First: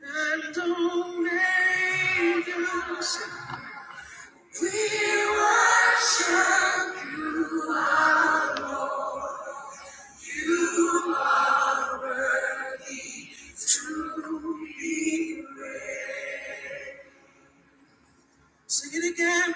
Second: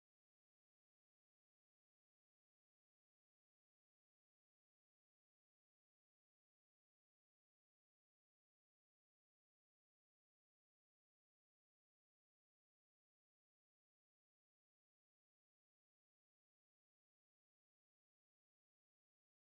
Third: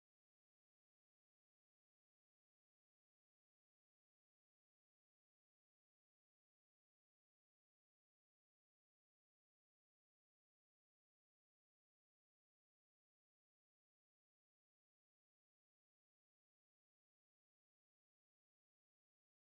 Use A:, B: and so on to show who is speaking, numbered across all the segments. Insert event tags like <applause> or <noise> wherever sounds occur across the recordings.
A: And only you say, we worship truly. Sing it again.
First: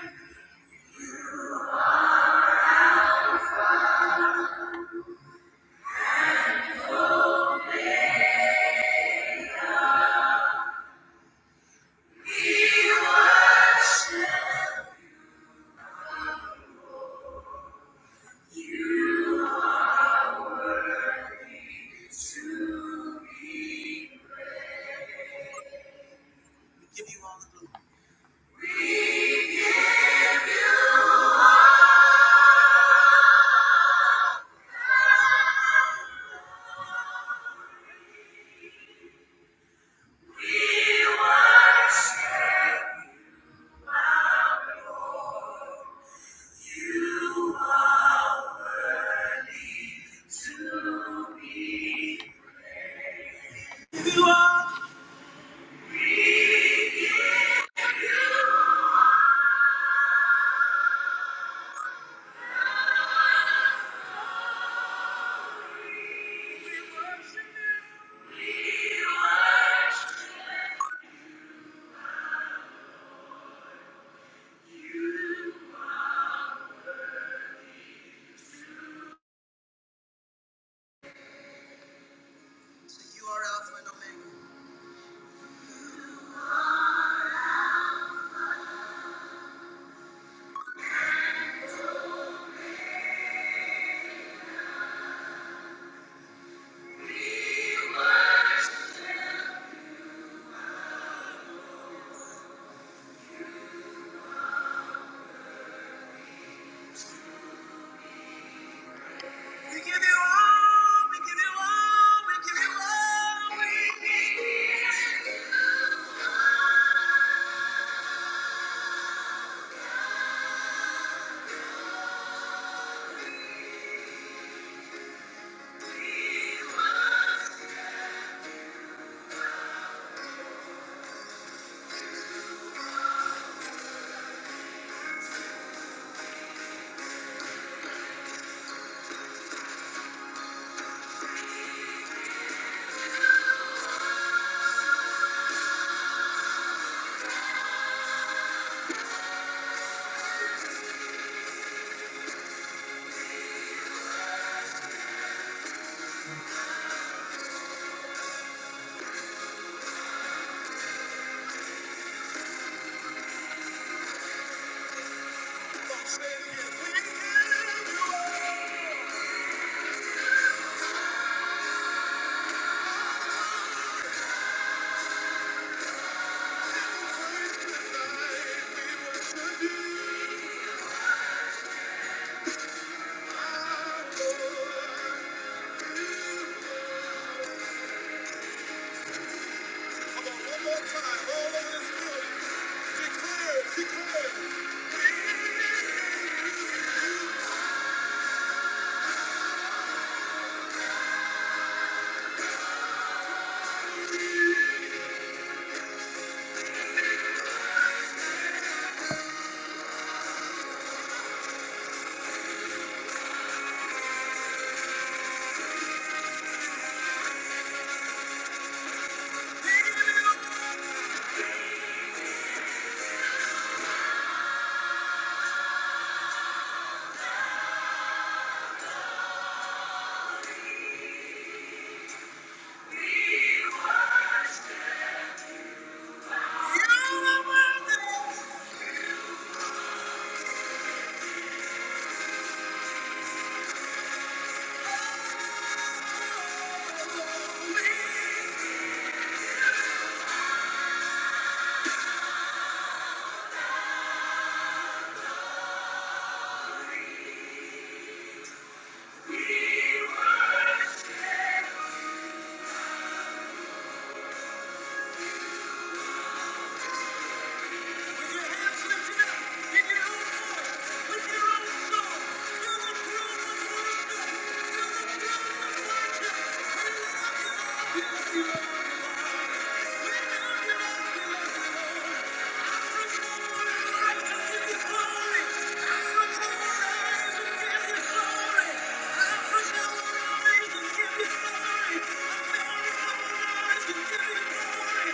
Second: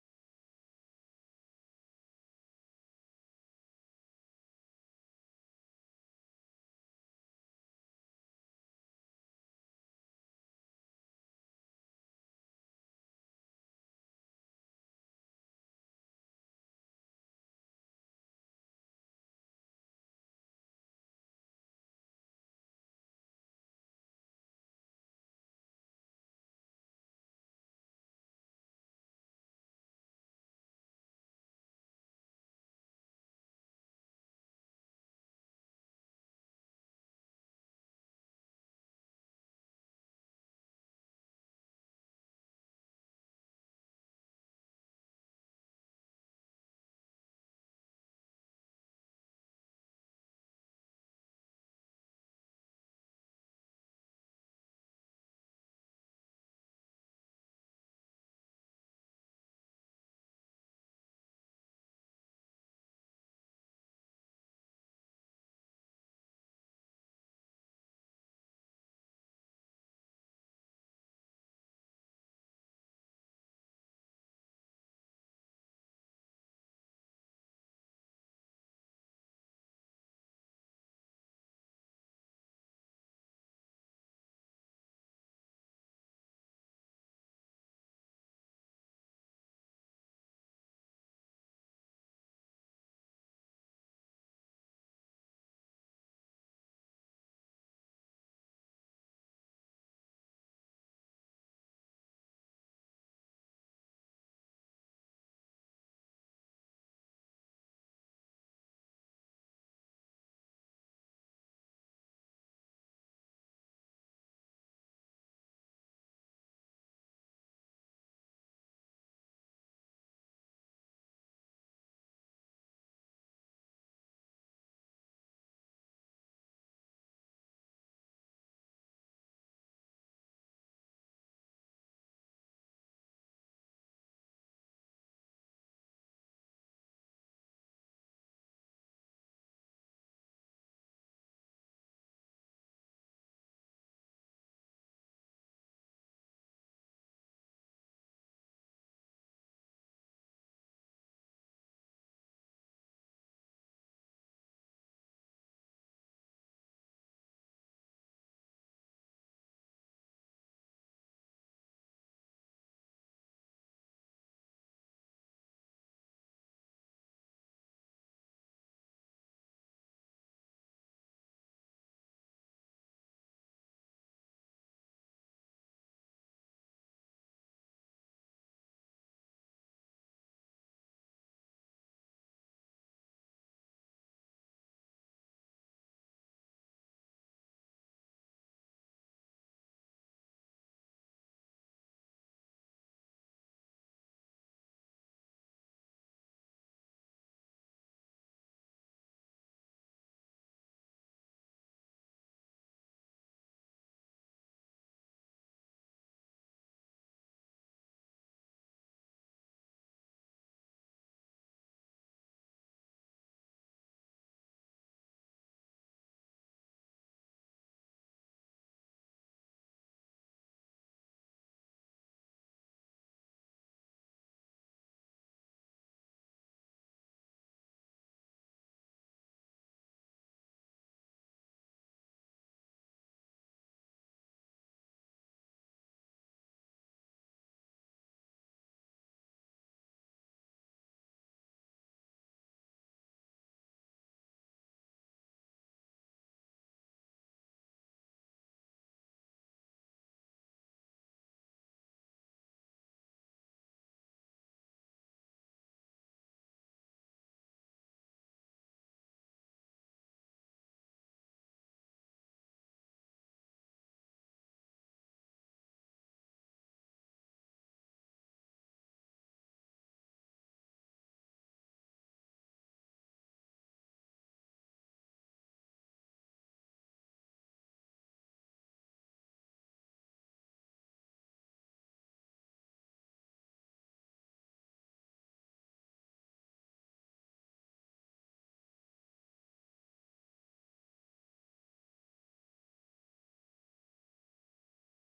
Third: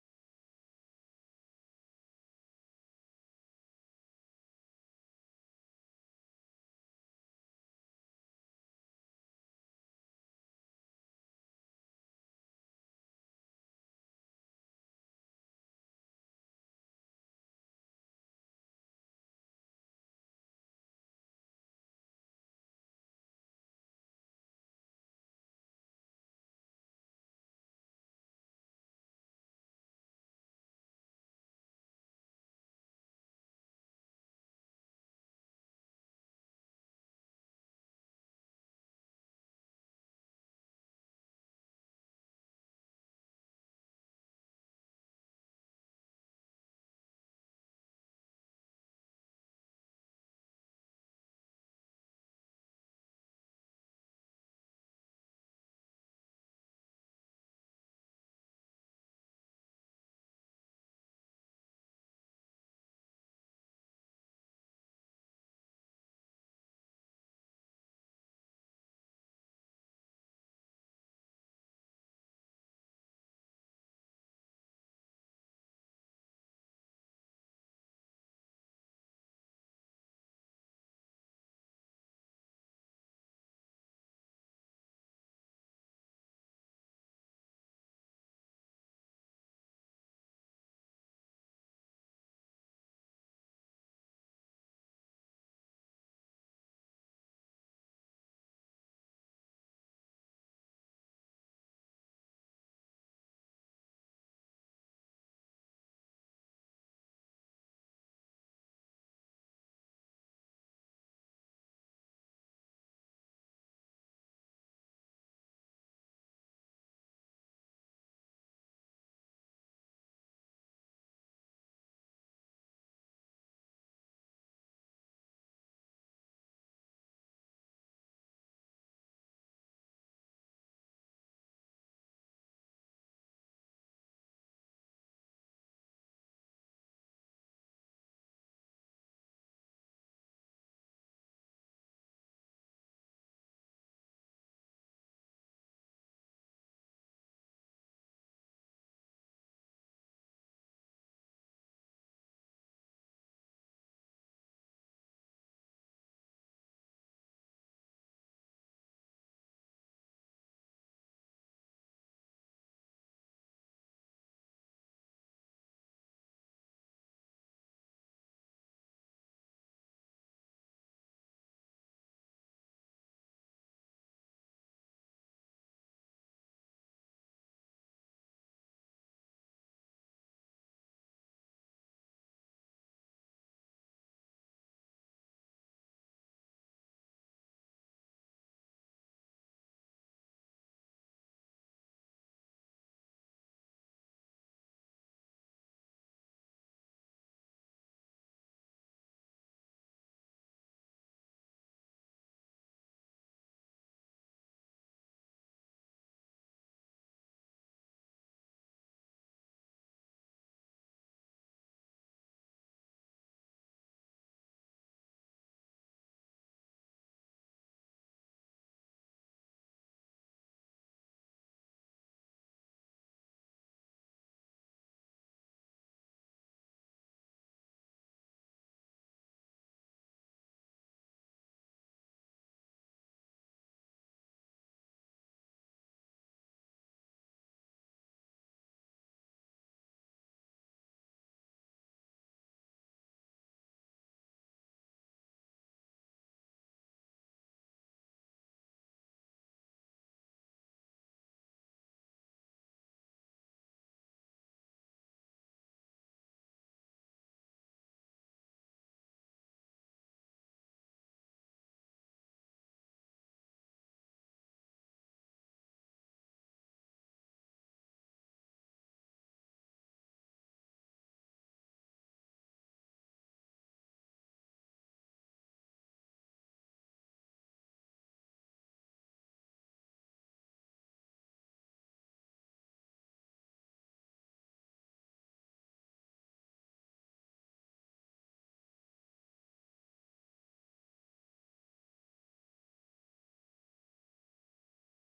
A: We give you all the glory. We give you all. You are Alpha and Omega. We give you all. We give you all. We give you all. We give you all. Come one more time, all over this building. Declare, it, declare. it. <laughs> Thank you.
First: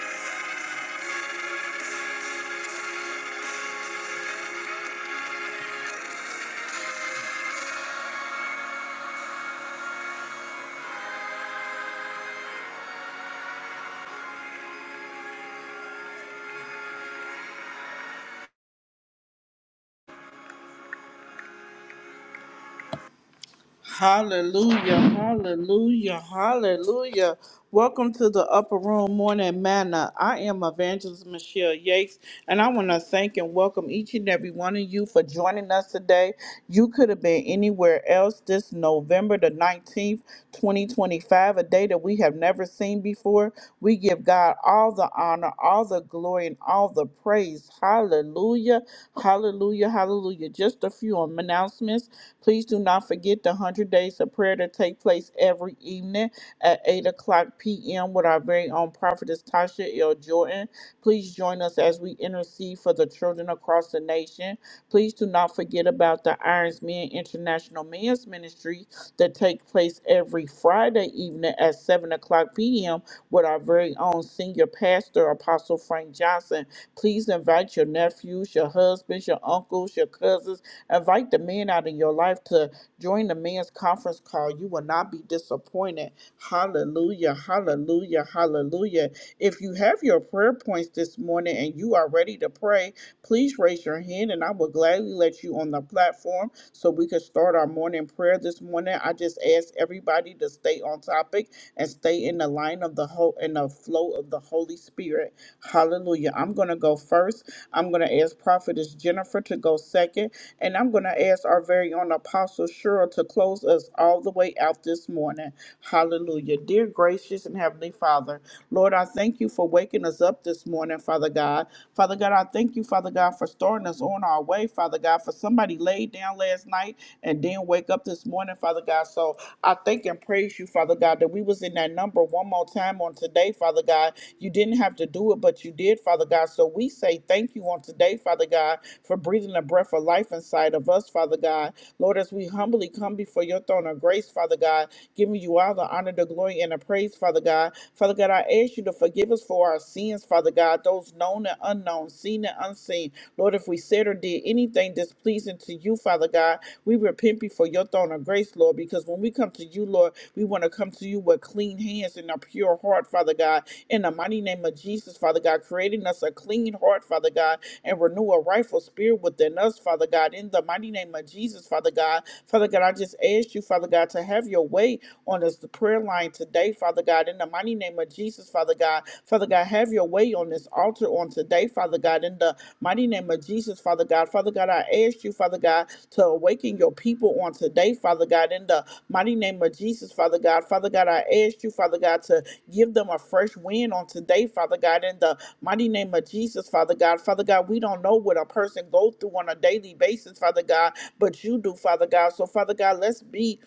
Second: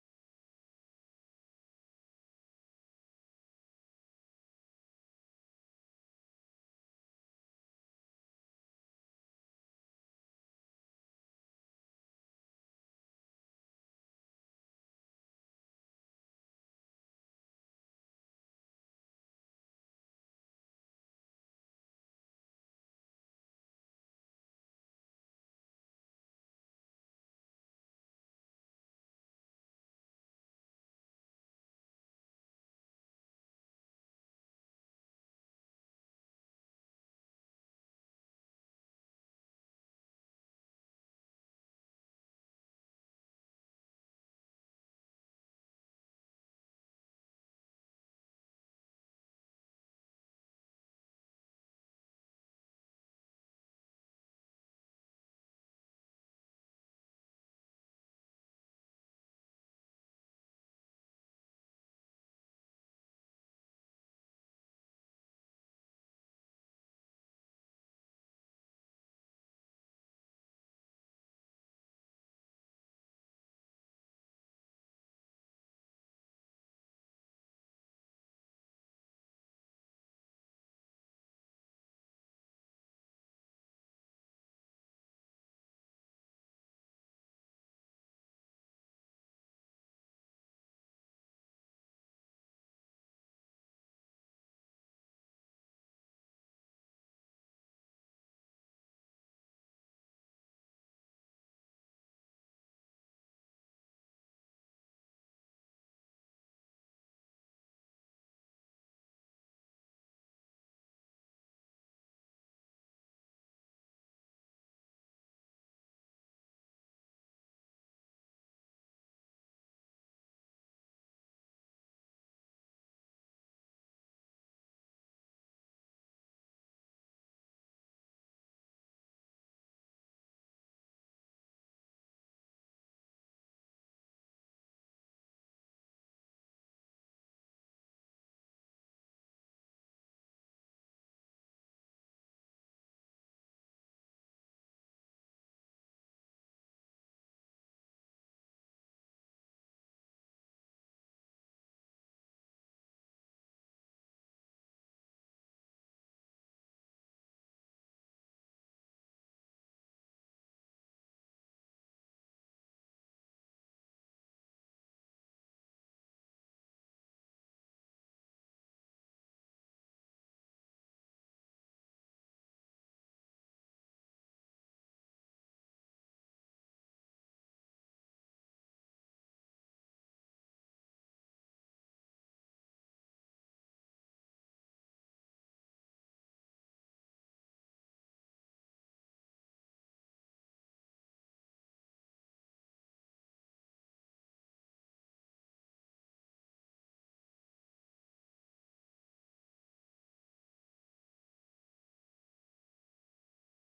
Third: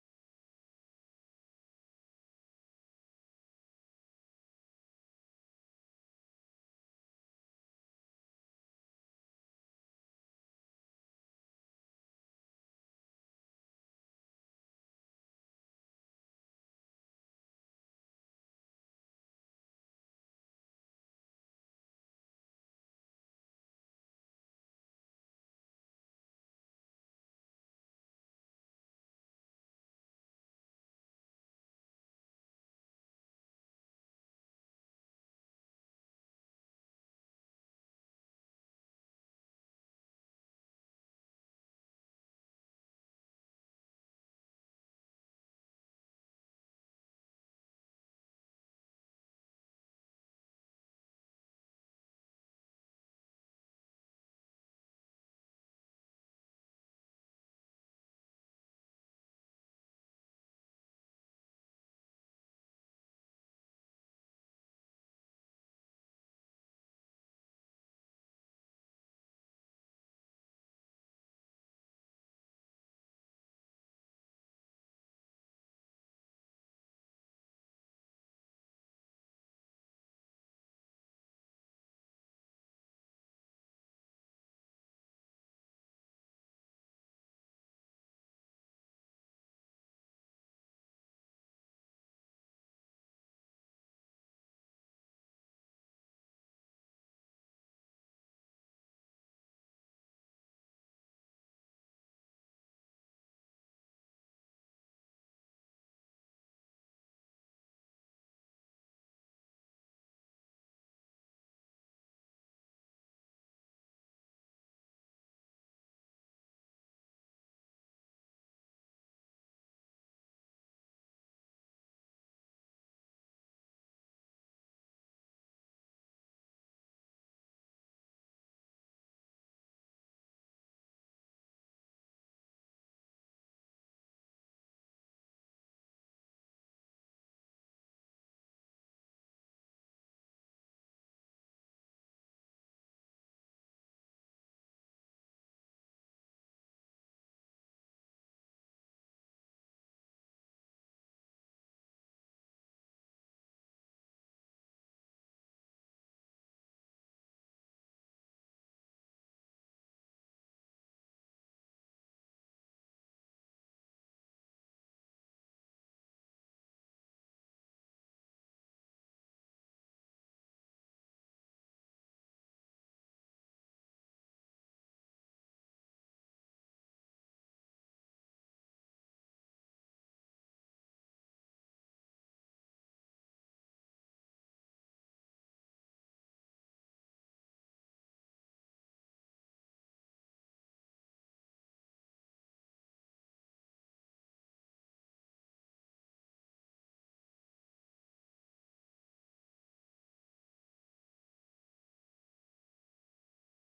A: Hallelujah, hallelujah, hallelujah. Welcome to the Upper Room Morning Manna. I am Evangelist Michelle Yates, and I want to thank and welcome each and every one of you for joining us today. You could have been anywhere else this November the 19th, 2025, a day that we have never seen before. We give God all the honor, all the glory, and all the praise. Hallelujah, hallelujah, hallelujah. Just a few announcements. Please do not forget the 100 days of prayer to take place every evening at 8 o'clock p.m. with our very own prophetess Tasha L. Jordan. Please join us as we intercede for the children across the nation. Please do not forget about the Irons Men International Men's Ministry that take place every Friday evening at 7 o'clock p.m. with our very own senior pastor, Apostle Frank Johnson. Please invite your nephews, your husbands, your uncles, your cousins, Invite the men out in your life to join the men's conference call. You will not be disappointed. Hallelujah, hallelujah, hallelujah. If you have your prayer points this morning and you are ready to pray, please raise your hand and I will gladly let you on the platform so we can start our morning prayer this morning. I just ask everybody to stay on topic and stay in the line of the whole in the flow of the Holy Spirit. Hallelujah. I'm gonna go first. I'm gonna ask Prophetess Jennifer to go second. And I'm going to ask our very own Apostle Cheryl to close us all the way out this morning. Hallelujah. Dear gracious and heavenly Father, Lord, I thank you for waking us up this morning, Father God. Father God, I thank you, Father God, for starting us on our way, Father God, for somebody laid down last night and didn't wake up this morning, Father God. So I thank and praise you, Father God, that we was in that number one more time on today, Father God. You didn't have to do it, but you did, Father God. So we say thank you on today, Father God, for breathing the breath of life inside of us, Father God. Lord, as we humbly come before your throne of grace, Father God, giving you all the honor, the glory, and the praise praise, Father God. Father God, I ask you to forgive us for our sins, Father God, those known and unknown, seen and unseen. Lord, if we said or did anything displeasing to you, Father God, we repent before your throne of grace, Lord, because when we come to you, Lord, we want to come to you with clean hands and a pure heart, Father God. In the mighty name of Jesus, Father God, creating us a clean heart, Father God, and renew a rightful spirit within us, Father God. In the mighty name of Jesus, Father God. Father God, I just ask you, Father God, to have your way on us the prayer line today, Father God, in the mighty name of Jesus, Father God. Father God, have your way on this altar on today, Father God, in the mighty name of Jesus, Father God. Father God, I ask you, Father God, to awaken your people on today, Father God, in the mighty name of Jesus, Father God. Father God, I ask you, Father God, to give them a fresh wind on today, Father God, in the mighty name of Jesus, Father God. Father God, we don't know what a person goes through on a daily basis, Father God, but you do, Father God. So, Father God, let's be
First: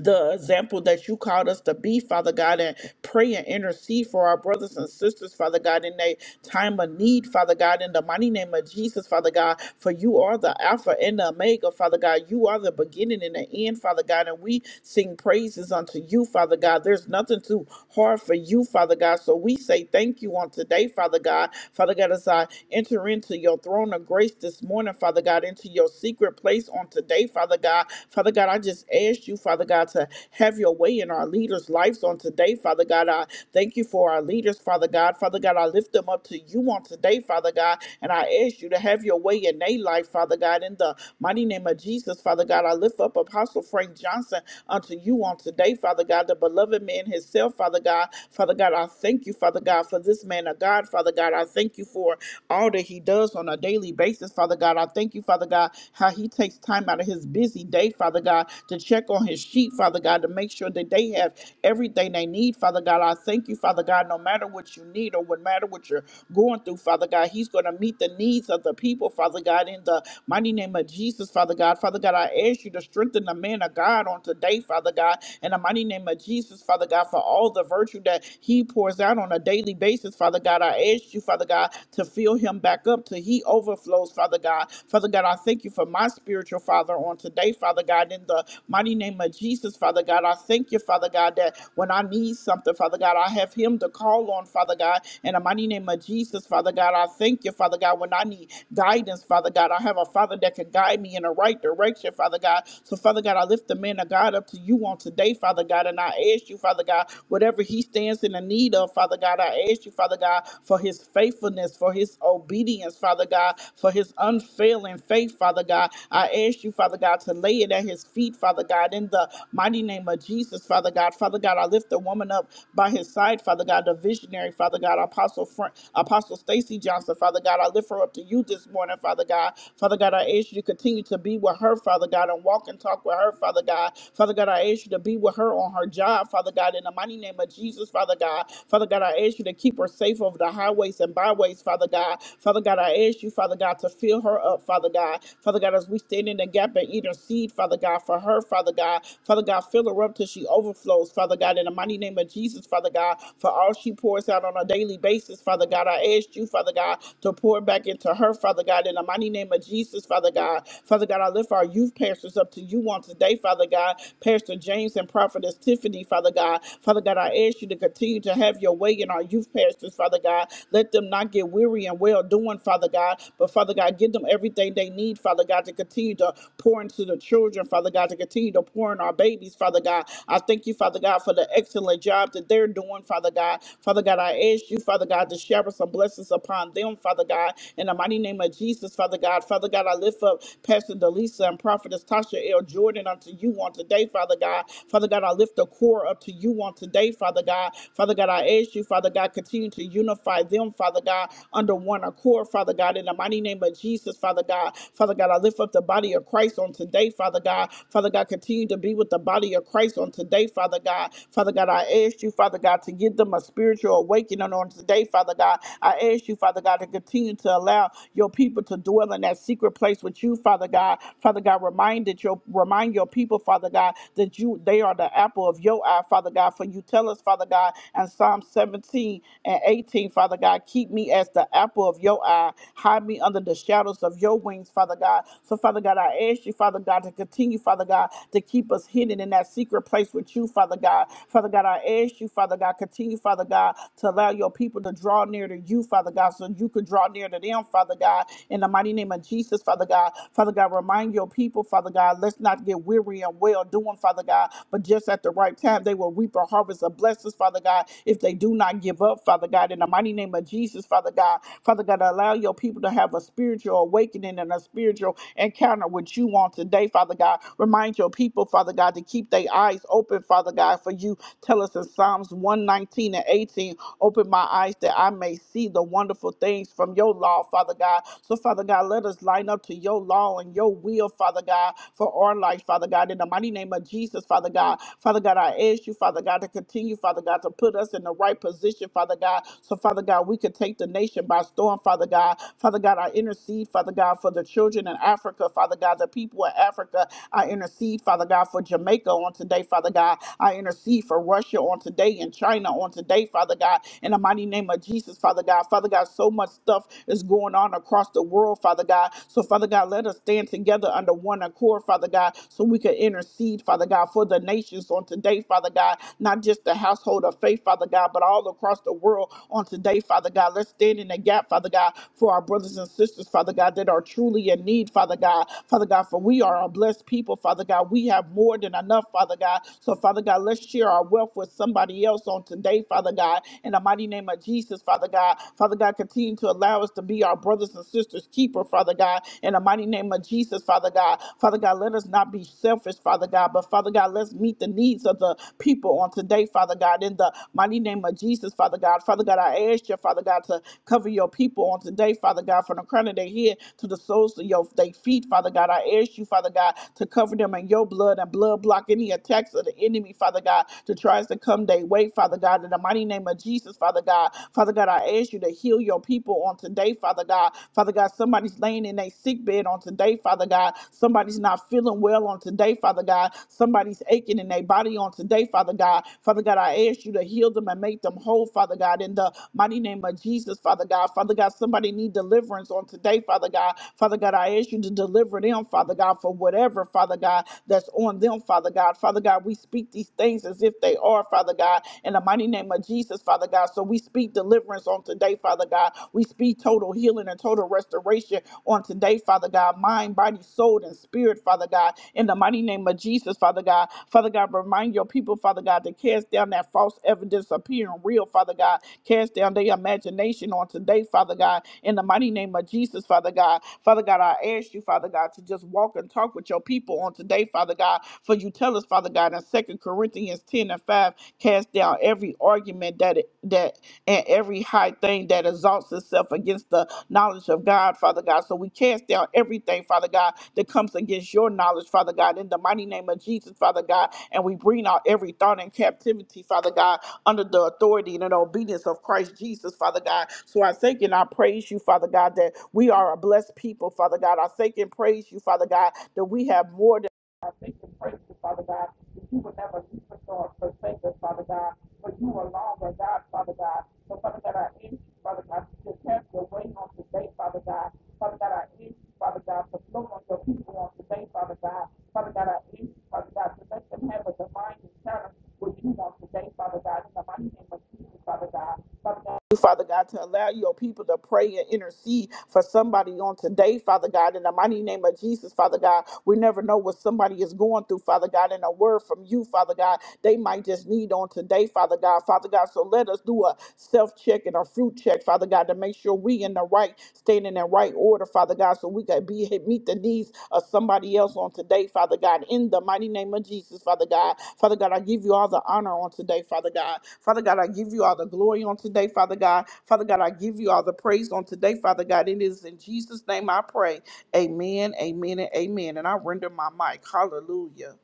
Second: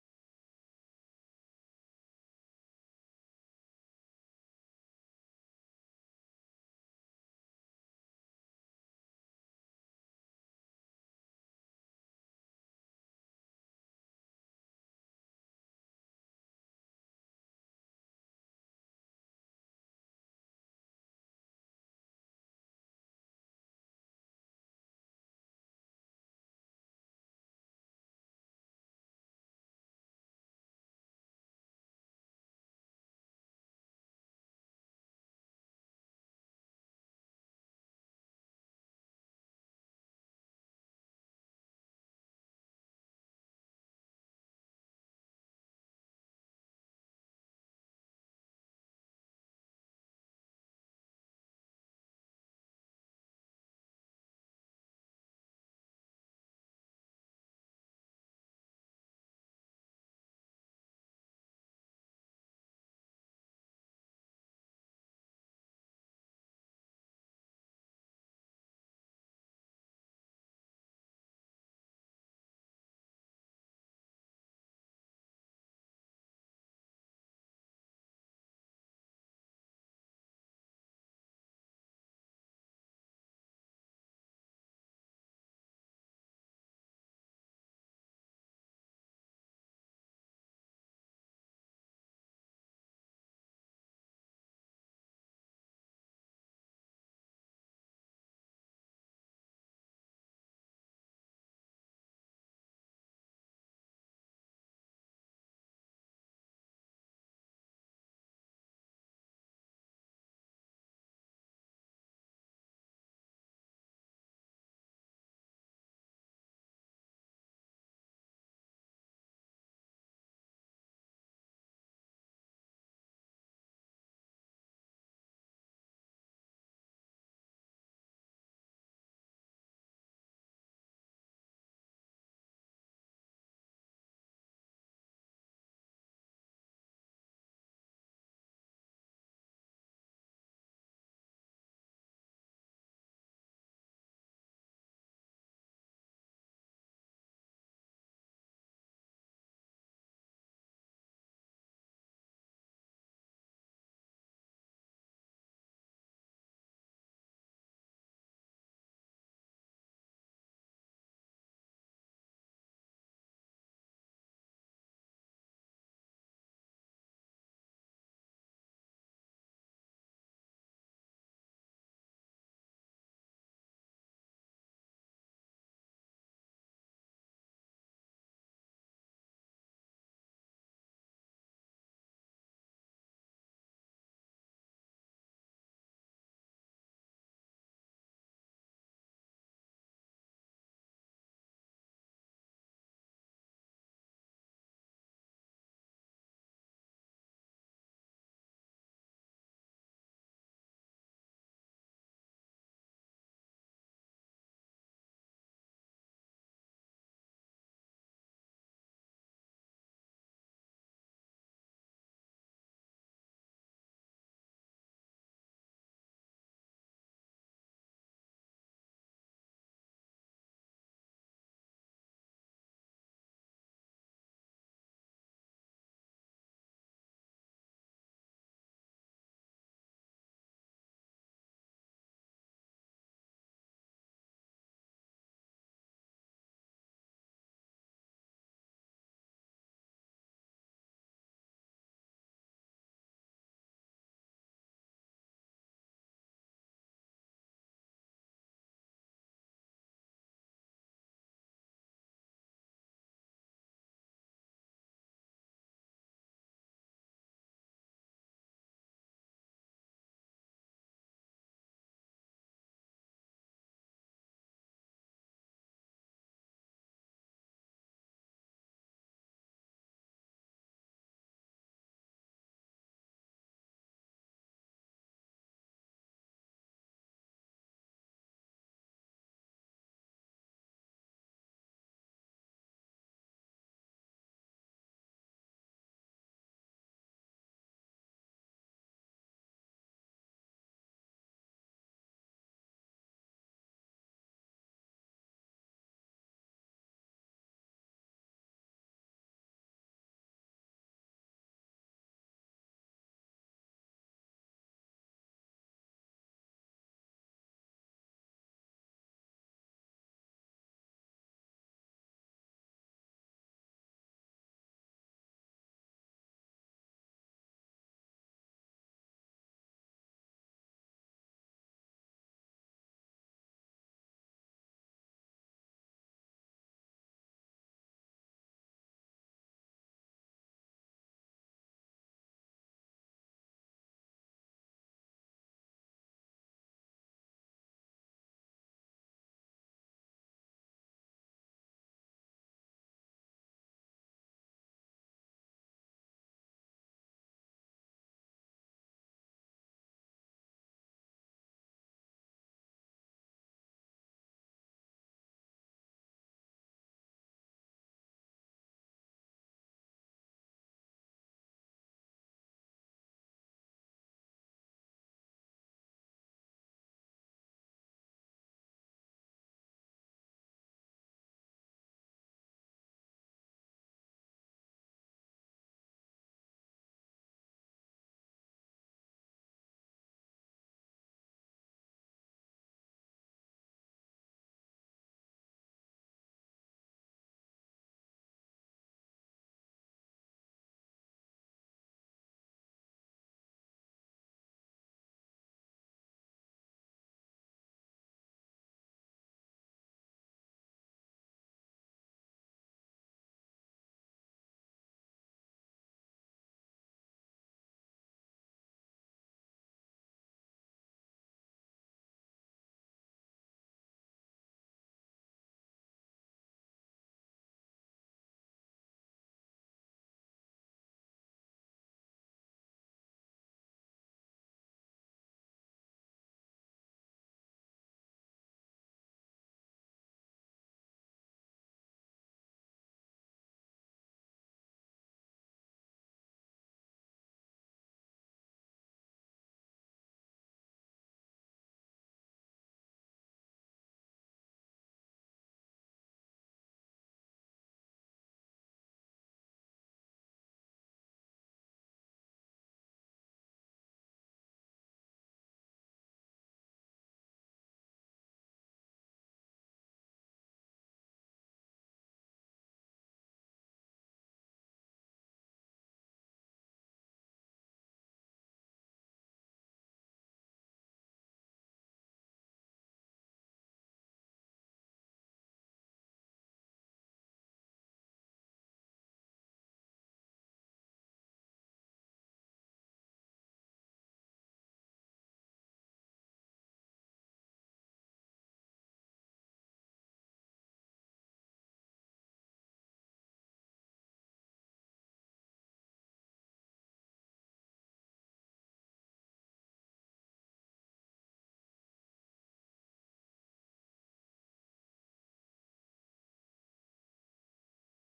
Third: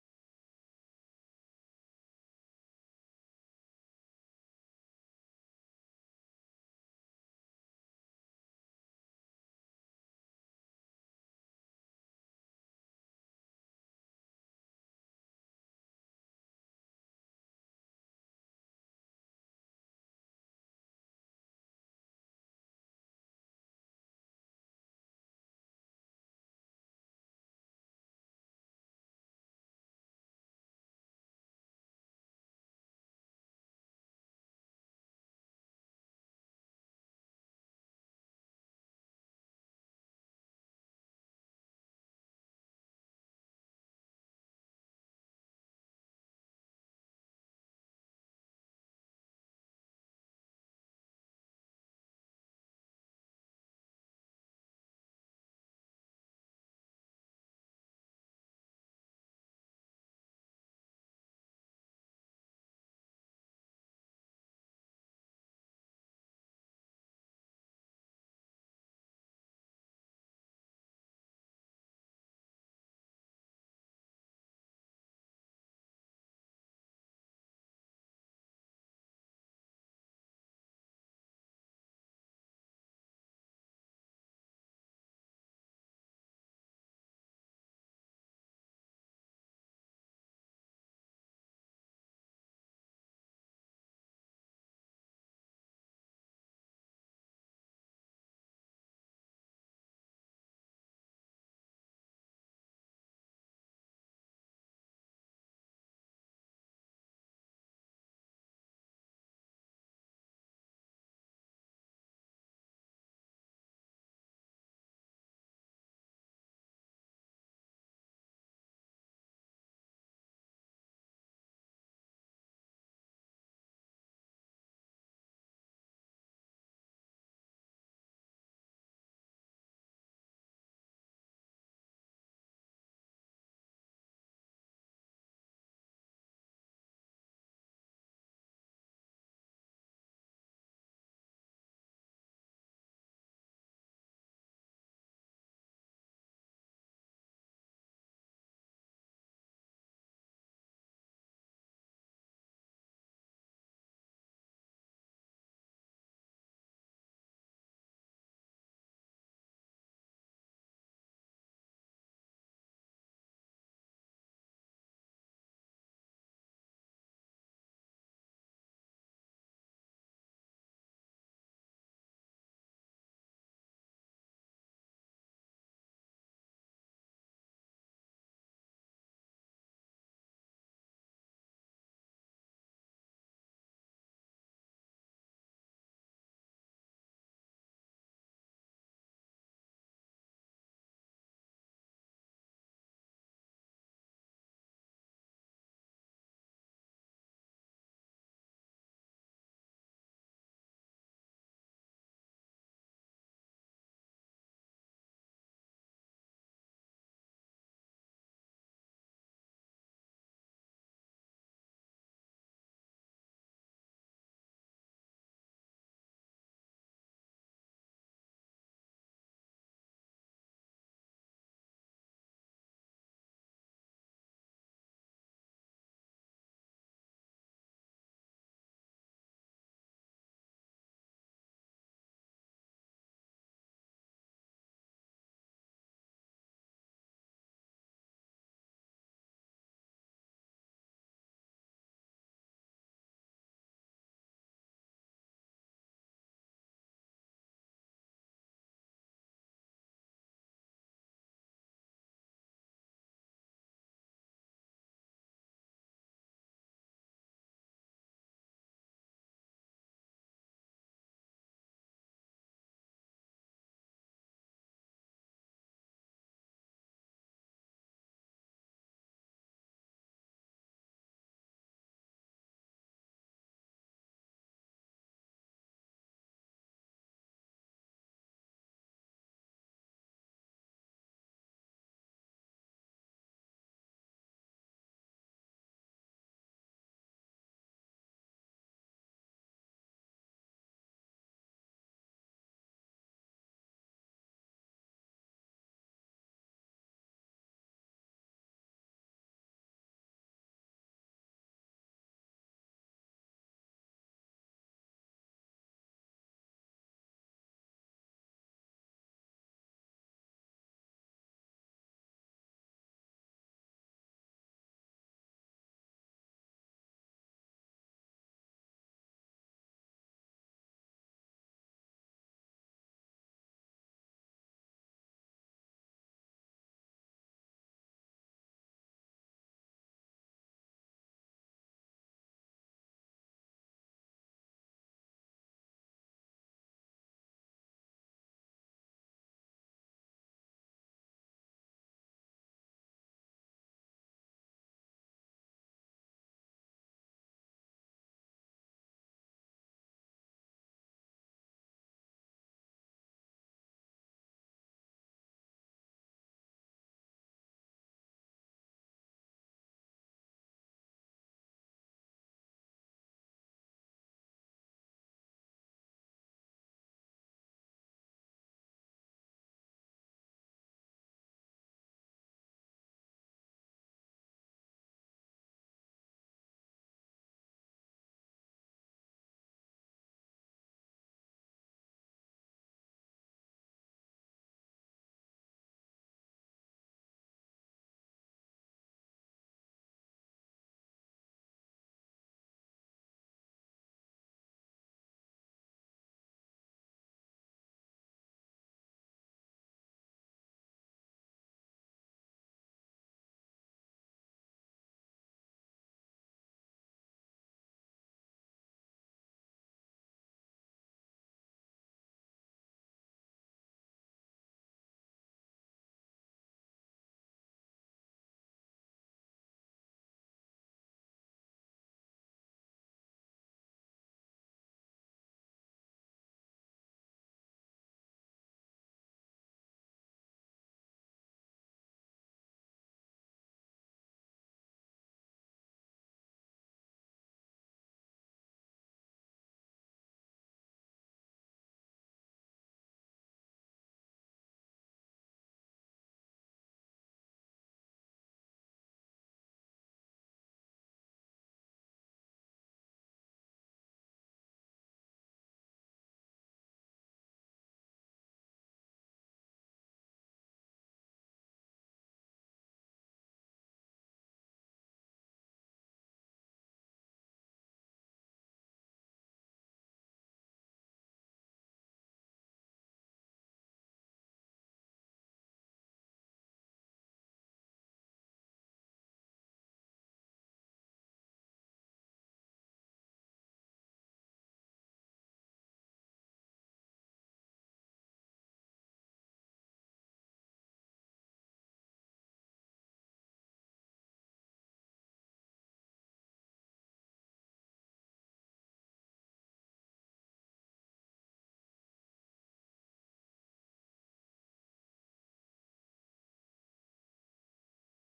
A: the example that you called us to be, Father God, and pray and intercede for our brothers and sisters, Father God, in a time of need, Father God, in the mighty name of Jesus, Father God, for you are the Alpha and the Omega, Father God. You are the beginning and the end, Father God, and we sing praises unto you, Father God. There's nothing too hard for you, Father God, so we say thank you on today, Father God. Father God, as I enter into your throne of grace this morning, Father God, into your secret place on today, Father God. Father God, I just ask you, Father God, God, to have your way in our leaders' lives on today, Father God. I thank you for our leaders, Father God. Father God, I lift them up to you on today, Father God, and I ask you to have your way in their life, Father God, in the mighty name of Jesus, Father God. I lift up Apostle Frank Johnson unto you on today, Father God, the beloved man himself, Father God. Father God, I thank you, Father God, for this man of God, Father God. I thank you for all that he does on a daily basis, Father God. I thank you, Father God, how he takes time out of his busy day, Father God, to check on his sheep sheep, Father God, to make sure that they have everything they need, Father God. I thank you, Father God, no matter what you need or what matter what you're going through, Father God, He's going to meet the needs of the people, Father God, in the mighty name of Jesus, Father God. Father God, I ask you to strengthen the man of God on today, Father God, in the mighty name of Jesus, Father God, for all the virtue that he pours out on a daily basis, Father God. I ask you, Father God, to fill him back up till he overflows, Father God. Father God, I thank you for my spiritual father on today, Father God, in the mighty name of of Jesus, Father God. I thank you, Father God, that when I need something, Father God, I have Him to call on, Father God. In the mighty name of Jesus, Father God, I thank you, Father God, when I need guidance, Father God, I have a Father that can guide me in the right direction, Father God. So, Father God, I lift the man of God up to you on today, Father God, and I ask you, Father God, whatever he stands in the need of, Father God, I ask you, Father God, for his faithfulness, for his obedience, Father God, for his unfailing faith, Father God. I ask you, Father God, to lay it at his feet, Father God, in the the mighty name of Jesus, Father God. Father God, I lift the woman up by his side, Father God, the visionary, Father God, Apostle Frank, Apostle Stacy Johnson, Father God. I lift her up to you this morning, Father God. Father God, I ask you to continue to be with her, Father God, and walk and talk with her, Father God. Father God, I ask you to be with her on her job, Father God, in the mighty name of Jesus, Father God. Father God, I ask you to keep her safe over the highways and byways, Father God. Father God, I ask you, Father God, to fill her up, Father God. Father God, as we stand in the gap and eat her seed, Father God, for her, Father God. God. Father God, fill her up till she overflows, Father God, in the mighty name of Jesus, Father God, for all she pours out on a daily basis, Father God. I ask you, Father God, to pour back into her, Father God, in the mighty name of Jesus, Father God. Father God, I lift our youth pastors up to you on today, Father God. Pastor James and Prophetess Tiffany, Father God. Father God, I ask you to continue to have your way in our youth pastors, Father God. Let them not get weary and well doing, Father God. But Father God, give them everything they need, Father God, to continue to pour into the children, Father God, to continue to pour pouring our babies, Father God. I thank you, Father God, for the excellent job that they're doing, Father God. Father God, I ask you, Father God, to shower some blessings upon them, Father God. In the mighty name of Jesus, Father God. Father God, I lift up Pastor Delisa and Prophetess Tasha L. Jordan unto you on today, Father God. Father God, I lift the core up to you on today, Father God. Father God, I ask you, Father God, continue to unify them, Father God, under one accord, Father God. In the mighty name of Jesus, Father God. Father God, I lift up the body of Christ on today, Father God. Father God, continue continue to be with the body of Christ on today, Father God. Father God, I ask you, Father God, to give them a spiritual awakening on today, Father God. I ask you, Father God, to continue to allow your people to dwell in that secret place with you, Father God. Father God, remind that your remind your people, Father God, that you they are the apple of your eye, Father God. For you tell us, Father God, in Psalm 17 and 18, Father God, keep me as the apple of your eye. Hide me under the shadows of your wings, Father God. So, Father God, I ask you, Father God, to continue, Father God, to to keep us hidden in that secret place with you, Father God. Father God, I ask you, Father God, continue, Father God, to allow your people to draw near to you, Father God, so you could draw near to them, Father God. In the mighty name of Jesus, Father God. Father God, remind your people, Father God, let's not get weary and well doing, Father God, but just at the right time, they will reap a harvest of blessings, Father God, if they do not give up, Father God. In the mighty name of Jesus, Father God. Father God, allow your people to have a spiritual awakening and a spiritual encounter with you on today, Father God. Remind your people people, Father God, to keep their eyes open, Father God, for you tell us in Psalms 119 and 18, open my eyes that I may see the wonderful things from your law, Father God. So, Father God, let us line up to your law and your will, Father God, for our life, Father God. In the mighty name of Jesus, Father God. Father God, I ask you, Father God, to continue, Father God, to put us in the right position, Father God. So, Father God, we could take the nation by storm, Father God. Father God, I intercede, Father God, for the children in Africa, Father God, the people in Africa. I intercede intercede, Father God, for Jamaica on today, Father God. I intercede for Russia on today and China on today, Father God, in the mighty name of Jesus, Father God. Father God, so much stuff is going on across the world, Father God. So, Father God, let us stand together under one accord, Father God, so we can intercede, Father God, for the nations on today, Father God, not just the household of faith, Father God, but all across the world on today, Father God. Let's stand in the gap, Father God, for our brothers and sisters, Father God, that are truly in need, Father God. Father God, for we are a blessed people, Father God. God. We have more than enough, Father God. So, Father God, let's share our wealth with somebody else on today, Father God. In the mighty name of Jesus, Father God. Father God, continue to allow us to be our brothers and sisters' keeper, Father God. In the mighty name of Jesus, Father God. Father God, let us not be selfish, Father God, but Father God, let's meet the needs of the people on today, Father God. In the mighty name of Jesus, Father God. Father God, I ask you, Father God, to cover your people on today, Father God, from the crown of their head to the soles of your their feet, Father God. I ask you, Father God, to cover them in covering your blood and blood block any attacks of the enemy, Father God, that tries to come their way, Father God, in the mighty name of Jesus, Father God. Father God, I ask you to heal your people on today, Father God. Father God, somebody's laying in a sick bed on today, Father God. Somebody's not feeling well on today, Father God. Somebody's aching in their body on today, Father God. Father God, I ask you to heal them and make them whole, Father God, in the mighty name of Jesus, Father God. Father God, somebody need deliverance on today, Father God. Father God, I ask you to deliver them, Father God, for whatever, Father God, God, that's on them, Father God. Father God, we speak these things as if they are, Father God, in the mighty name of Jesus, Father God. So we speak deliverance on today, Father God. We speak total healing and total restoration on today, Father God. Mind, body, soul, and spirit, Father God, in the mighty name of Jesus, Father God. Father God, remind your people, Father God, to cast down that false evidence appearing real, Father God. Cast down their imagination on today, Father God, in the mighty name of Jesus, Father God. Father God, I ask you, Father God, to just walk and talk with your people on today today, Father God. For you tell us, Father God, in Second Corinthians 10 and 5, cast down every argument that that and every high thing that exalts itself against the knowledge of God, Father God. So we cast down everything, Father God, that comes against your knowledge, Father God, in the mighty name of Jesus, Father God. And we bring out every thought in captivity, Father God, under the authority and the obedience of Christ Jesus, Father God. So I thank and I praise you, Father God, that we are a blessed people, Father God. I thank and praise you, Father God, that we have more. than I thank and praise you, Father God, that you will never leave us or forsake us, Father God, for you alone are God, Father God. So, Father God, I ask you, Father God, to just have your way on today, Father God. Father God, I ask you, Father God, to flow on your people on today, Father God. Father God, I ask you, Father God, to let them have a divine encounter with you on today, Father God, in the mighty name of Jesus, Father God. Father God, Father God, to allow your people to pray and intercede for somebody on today, Father God, in the mighty name of Jesus, Father God. We never know what somebody is going through, Father God, and a word from you, Father God, they might just need on today, Father God. Father God, so let us do a self check and a fruit check, Father God, to make sure we in the right standing in right order, Father God so we can be meet the needs of somebody else on today, Father God. In the mighty name of Jesus, Father God. Father God, I give you all the honor on today, Father God. Father God, I give you all the glory on today, Father God. Father God, I give you all the praise on today, Father God. It is in Jesus' name I pray. Amen, amen, and amen. And I render my mic. Hallelujah.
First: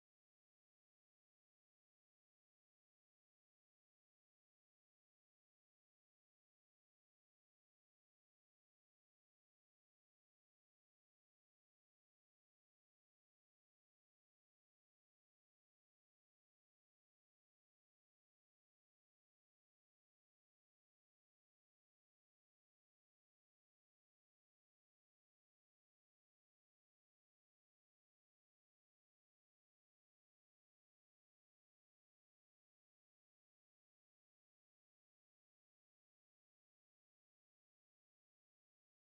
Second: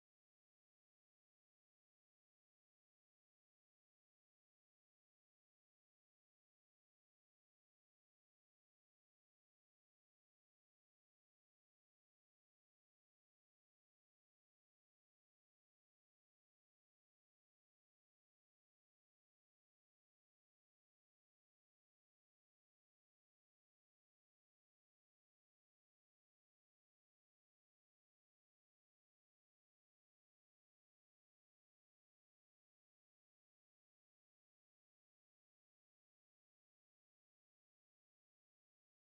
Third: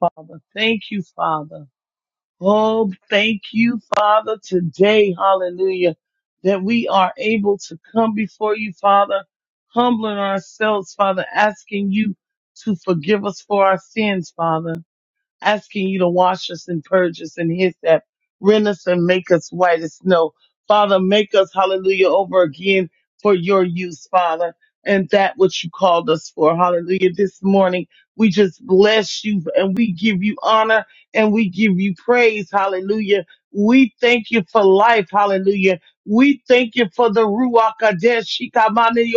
B: Father. Thank you, Father. Oh, thank you, Father, today. Hallelujah. That we are able to come before you, Father, humbling ourselves, Father, asking you to forgive us for our sins, Father asking you to wash us and purge us and his that rend us and make us white as snow. Father, make us, hallelujah, over again for your use, Father, and that which you called us for. Hallelujah. This morning, we just bless you and we give you honor and we give you praise. Hallelujah. We thank you for life. Hallelujah. We thank you for the Ruach Kadesh, Shikamani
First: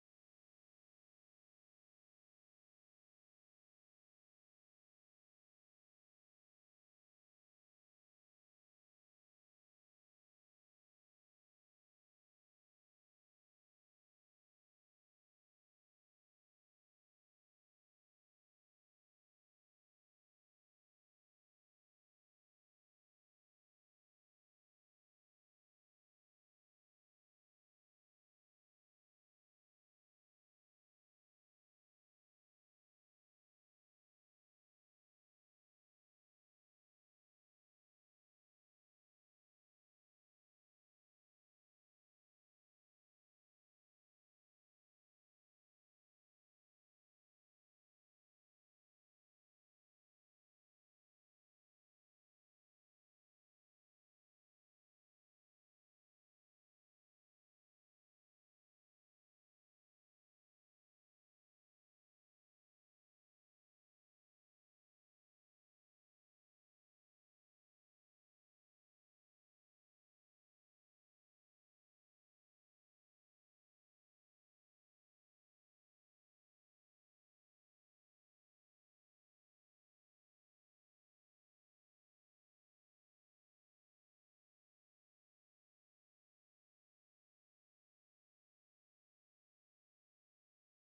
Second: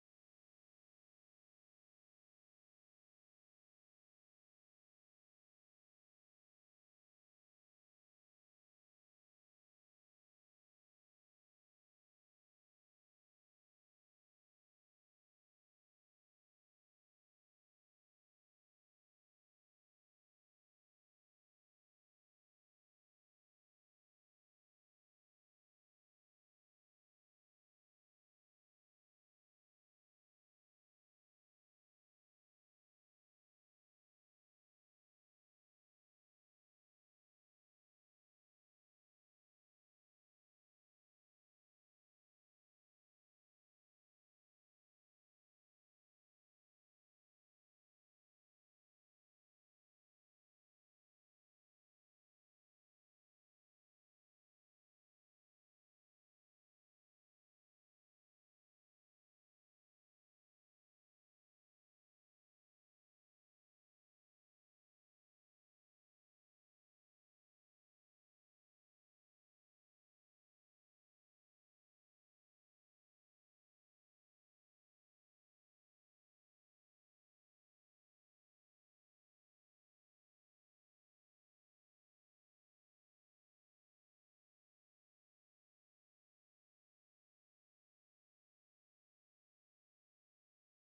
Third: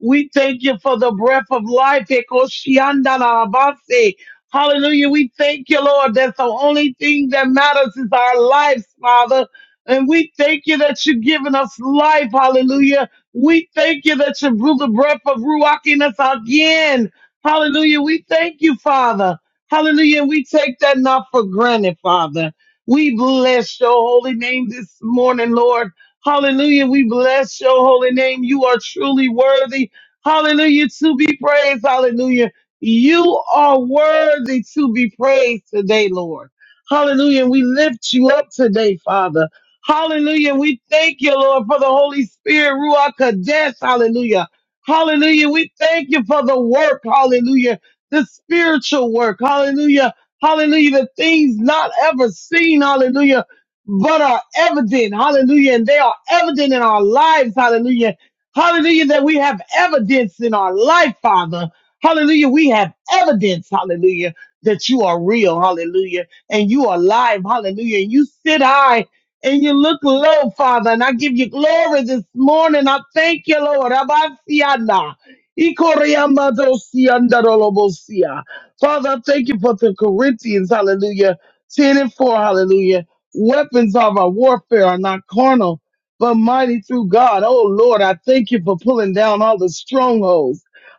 B: We thank you for the breath of life. Ekoshianda la base. Hallelujah. We thank you, Lord. That's the only thing that matters is our lives, Father. And we thank you that you've given us life. Hallelujah. We thank you that you blew the breath of Ruach in us again. Hallelujah. We thank you, Father. Hallelujah. And we take that not for granted, Father. We bless your holy name this morning, Lord. Hallelujah. We bless your holy name. You are truly worthy. Hallelujah. To be praised. Hallelujah. You are worthy to be praised today, Lord. Hallelujah. And we lift you up today, Father. Hallelujah. And we thank you, Lord, for the Holy Spirit, Ruach Kadesh. Hallelujah. Hallelujah. We thank you for the work. Hallelujah. The spiritual work. Hallelujah. Hallelujah. The things not ever seen. Hallelujah. But are evident. Hallelujah. And they are evident in our lives. Hallelujah. Hallelujah. That we have evidence in our life, Father. Hallelujah. We have evidence, hallelujah, that you are real, hallelujah, and you are alive, hallelujah. And you sit high and you look low, Father, and I give you glory this morning. I thank you, Lord. Abasiana. Ikoriamadosiandorolobosia. Father, I thank you for the Corinthians, hallelujah, 10 and 4, hallelujah. Weapons of our warfare are not carnal, but mighty through God. Oh, Lord, I thank you for pulling down all the strongholds.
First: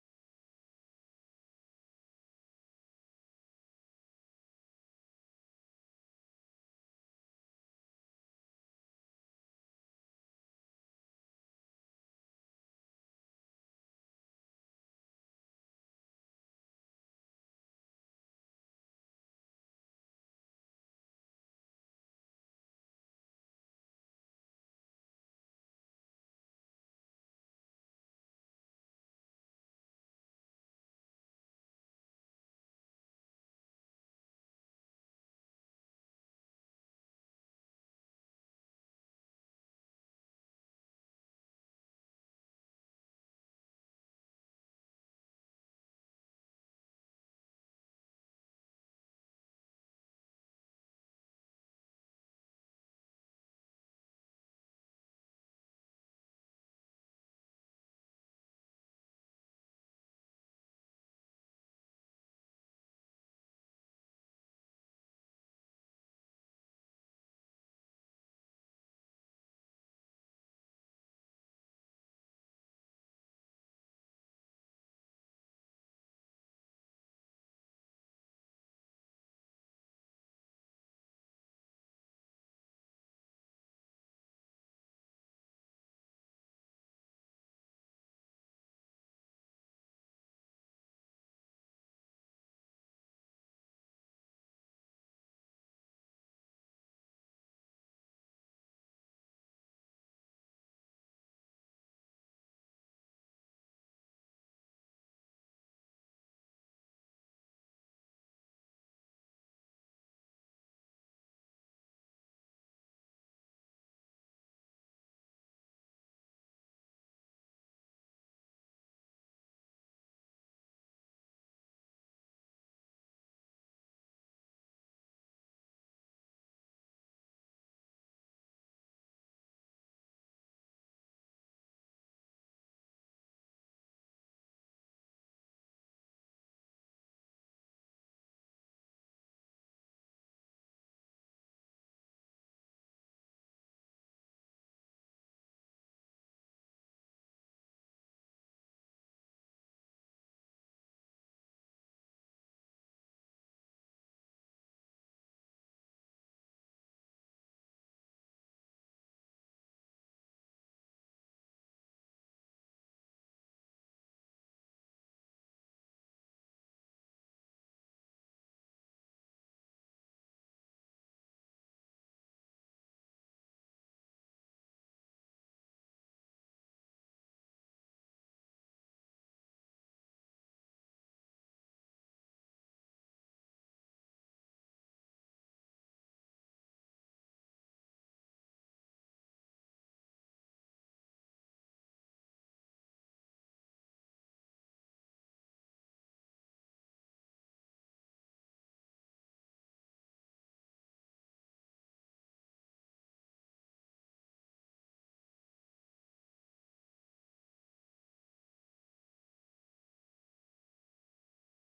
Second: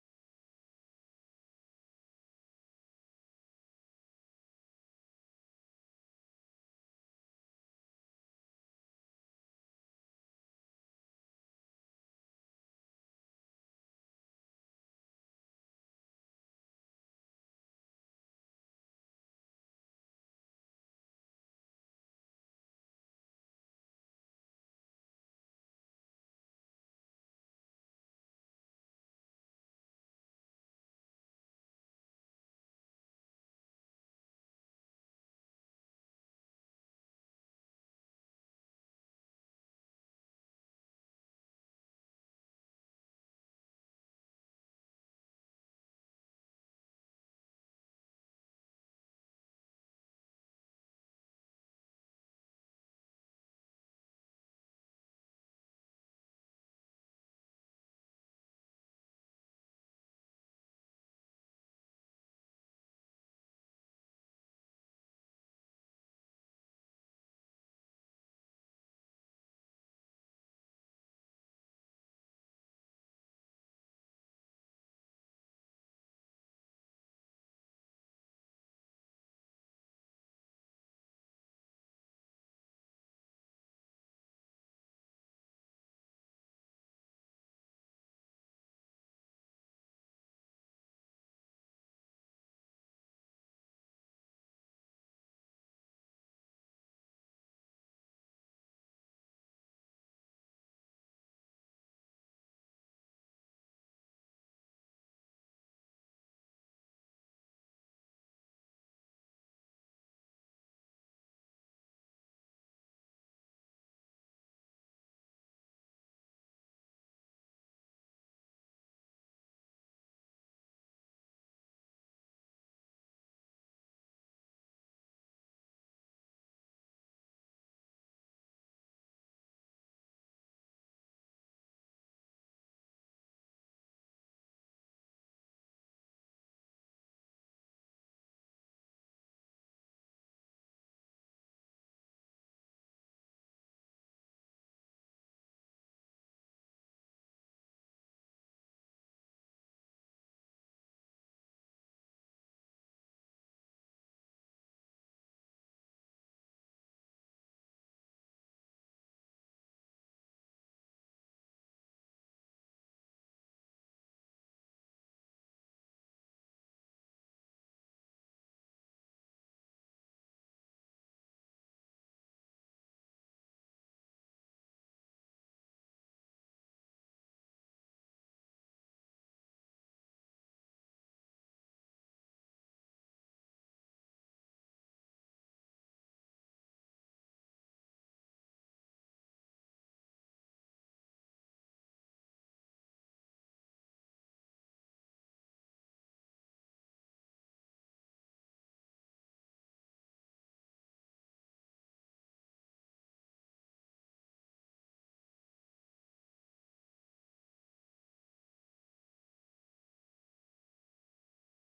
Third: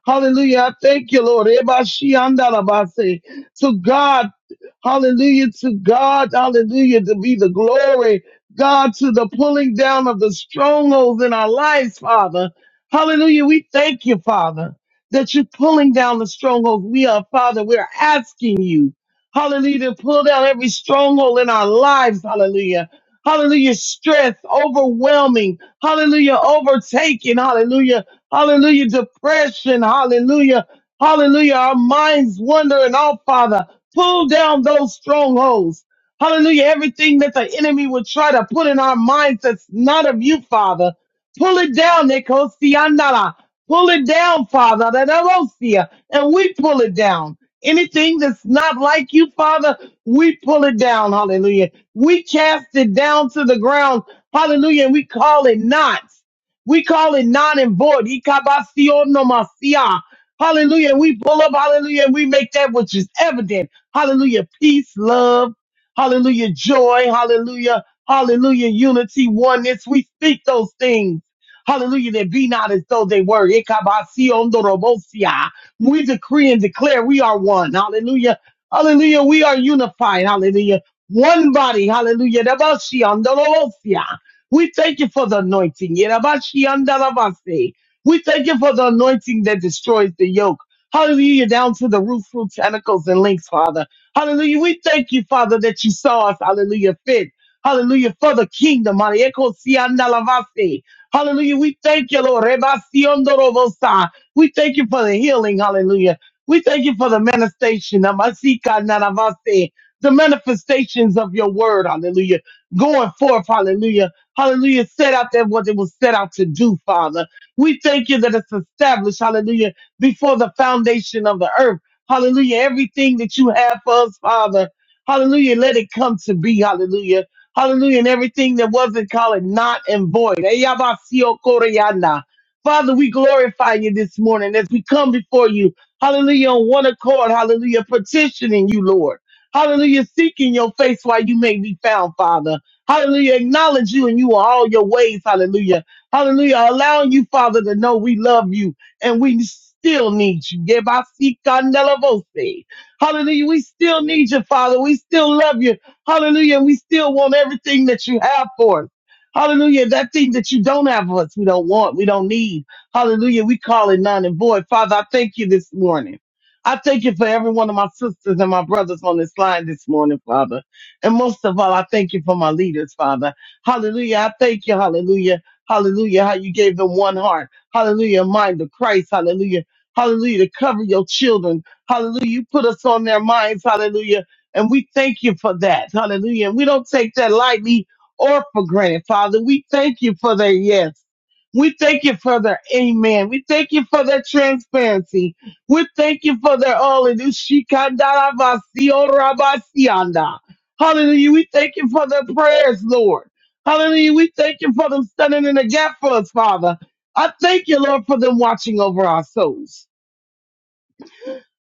B: Hallelujah. I thank you, Lord. Ebashiandalabase. To God, hallelujah. To God, hallelujah. To be the glory, God, to the pulling down of the strongholds in our lives, Father. Hallelujah. We thank you, Father, that you're pulling down the strongholds. We are, Father, we're asking you, hallelujah, to pull down every stronghold in our lives, hallelujah. Hallelujah, stress, overwhelming, hallelujah, overtaking, hallelujah. Hallelujah. Depression. Hallelujah. Hallelujah. Our minds wandering off, Father. Pull down those strongholds. Hallelujah. Everything that the enemy would try to put in our minds that's not of you, Father. Pull it down, Nikosianara. Pull it down, Father. Nanarosia. And we pull it down. Anything that's not like you, Father, we pull it down. Hallelujah. We cast it down to the ground. Hallelujah. And we call it not. We call it non and void. Ikabasionomasia. Hallelujah. And we pull up, hallelujah, and we make that which is evident. Hallelujah. Peace, love, hallelujah, joy, hallelujah, hallelujah, unity, oneness. We speak those things. Hallelujah, that be not as though they were. Ikabasionorobosia. We decree and declare we are one. Hallelujah. Hallelujah. We are unified. Hallelujah. One body. Hallelujah. Dabashionorobosia. We thank you for the anointing. Yerabashiandarabase. We thank you for the anointing that destroys the yoke. Hallelujah, down to the root, fruit, tentacles, and links, Father. Hallelujah. We thank you, Father, that you saw us. Hallelujah. Fit. Hallelujah. For the kingdom. Hallelujah. Ekosiandalavase. Hallelujah. We thank you, Lord. Rebasiondorobosa. We thank you for the healing. Hallelujah. We thank you for the manifestation. Namasika naravase. The manifestations of your word. Hallelujah. Going forth. Hallelujah Hallelujah. Set out there what it was set out to do, Father. We thank you that it's established, hallelujah, before the foundation of the earth. Hallelujah. Everything that you have for us, Father. Hallelujah. Let it come to be. Hallelujah. Hallelujah. And everything that wasn't called not and void. Eyabasiokoriana. Father, we glorify you this morning as we come before you. Hallelujah. On one accord. Hallelujah. Petitioning you, Lord. Hallelujah. Seeking your face while you may be found, Father. Hallelujah. Acknowledge you and you are all your ways. Hallelujah. Hallelujah. Allowing you, Father, to know we love you and we still need you. Yebasikandalabose. Hallelujah. We still need you, Father. We still love you. Hallelujah. And we still want everything that you have for us. Hallelujah. That thing that you don't have for us, we don't want, we don't need. Hallelujah. We call it none and void. Father, I thank you this morning. I thank you for every one of my sisters and my brothers on this line this morning, Father. And most of all, I thank you for my leaders, Father. Hallelujah. I thank you. Hallelujah. Hallelujah. How you gave them one heart. Hallelujah. Mind of Christ. Hallelujah. Hallelujah. To cover your children. Hallelujah. You put us on their minds. Hallelujah. And we thank you for that. Hallelujah. And we don't take that lightly or for granted, Father. We thank you for their yes. We thank you for their amen. We thank you for their transparency. We thank you for their all. And Hallelujah. We thank you for the prayers, Lord. Hallelujah. We thank you for them standing in the gap for us, Father. I thank you, Lord, for them watching over our souls.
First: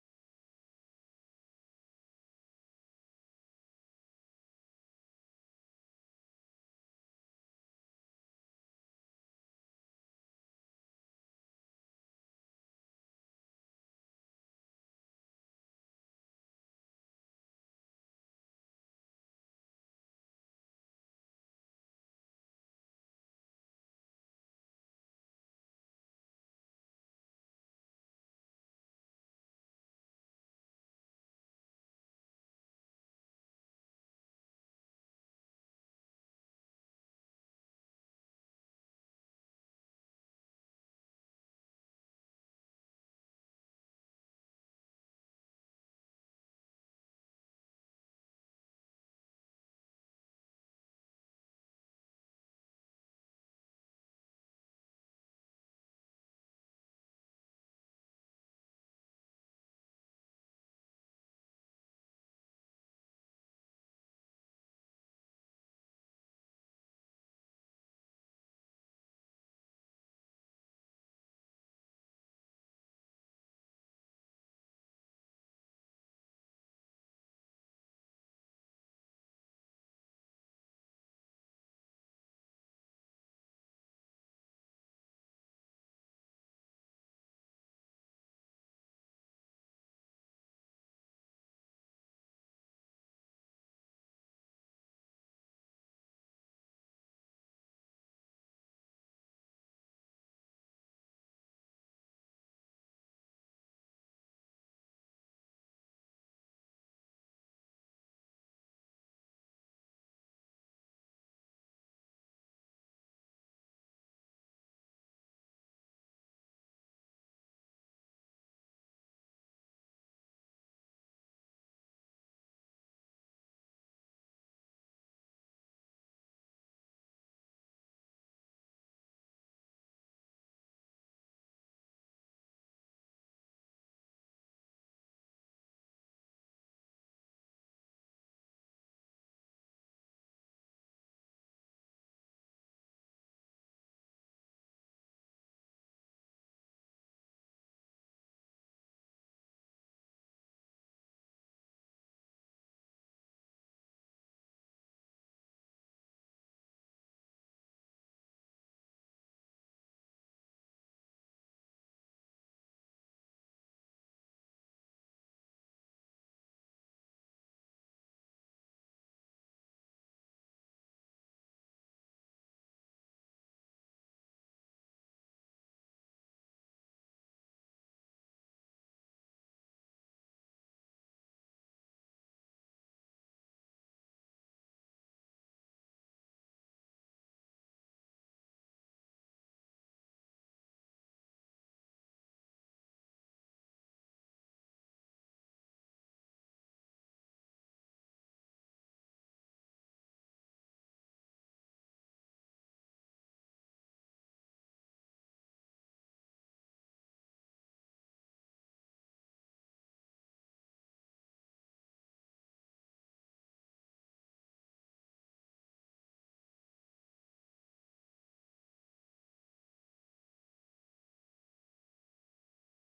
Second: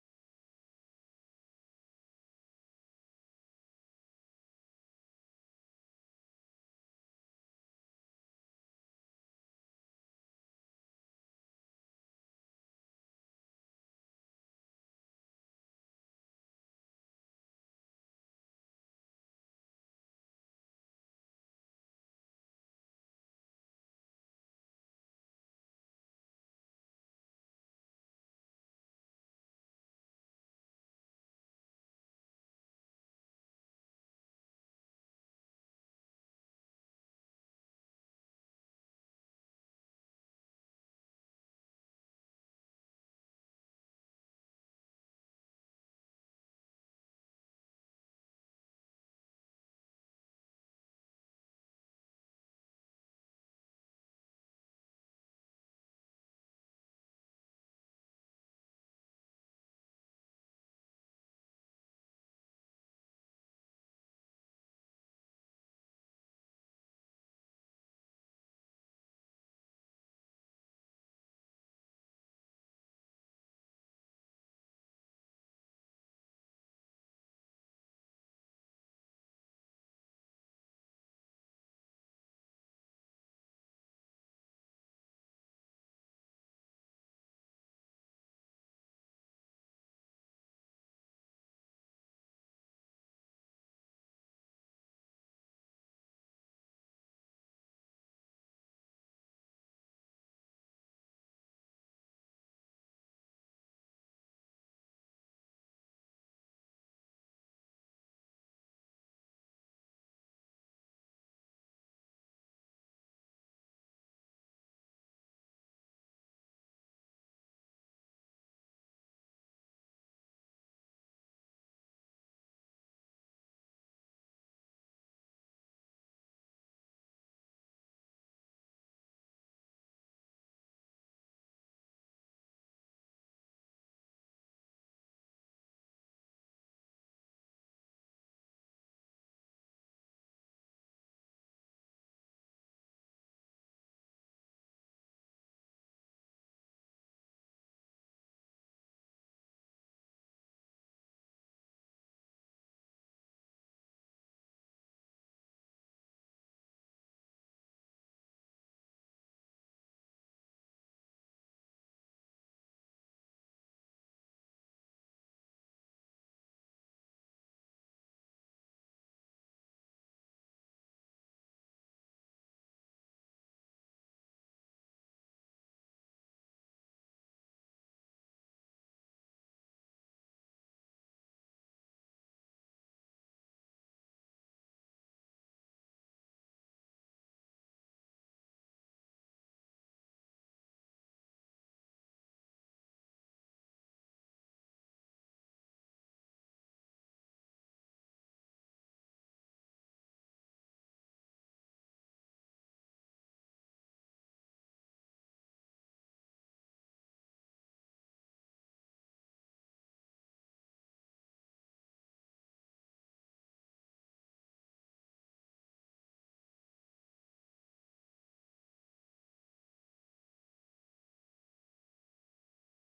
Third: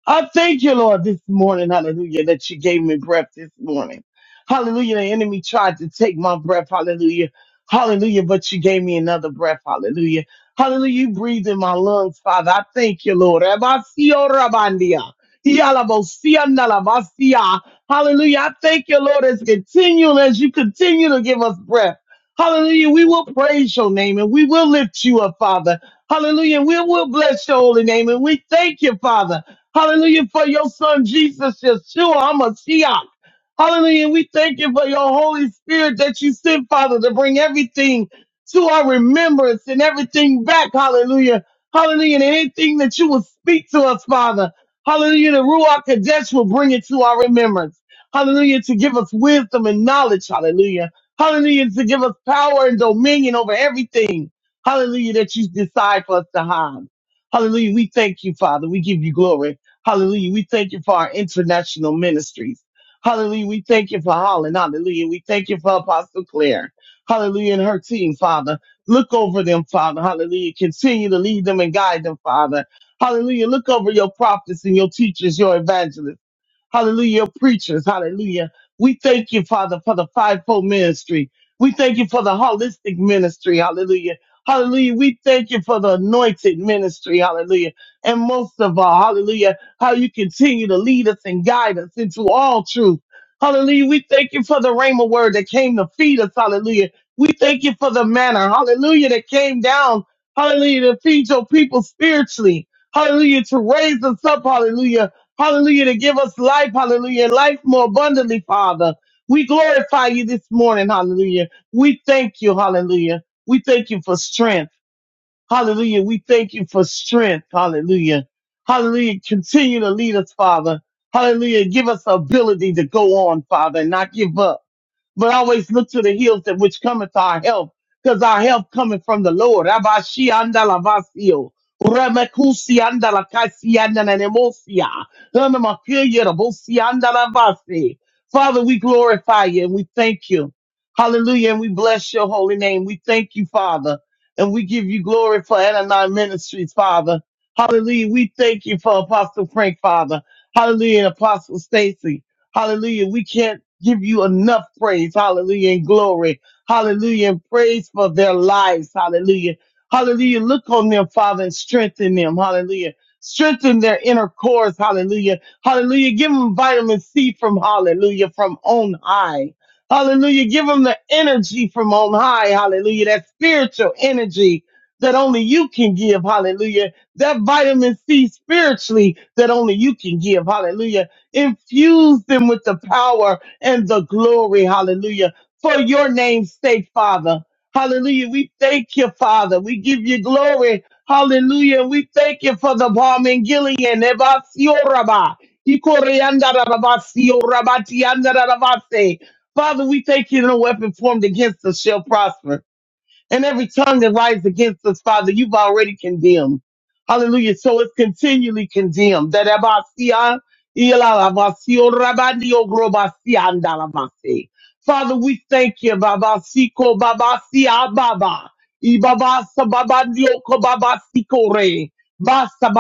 B: I thank you, Lord, this morning, hallelujah, that you gave me breath this morning. Hallelujah, the enemy tried to take my breath, hallelujah, hallelujah, but you gave me another breath, hallelujah. Hallelujah, you breathe in my lungs, Father. I thank you, Lord. Abasio rabandia, yalabosia nalabasia. Hallelujah, I thank you, Lord, as continue, as you continue to give us breath. Hallelujah, we will praise your name and we will lift you up, Father. Hallelujah, we will bless your holy name and we thank you, Father. Hallelujah for your son Jesus, Yeshua HaMashiach. Hallelujah. We thank you for your Holy Spirit that you sent, Father, to bring everything to our remembrance and everything back. Hallelujah. Hallelujah. And anything that you will speak to us, Father. Hallelujah. The Ruach Kadesh will bring it to our remembrance. Hallelujah. To give us wisdom and knowledge. Hallelujah. Hallelujah. To give us power and dominion over everything. Hallelujah. That you decide for us to have. Hallelujah. We thank you, Father. We give you glory. Hallelujah. We thank you for our international ministries. Hallelujah. We thank you for Holland. Hallelujah. We thank you for Apostle Claire. Hallelujah. And her team, Father. Look over them, Father. Hallelujah. Continue to lead them and guide them, Father. Hallelujah. Look over your prophets and your teachers, your evangelists. Hallelujah. Preachers. Hallelujah. We thank you, Father, for the fivefold ministry. We thank you for the holistic ministry. Hallelujah. Hallelujah. We thank you for the anointed ministry. Hallelujah. And most of all, hallelujah, how you continue to lead us and guide us into all truth. Hallelujah. We thank you for the rhema word that came to feed us. Hallelujah. We thank you for the manna. Hallelujah. That came down. Hallelujah. To feed your people spiritually. Hallelujah. To raise us up. Hallelujah Hallelujah, to give us life, hallelujah, and life more abundantly, Father. We glorify you this morning, hallelujah. We thank you, hallelujah. We thank you for strength, hallelujah. We thank you for strength, hallelujah. Hallelujah. Continue to lead us, Father. Hallelujah. Give us the ability to go on, Father, and not give up but always look to the hills that which cometh our help, because our help cometh from the Lord. Abashi andalavasio, Ramakusi andalakasi andananemosia, Ranamakuya rabosi andalavasi. Father, we glorify you and we thank you. Hallelujah. And we bless your holy name. We thank you, Father. And we give you glory for Anani Ministries, Father. Hallelujah. We thank you for Apostle Frank, Father. Hallelujah. And Apostle Stacy. Hallelujah. We can't give you enough praise. Hallelujah. And glory. Hallelujah. And praise for their lives. Hallelujah. Hallelujah. Look on them, Father, and strengthen them. Hallelujah. Strengthen their inner cores. Hallelujah. Hallelujah. Give them vitamin C from hallelujah, from on high. Hallelujah. Give them the energy from on high. Hallelujah. That spiritual energy that only you can give. Hallelujah. That vitamin C spiritually that only you can give. Hallelujah. Infuse them with the power and the glory. Hallelujah. For your name's sake, Father. Hallelujah. We thank you, Father. We give you glory. Hallelujah. We thank you for the bomb in Gilead. Ebasioraba. Ikoriandarabasiorabatiandarabase. Father, we thank you. No weapon formed against us shall prosper. And every tongue that rises against us, Father, you've already condemned. Hallelujah. So it's continually condemned. That abasia, ilalabasio, rabandio, grobasia, andalabase. Father, we thank you, Baba Siko Baba Sia Baba. Ibaba Sababandio Kobaba Sikore. Basa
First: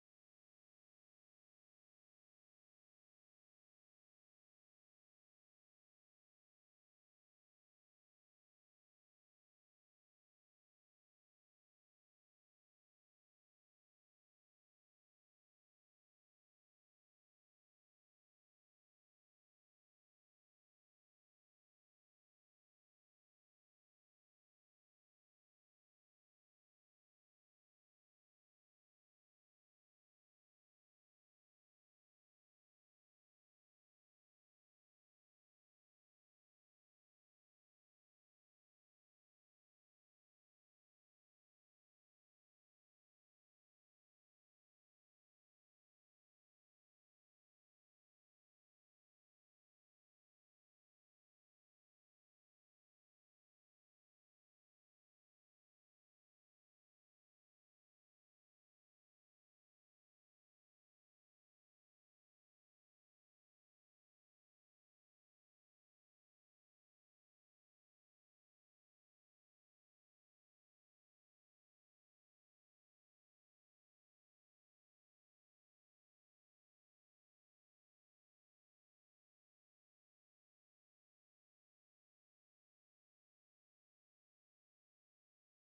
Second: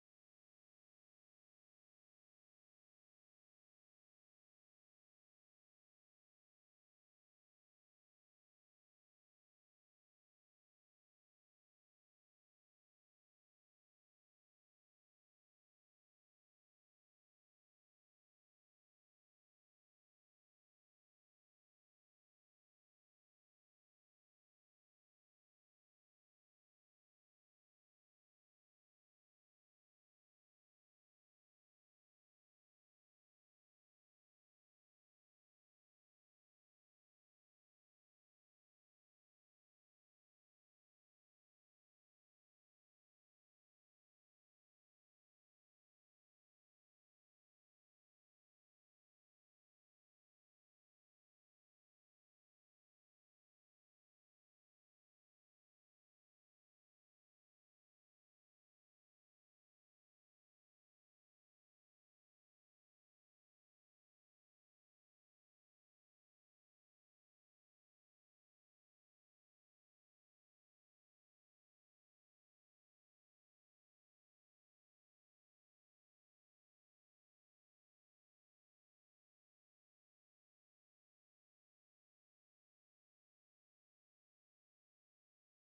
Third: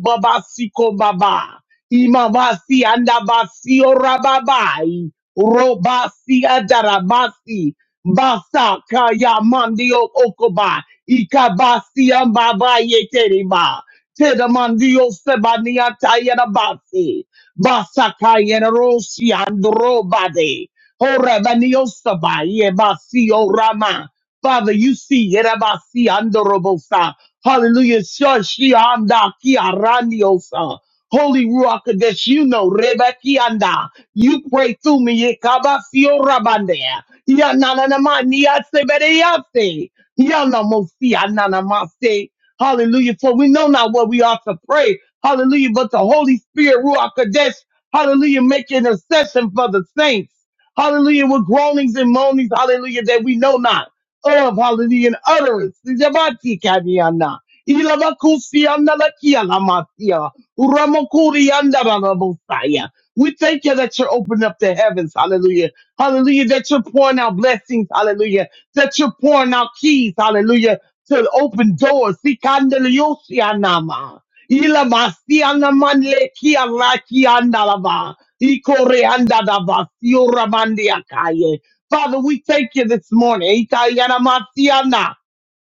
B: Baba Siko Baba. Imabasi Andabasi Orababai. Robasi Adarabasi. Basa kaya mandio okoba. Ikabasi ambaba yeteriba. Teda mandio sebania tayera basi. Basa kaya rosi andro bade. Ora banio saba ye basi orama. Father, you see yerabasi andorobosa. Hallelujah. Shashi anda ki arandiosa. Holy Ruach Kadesh, you know, Rebeki anda. You pray through me, Yekaba Fiorabande. Ya na na na ma ni ya se be de ya se. Ya na mo si ya na na ma se. Hallelujah. For we know not what we ought to pray. Hallelujah. But the Holy Spirit, Ruach Kadesh, hallelujah, make intercession for the saints. Hallelujah. With groanings and moanings, hallelujah, that we know not of. Hallelujah. And utterance. Jabati kadiyana. Ilabakusi andalakia lamasia. Uramokuri andabalabosaya. We thank you that you're opening up the heavens. Hallelujah Hallelujah. That you're pouring out blessings. Hallelujah. That you're pouring out keys. Hallelujah. To open doors. Sikandaliyosianama. Ilamasianamanlekialakiandalaba. Ikoreandadabasiuramandiakaye. Father, we thank you this morning. Ikayanamasiana.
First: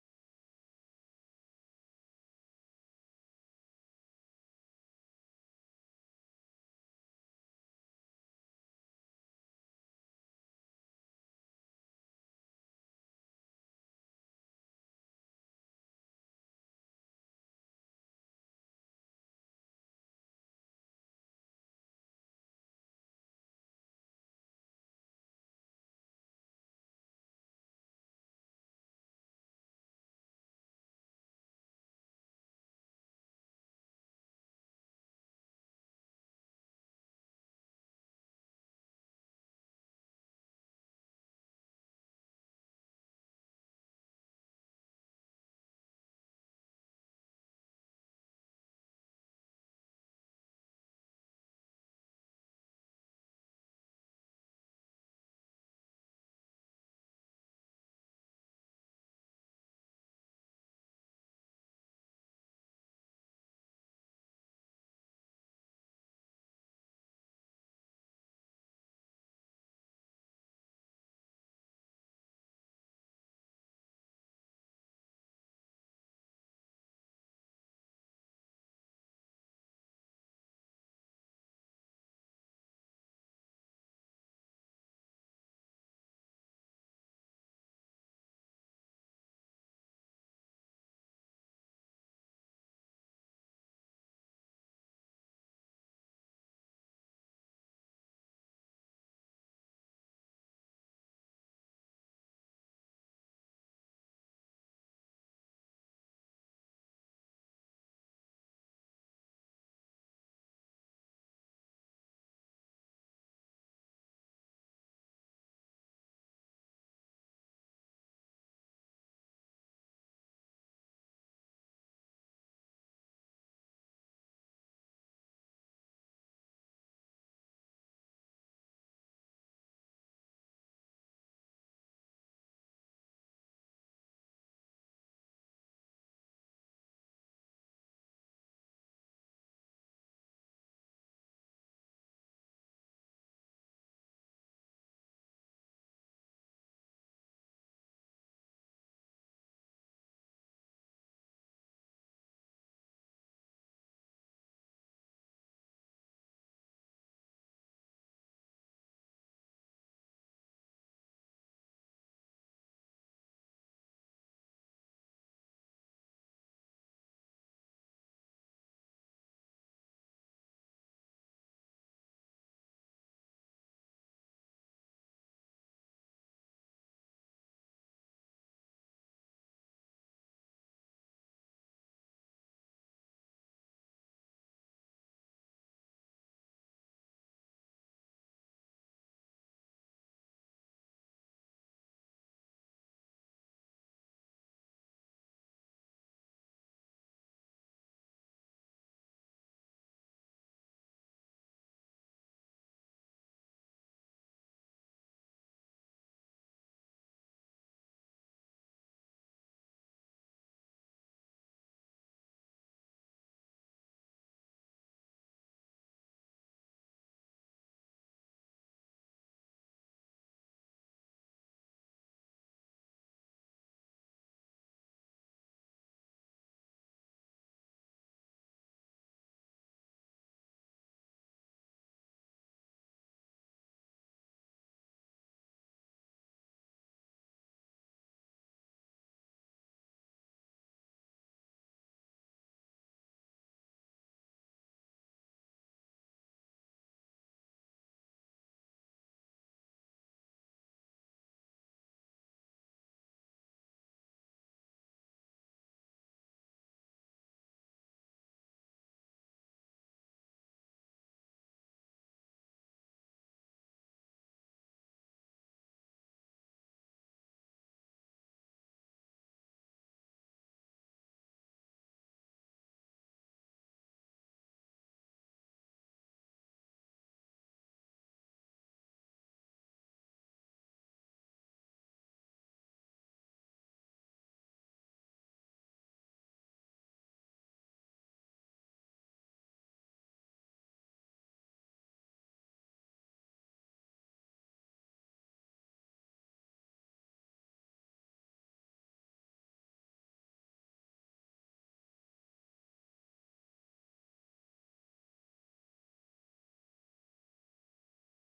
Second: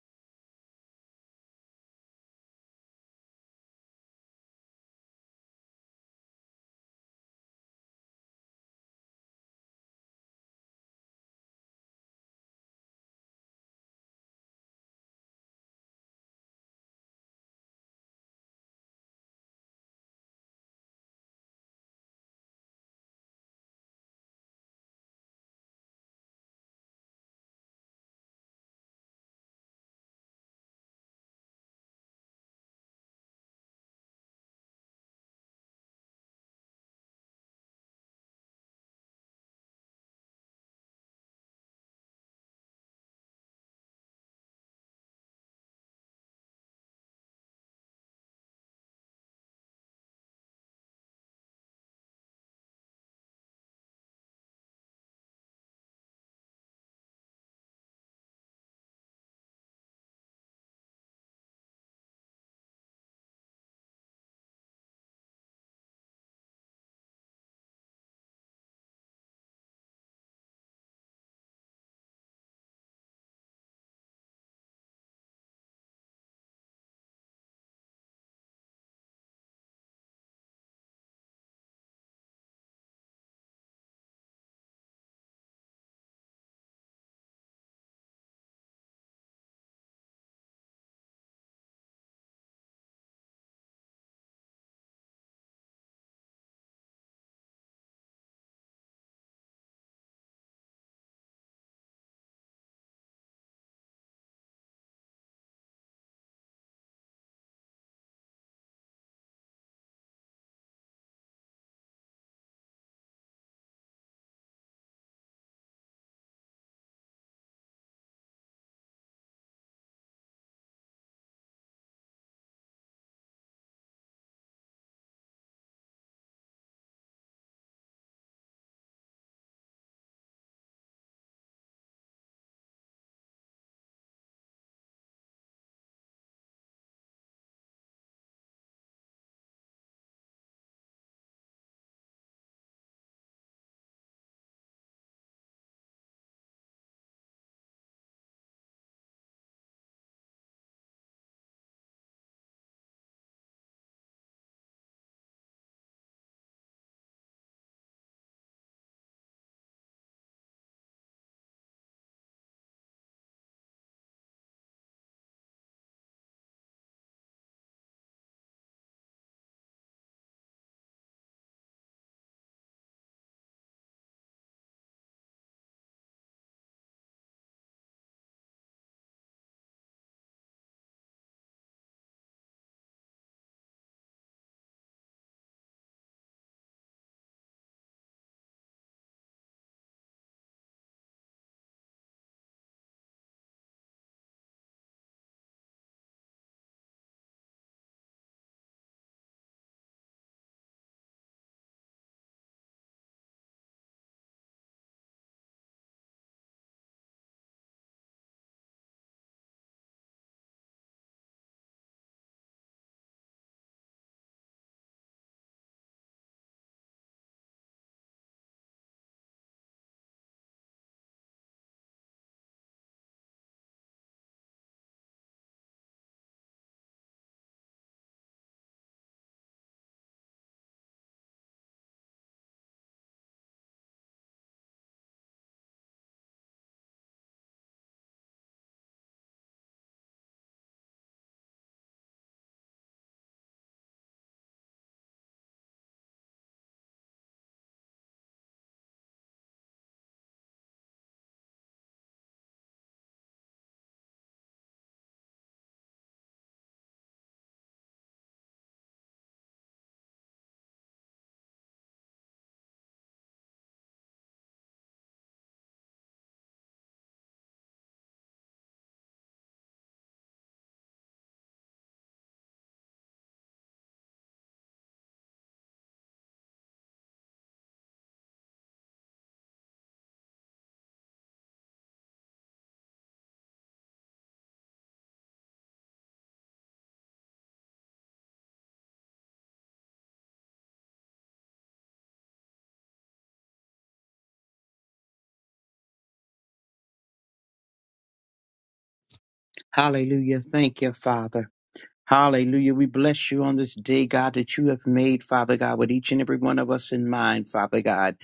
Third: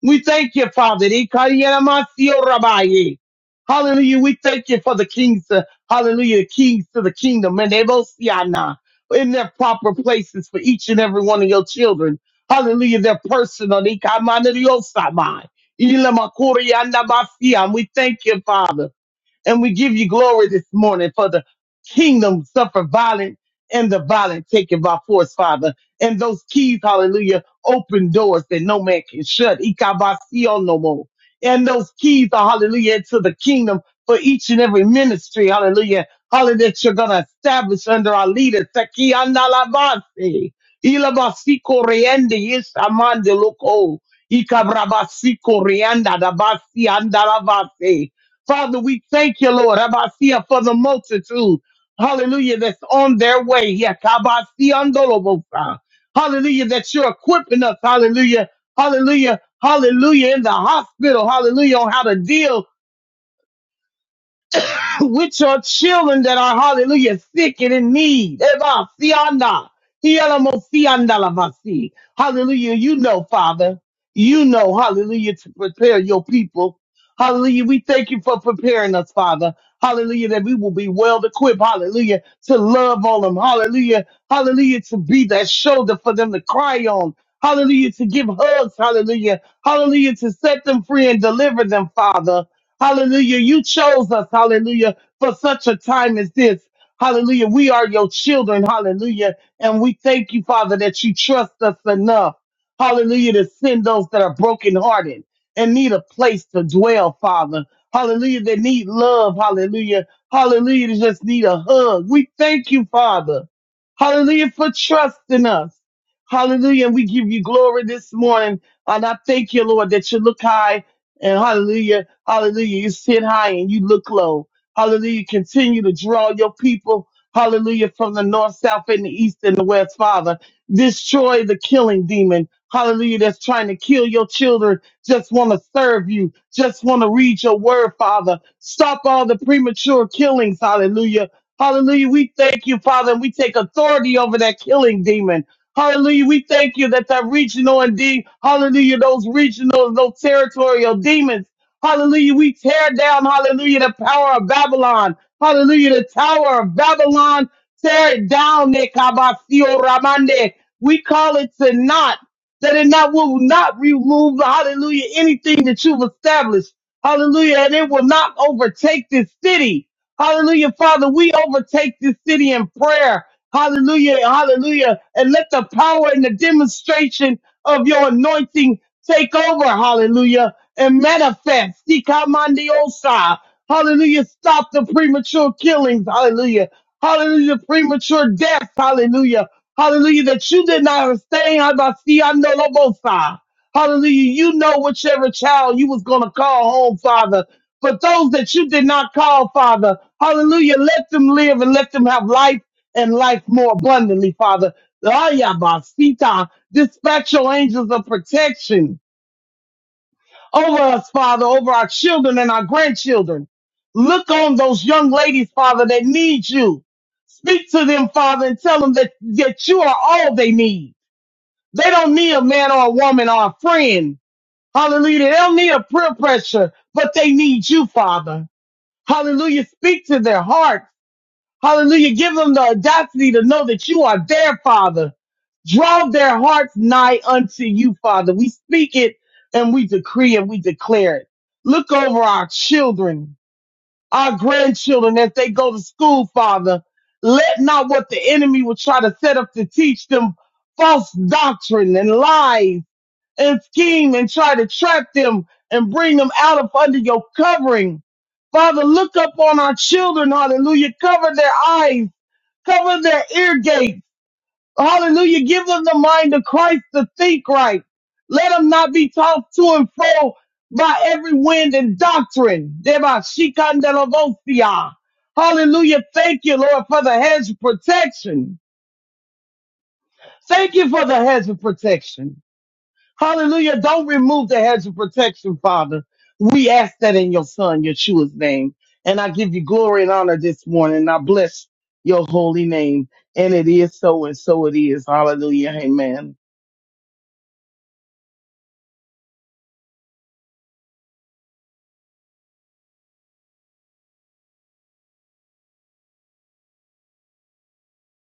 B: We thank you, Father. Ikariyamasio rabaye. Hallelujah. We thank you for the kings. uh, hallelujah. kings to the kingdom. And they both in their proper places for each and every one of your children. Hallelujah. Their personal. Ikamaneriosama. Ilamakuriyanamasi. And we thank you, Father. And we give you glory this morning for the kingdom suffer violent and the violent taken by force, Father. And those keys, hallelujah, open doors that no man can shut. Ikabasio no more. And those keys are, hallelujah, to the kingdom for each and every ministry, hallelujah. Hallelujah, that you're going to establish under our leader. Takiandalabase. Ilabasiko reende yeshamande loko. Ikabrabasiko reanda dabasi andalabase. Father, we thank you, Lord, Abasia, for the multitude. Hallelujah, that's on their way. Yeah, Kabasiandolobosa. Hallelujah, that you're equipping us. Hallelujah. Hallelujah. Hallelujah. In the hospital. Hallelujah. On how to deal. <coughs> <laughs> with your children that are hallelujah sick and in need. Eva, Sianda, Hielamo, Sianda, Lavasi. Hallelujah. You know, Father, you know, hallelujah, to prepare your people. Hallelujah. We thank you for preparing us, Father. Hallelujah, that we will be well equipped. Hallelujah, to love on them. Hallelujah. Hallelujah, to be that shoulder for them to cry on. Hallelujah, to give hugs. Hallelujah. Hallelujah, to set them free and deliver them, Father. Hallelujah. You chose us, hallelujah, for such a time as this. Hallelujah. We are your children, hallelujah. And we thank you, Father, that you trust us enough, hallelujah, to send those that are brokenhearted and need a place to dwell, Father. Hallelujah. They need love, hallelujah. Hallelujah. They just need a hug. We thank you, Father. Hallelujah, for trusting us. Hallelujah. And we give you glory this morning. And I thank you, Lord, that you look high and hallelujah Hallelujah. You sit high and you look low. Hallelujah. Continue to draw your people. Hallelujah. From the north, south, and the east and the west, Father. Destroy the killing demon. Hallelujah. That's trying to kill your children. Just want to serve you. Just want to read your word, Father. Stop all the premature killings. Hallelujah. Hallelujah. We thank you, Father, and we take authority over that killing demon. Hallelujah. We thank you that that regional and de- hallelujah, those regional, those territorial demons. Hallelujah. We tear down, hallelujah, the power of Babylon. Hallelujah. The tower of Babylon. Tear it down, Nekabasio Ramande. We call it to naught. That it not will not remove, hallelujah, anything that you've established. Hallelujah. And it will not overtake this city. Hallelujah. Father, we overtake this city in prayer. Hallelujah. Hallelujah. And let the power and the demonstration of your anointing take over. Hallelujah and manifest. Ikamandiosa. Hallelujah. Stop the premature killings. Hallelujah. Hallelujah. Premature deaths. Hallelujah. Hallelujah. That you did not abstain. Habasianolobosa. Hallelujah. You know whichever child you was going to call home, Father. But those that you did not call, Father, hallelujah, let them live and let them have life and life more abundantly, Father. Ayabasita. Dispatch your angels of protection over us, Father, over our children and our grandchildren. Look on those young ladies, Father, that need you. Speak to them, Father, and tell them that, that you are all they need. They don't need a man or a woman or a friend. Hallelujah. They don't need a peer pressure, but they need you, Father. Hallelujah. Speak to their hearts. Hallelujah. Give them the audacity to know that you are their Father. Draw their hearts nigh unto you, Father. We speak it and we decree and we declare it. Look over our children, our grandchildren as they go to school, Father. Let not what the enemy will try to set up to teach them false doctrine and lies and scheme and try to trap them and bring them out of under your covering. Father, look up on our children, hallelujah. Cover their eyes Cover their ear gates. Hallelujah. Give them the mind of Christ to think right. Let them not be tossed to and fro by every wind and doctrine. Deba shikandelavosia. Hallelujah. Thank you, Lord, for the hedge of protection. Thank you for the hedge of protection. Hallelujah. Don't remove the hedge of protection, Father. We ask that in your son, Yeshua's name. And I give you glory and honor this morning. And I bless your holy name. And it is so and so it is. Hallelujah. Amen.
C: Hallelujah. Thank you, Father. Hallelujah. We bless you on this day, God, that you have made, Father God, with each and every one of us in mind, Father God.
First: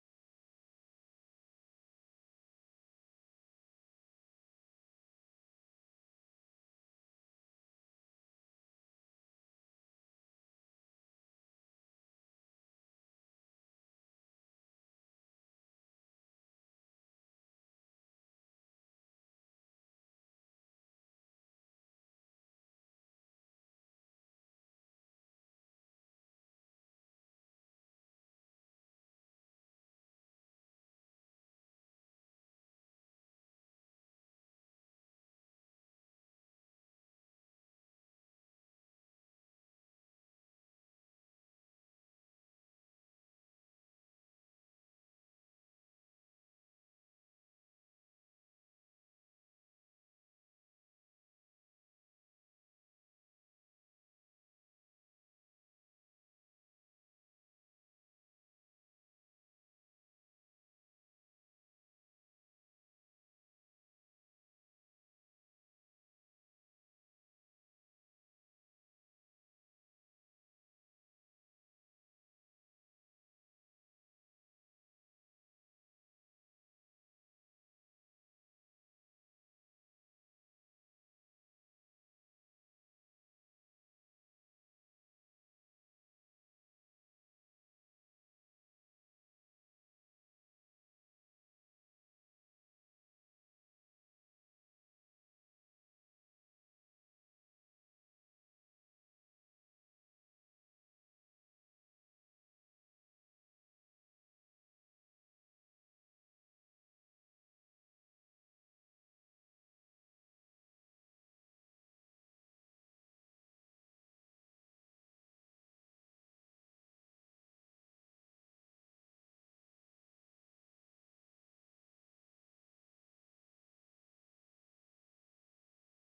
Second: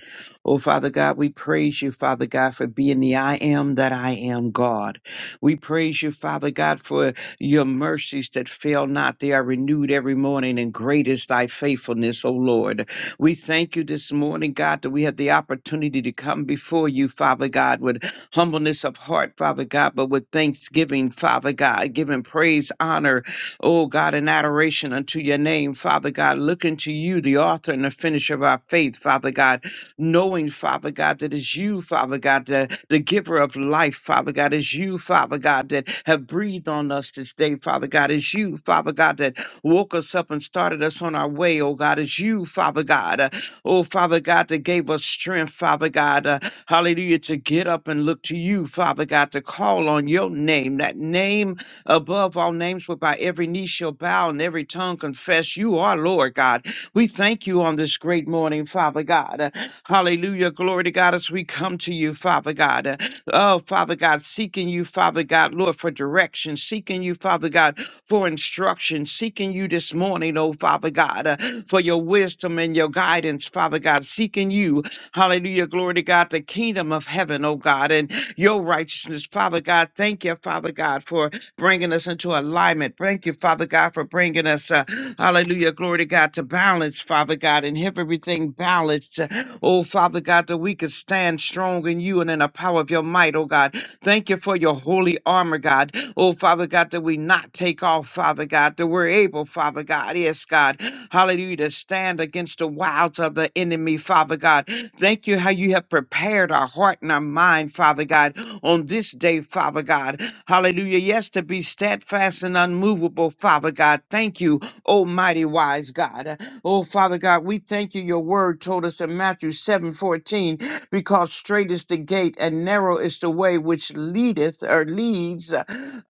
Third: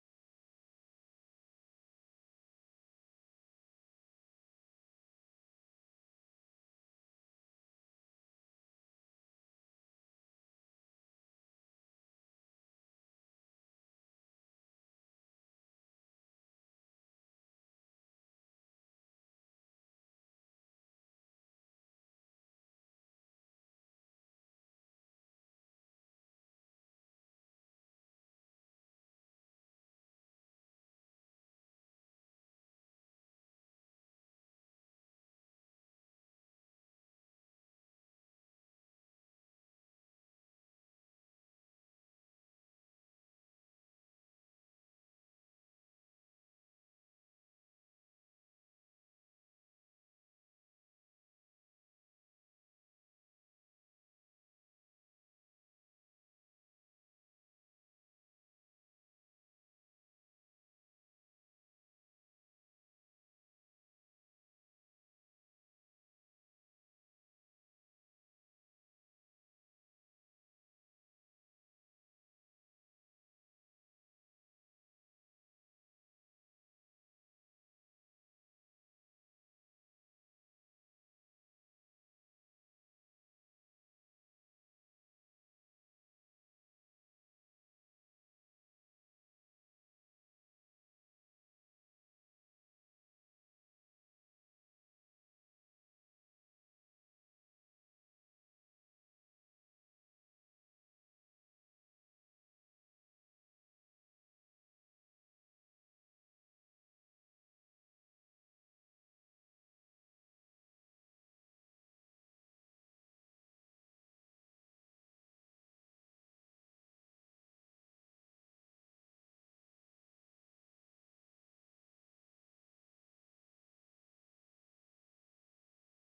C: Oh, Father God, we praise you, Father God, for being the I am that I am, God. We praise you, Father God, for your mercies that fail not. They are renewed every morning, and great is thy faithfulness, O Lord. We thank you this morning, God, that we have the opportunity to come before you, Father God, with humbleness of heart, Father God, but with thanksgiving, Father God, giving praise, honor, Oh God, in adoration unto your name, Father God, looking to you, the author and the finisher of our faith, Father God, knowing, Father God, that it's you, Father God, the, the giver of life, Father God, it's you, Father God, that have breathed on us this day, Father God, it's you, Father God, that woke us up and started us on our way, oh God, it's you, Father God, uh, oh Father God, that gave us strength, Father God, uh, hallelujah, to get up and look to you, Father God, to call on your name, that name above all names whereby every knee shall bow and every tongue confess you are Lord God. We thank you on this great morning, Father God. Uh, Hallelujah. Glory to God as we come to you, Father God. Uh, Oh, Father God, seeking you, Father God, Lord, for direction, seeking you, Father God, for instruction, seeking you this morning, oh Father God, uh, for your wisdom and your guidance, Father God, seeking you, hallelujah, glory to God, the kingdom of heaven, oh God, and your righteousness, Father God. Thank you, Father God, for bringing us into alignment. Thank you, Father God, for bringing us, uh, hallelujah, glory to God, to balance, Father God, and have everything balanced. uh, Oh, Father God, that we could stand strong in you and in the power of your might, oh God. Thank you for your holy armor, God. Oh, Father God, that we not take off, Father God, that we're able, Father God, yes, God, hallelujah, to stand against the wiles of the enemy, Father God. Thank you how you have prepared our heart and our mind, Father God, on this day, Father God. Hallelujah. Yes, to be steadfast and unmovable, Father God. Thank you, Almighty Wise God. Oh, Father God, we thank you. Your word told us in Matthew seven fourteen, because straight is the gate and narrow is the way which leadeth or leads uh,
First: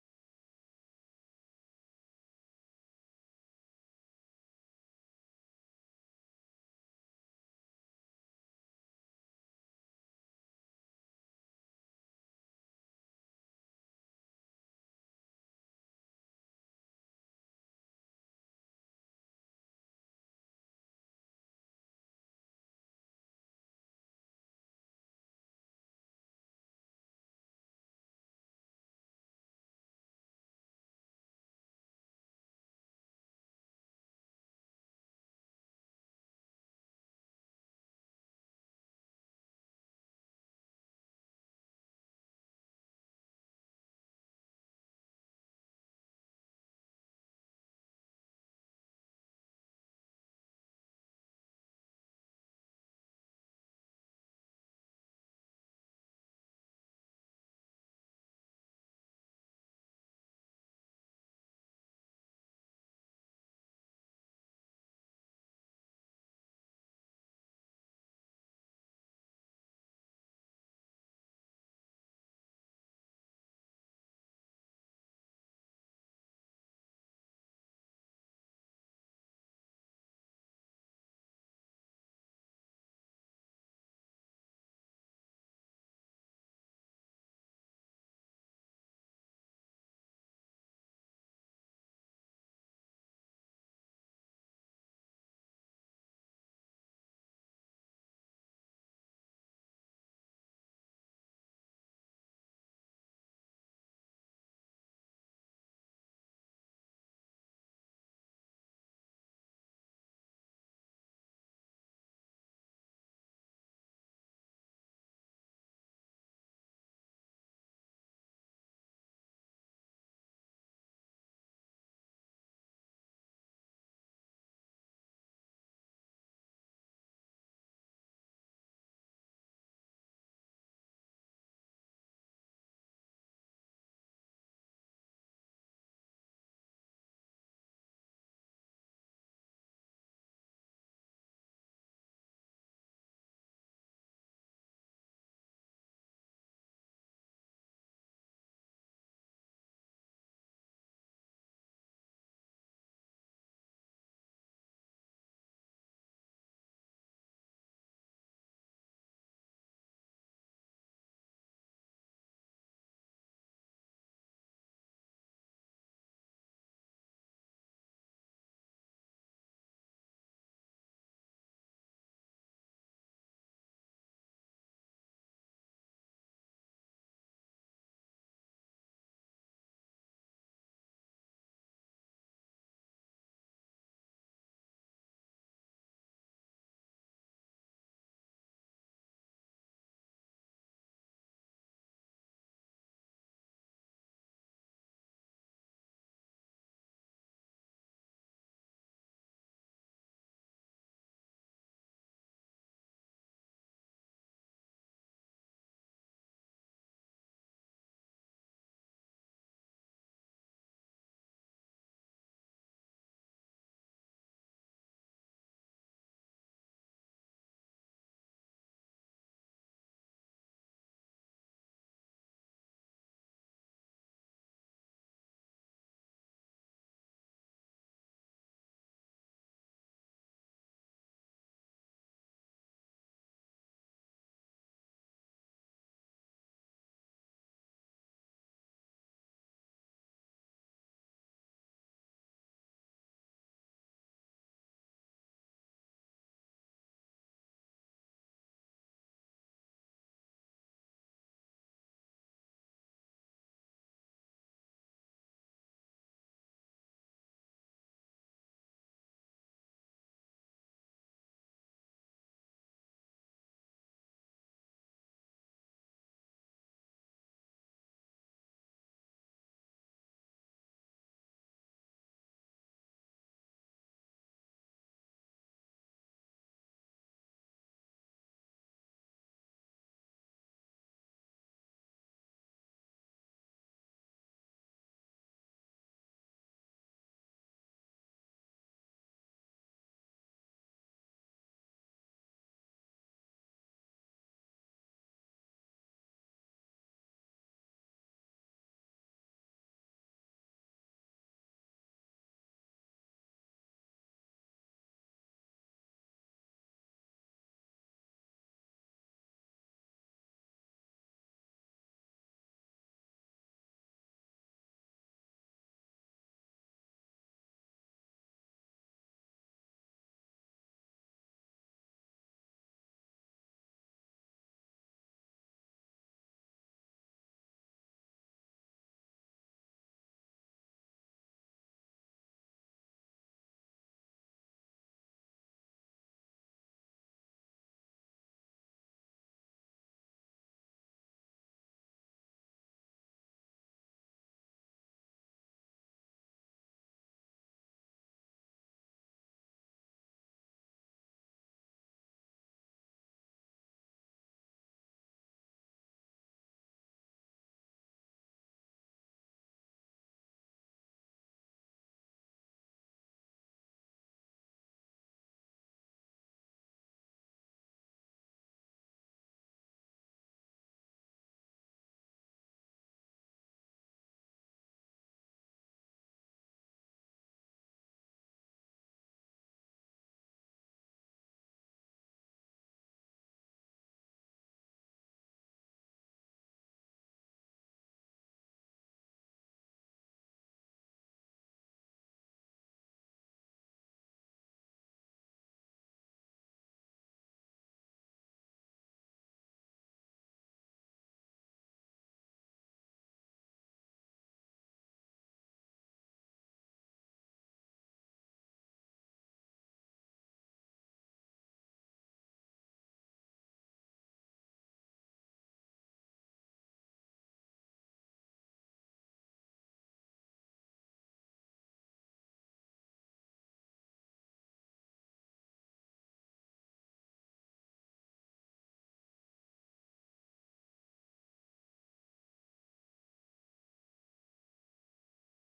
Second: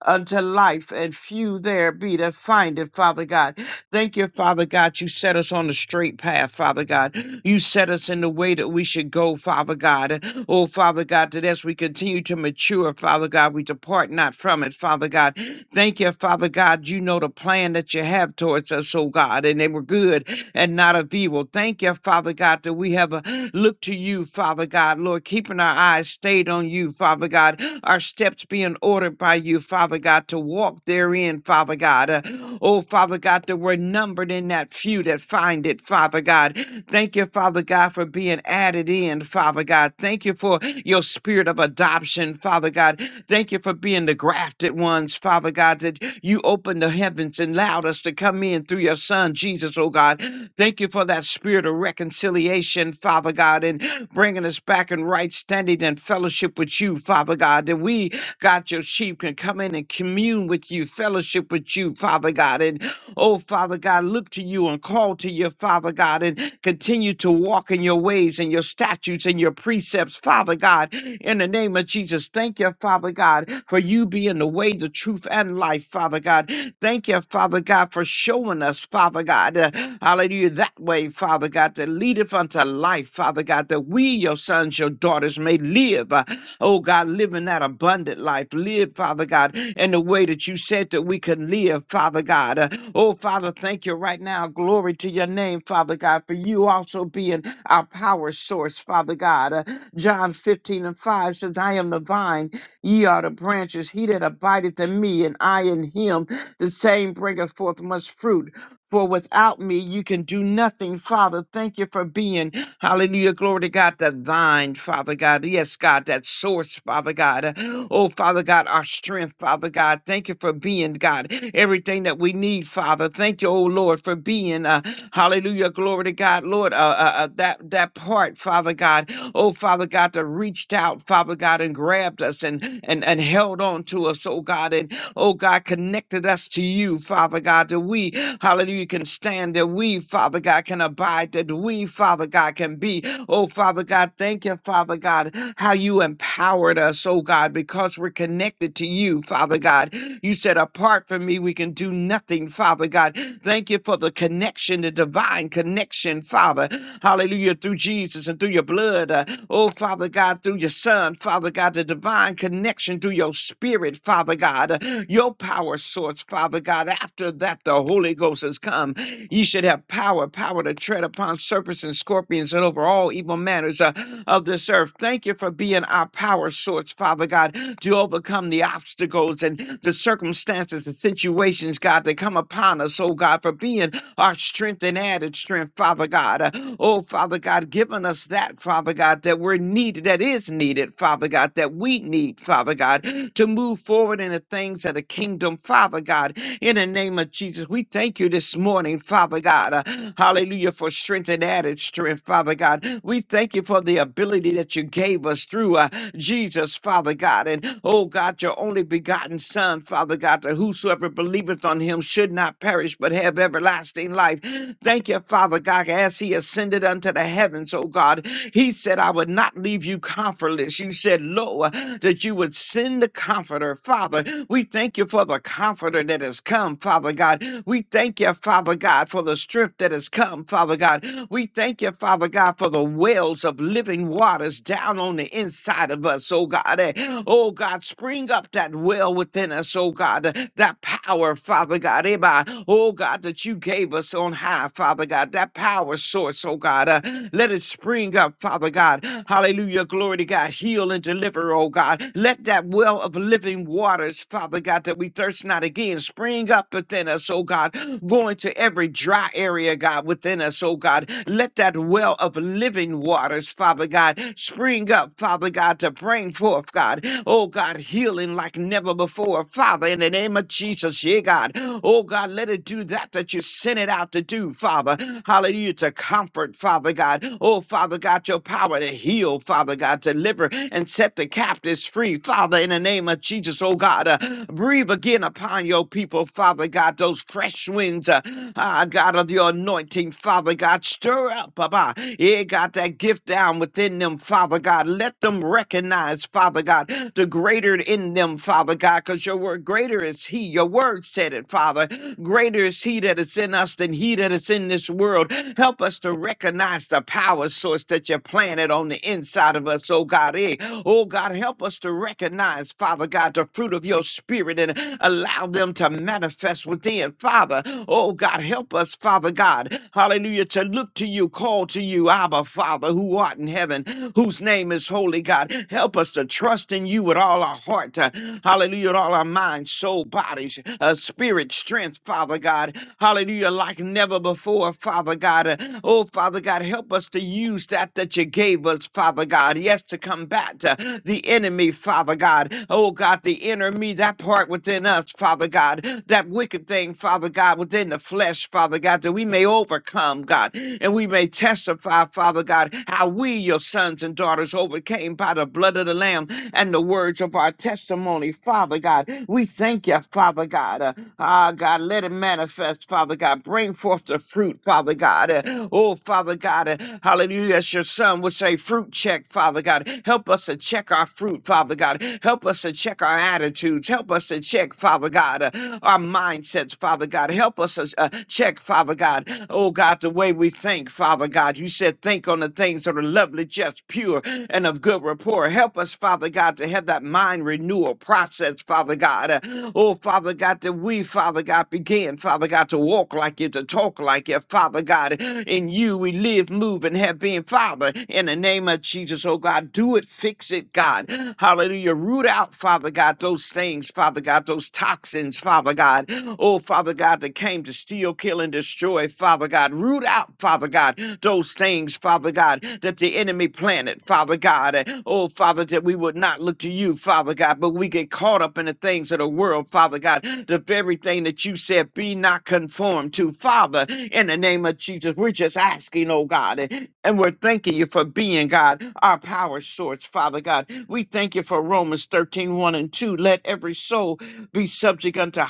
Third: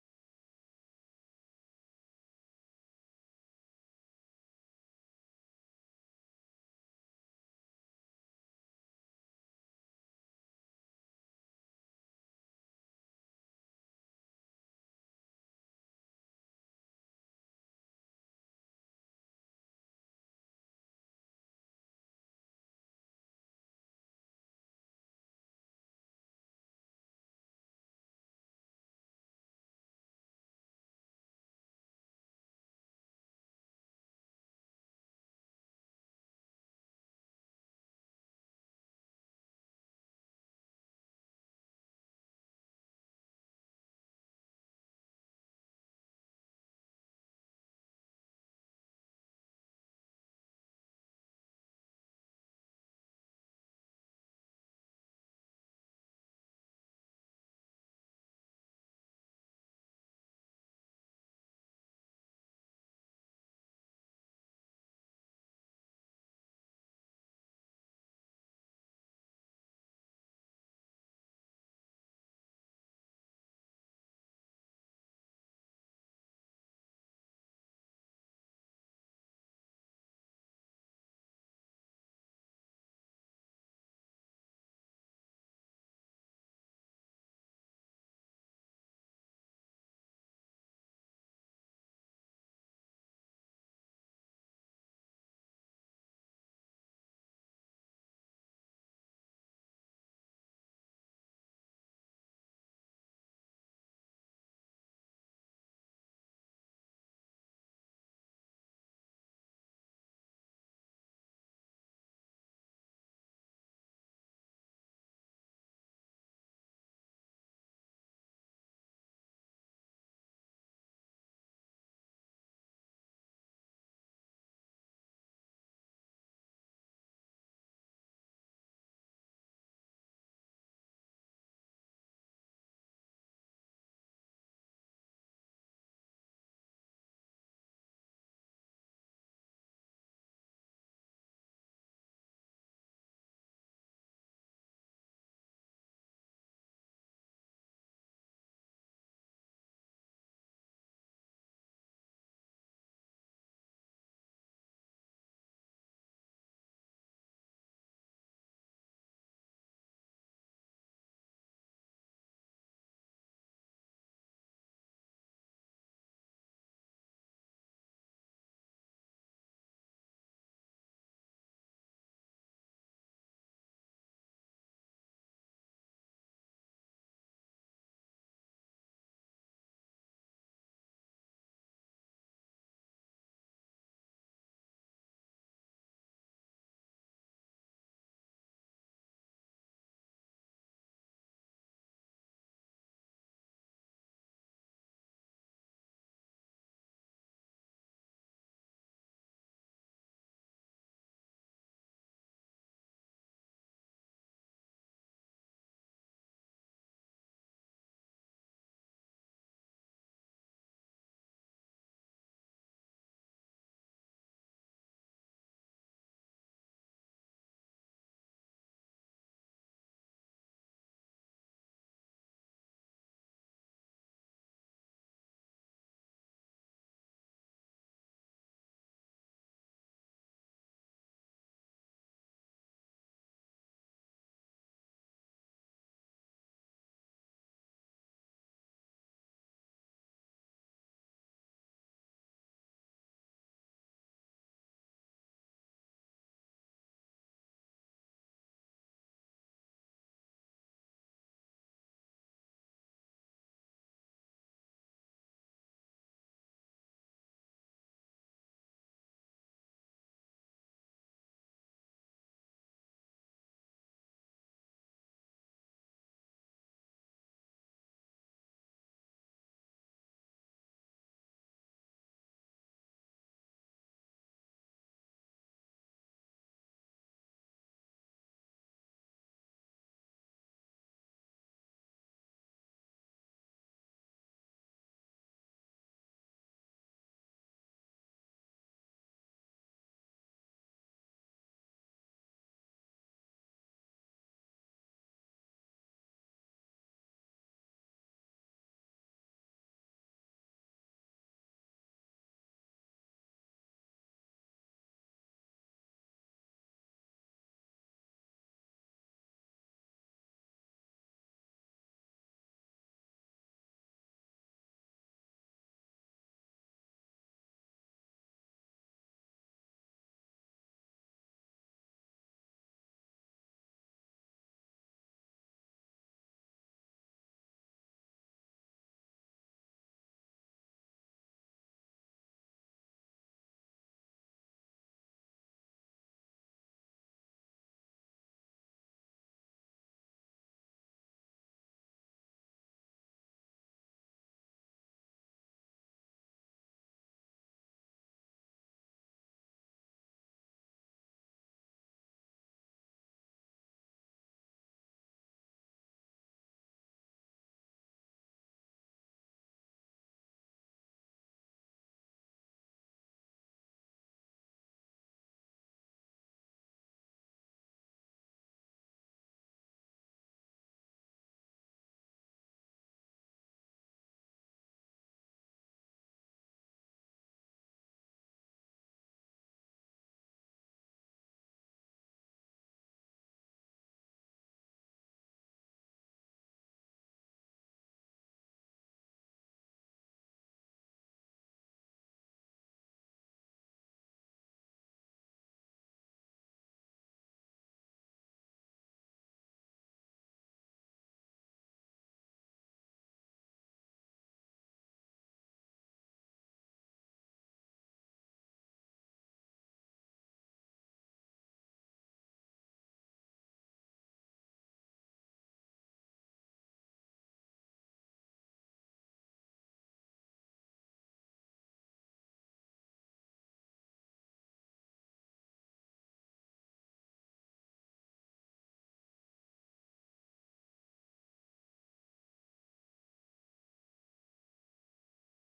C: unto life, and few there be that find it, Father God. Thank you, Father God. You set us on the straight path, Father God. You set us in the way that we should go, Father God. Oh, Father God, that as we continue to mature, Father God, we depart not from it, Father God. Thank you, Father God. You know the plan that you have towards us, oh God, and they were good and not of evil. Thank you, Father God, that we have a look to you, Father God, Lord, keeping our eyes stayed on you, Father God, our steps being ordered by you, Father God, to walk therein, Father God. Uh, oh, Father God, that we're numbered in that few that find it, Father God. Thank you, Father God, for being added in, Father God. Thank you for your spirit of adoption, Father God. Thank you for being the grafted ones, Father God, that you opened the heavens and allowed us to come in through your Son, Jesus, oh God. Thank you for that spirit of reconciliation, Father God, and bringing us back in right standing and fellowship with you, Father God, that we, God, your sheep can come in and commune with you, fellowship with you, Father God. And oh, Father God, look to you and call to you, Father God, and continue to walk in your ways and your statutes and your precepts, Father God. In the name of Jesus, thank you, Father God, for you being the way, the truth, and life, Father God. Thank you, Father God, for showing us, Father God, uh, hallelujah, that way, Father God, that leadeth unto life, Father God, that we, your sons, your daughters, may live, uh, oh God, living that abundant life. Live, Father God, in the way that you said that we could live, Father God. Uh, oh, Father, thank you right now. Glory to your name, Father God, for you also being our power source, Father God. Uh, John 15 and 5 says, I am the vine, ye are the branches. He that abideth in me, and I in him the same bringeth forth much fruit. For without me, you can do nothing, Father. Thank you for being, hallelujah, glory to God, that vine, Father God. Yes, God, that source, Father God. Oh, Father God, our strength, Father God. Thank you for being, God, everything that we need, Father. Thank you, oh Lord, for being, uh, hallelujah, glory to God, Lord, uh, uh, uh, that, that part, Father God. Oh, Father God, that reached out, Father God, and grabbed us and, and, and held on to us, oh God, and oh God, connected us to you, Father God, that we, hallelujah, can stand, that we, Father God, can abide, that we, Father God, can be. Oh, Father God, thank you, Father God, how you empowered us, oh God, because we're connected to you, Father God. You said, apart from me, we can do nothing nothing, Father God. Thank you for the connection, the divine connection, Father. Hallelujah, through Jesus and through your blood. uh, oh, Father God, through your Son, Father God, the divine connection through your spirit, Father God, uh, your power source, Father God. After that, the Holy Ghost has come. You should have power, power to tread upon serpents and scorpions and over all evil manners uh, of this earth. Thank you for being our power source, Father God, to overcome the obstacles and the circumstances, the situations, God, that come upon us, oh God, for being our strength and added strength, Father God. Uh, Oh, Father God, giving us that, Father God, that we're needed, that is needed, Father God, that we need, Father God, to move forward in the things of the kingdom, Father God. In the name of Jesus, we thank you this morning, Father God. Uh, hallelujah, for strength and added strength, Father God. We thank you for the ability that you gave us through uh, Jesus, Father God. And oh God, your only begotten Son, Father God, that whosoever believeth on him should not perish but have everlasting everlasting life. Thank you, Father God, as he ascended unto the heavens, oh God. He said, I would not leave you comfortless. You said, Lo, that you would send the comforter, Father. We thank you for the comforter that has come, Father God. We thank you, Father God, for the strength that has come, Father God. We thank you, Father God, for the wells of living waters down on the inside of us, oh God. Eh, Oh God, spring up that well within us, oh God, eh, that power, Father God. eh, by- Oh God, that you you gave us on high, Father God, that power source, oh God. Uh, let it spring up, Father God. Hallelujah. Glory to God. Heal and deliver, oh God. Let that well of living waters, Father God, that we thirst not again, spring up within us, oh God. Going to every dry area, God, within us, oh God. Let that well of living waters, Father God, spring up, Father God, to bring forth, God. Oh God, healing like never before, Father, in the name of Jesus, yeah, God. Oh God, let it do that that you what you sent it out to do, Father. Hallelujah, to comfort, Father God. Oh, Father God, your power to heal, Father God, to deliver and set the captives free, Father, in the name of Jesus, oh God. Uh, breathe again upon your people, Father God, those fresh winds, uh, ah, God, of your anointing, Father God. Stir up, Baba. Yeah, God, that gift down within them, Father God. Let them recognize, Father God, the greater in them, Father God, because your word greater is He. Your word said it, Father. Greater is He that is in us than he that is in this world. Help us to recognize the power source that you planted on the inside of us, oh God. Eh, Oh God, help us to recognize, Father God, the fruit of your spirit and allow them to manifest within, Father. Oh God, help us, Father God. Hallelujah, to look to you, call to you, Abba, Father, who art in heaven, whose name is holy, God. Help us to trust in you with all our heart, to, hallelujah, with all our mind, soul, bodies, uh, spirit, strength, Father God. Hallelujah, like never before, Father God. Uh, Oh, Father God, help us to use that that you gave us, Father God. Yes, to combat uh, the enemy, Father God. Oh, God, the enemy, that part within us, Father God. That wicked thing, Father God, within the flesh, Father God, that we may overcome, God. And we may testify, Father God, how we, your sons and daughters, overcame by the blood of the Lamb and the words of of our testimony, Father God. We thank you, Father God. Uh, Ah, God, let it manifest, Father God. Bring forth the fruit, Father God. Uh, Oh, Father God, uh, hallelujah. As your son would say, fruit check, Father God. Help us to check our fruit, Father God. Help us to check our attitudes. Help us to check, Father God, uh, our mindsets, Father God. Help us to uh, check, Father God. Oh, God, the way we think, Father God. You said, shall think on the things that are lovely, just, pure, and of good rapport. Help us, Father God, to have that mind renewal process, Father God. Uh, Oh, Father God, that we, Father God, begin, Father God, to walk like you, to talk like you, Father God. In you we live, move, and have been, Father. In the name of Jesus, oh God, do it, fix it, God. Hallelujah. Root out, Father God, those things, Father God, those toxins, Father God. Oh, Father God, that came to steal, kill, and destroy, Father God. Root out, Father God, those things, Father God, that the enemy planted, Father God. Uh, Oh, Father, that we would not look to you, Father God, but we get caught up in the things of the world, Father God. The very thing that you said, be not conformed to, Father, in the name of Jesus. We're just asking, oh God, uh, and we're thanking you for being, God, our power source, Father God. We thank you for Romans thirteen one and 2. Let every soul be subject unto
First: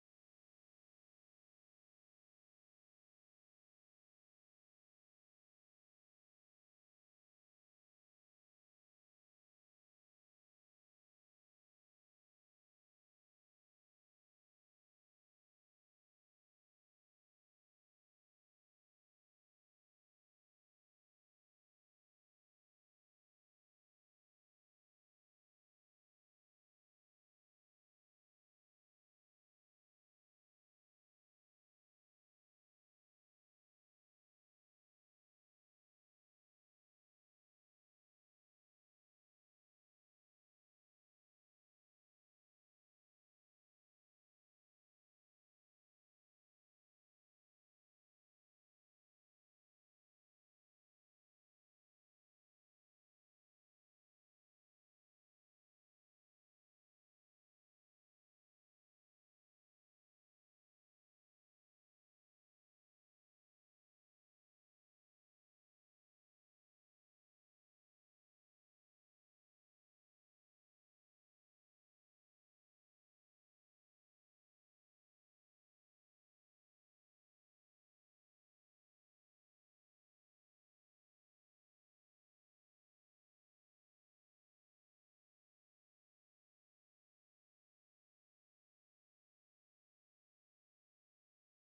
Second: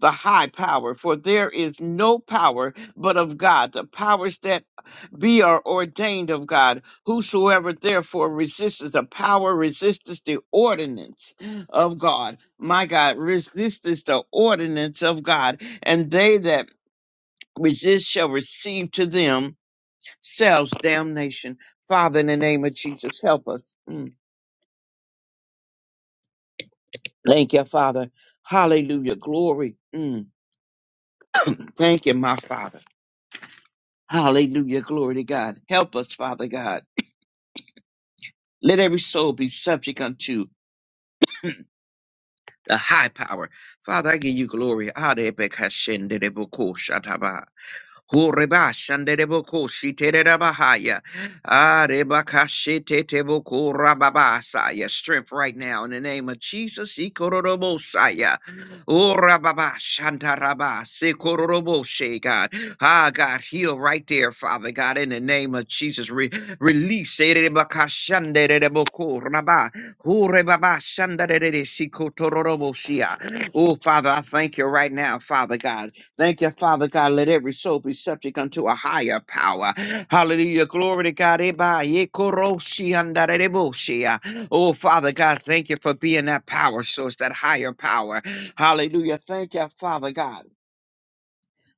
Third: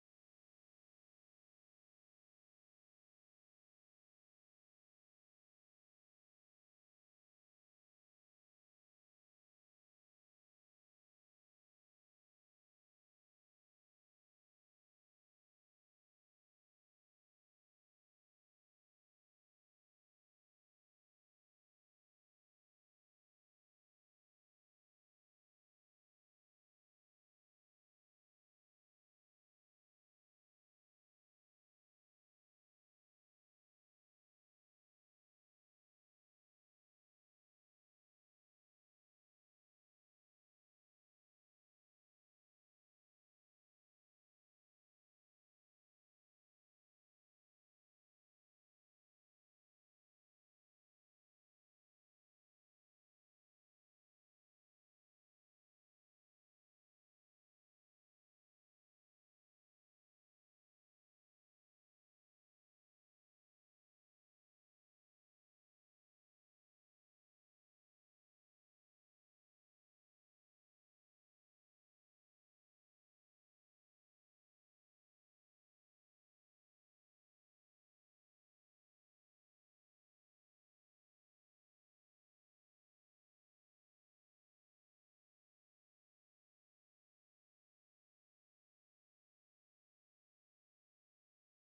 C: the high power, for there is no power but of God. The powers that be are ordained of God. Whosoever therefore resisteth the power resisteth the ordinance of God. My God, resisteth the ordinance of God, and they that resist shall receive to themselves damnation. Father, in the name of Jesus, help us. Mm. Thank you, Father. Hallelujah. Glory. Mm. Thank you, my Father. Hallelujah. Glory to God. Help us, Father God. Let every soul be subject unto the high power. Father, I give you glory. Hallelujah. Kureba shandereboko shitererabahaya. Ah, rebaka sheteteboko rababasaya. Strength right now in the name of Jesus. Ikororobosaya. Oh, rababa shandaraba sekororoboshe, God. Ah, God, heal right there, Father God, in the name of Jesus. Re- release. erebaka shandereboko raba. Oh, rebaba shandarere sikotororoboshia. Oh, Father, I thank you right now, Father God. Thank you, Father God. Let every soul be subject unto a higher power. Hallelujah. Glory to God. Eba, ye koro shi Oh, Father God, thank you for being that power source, that higher power. Hallelujah. Thank you, Father God.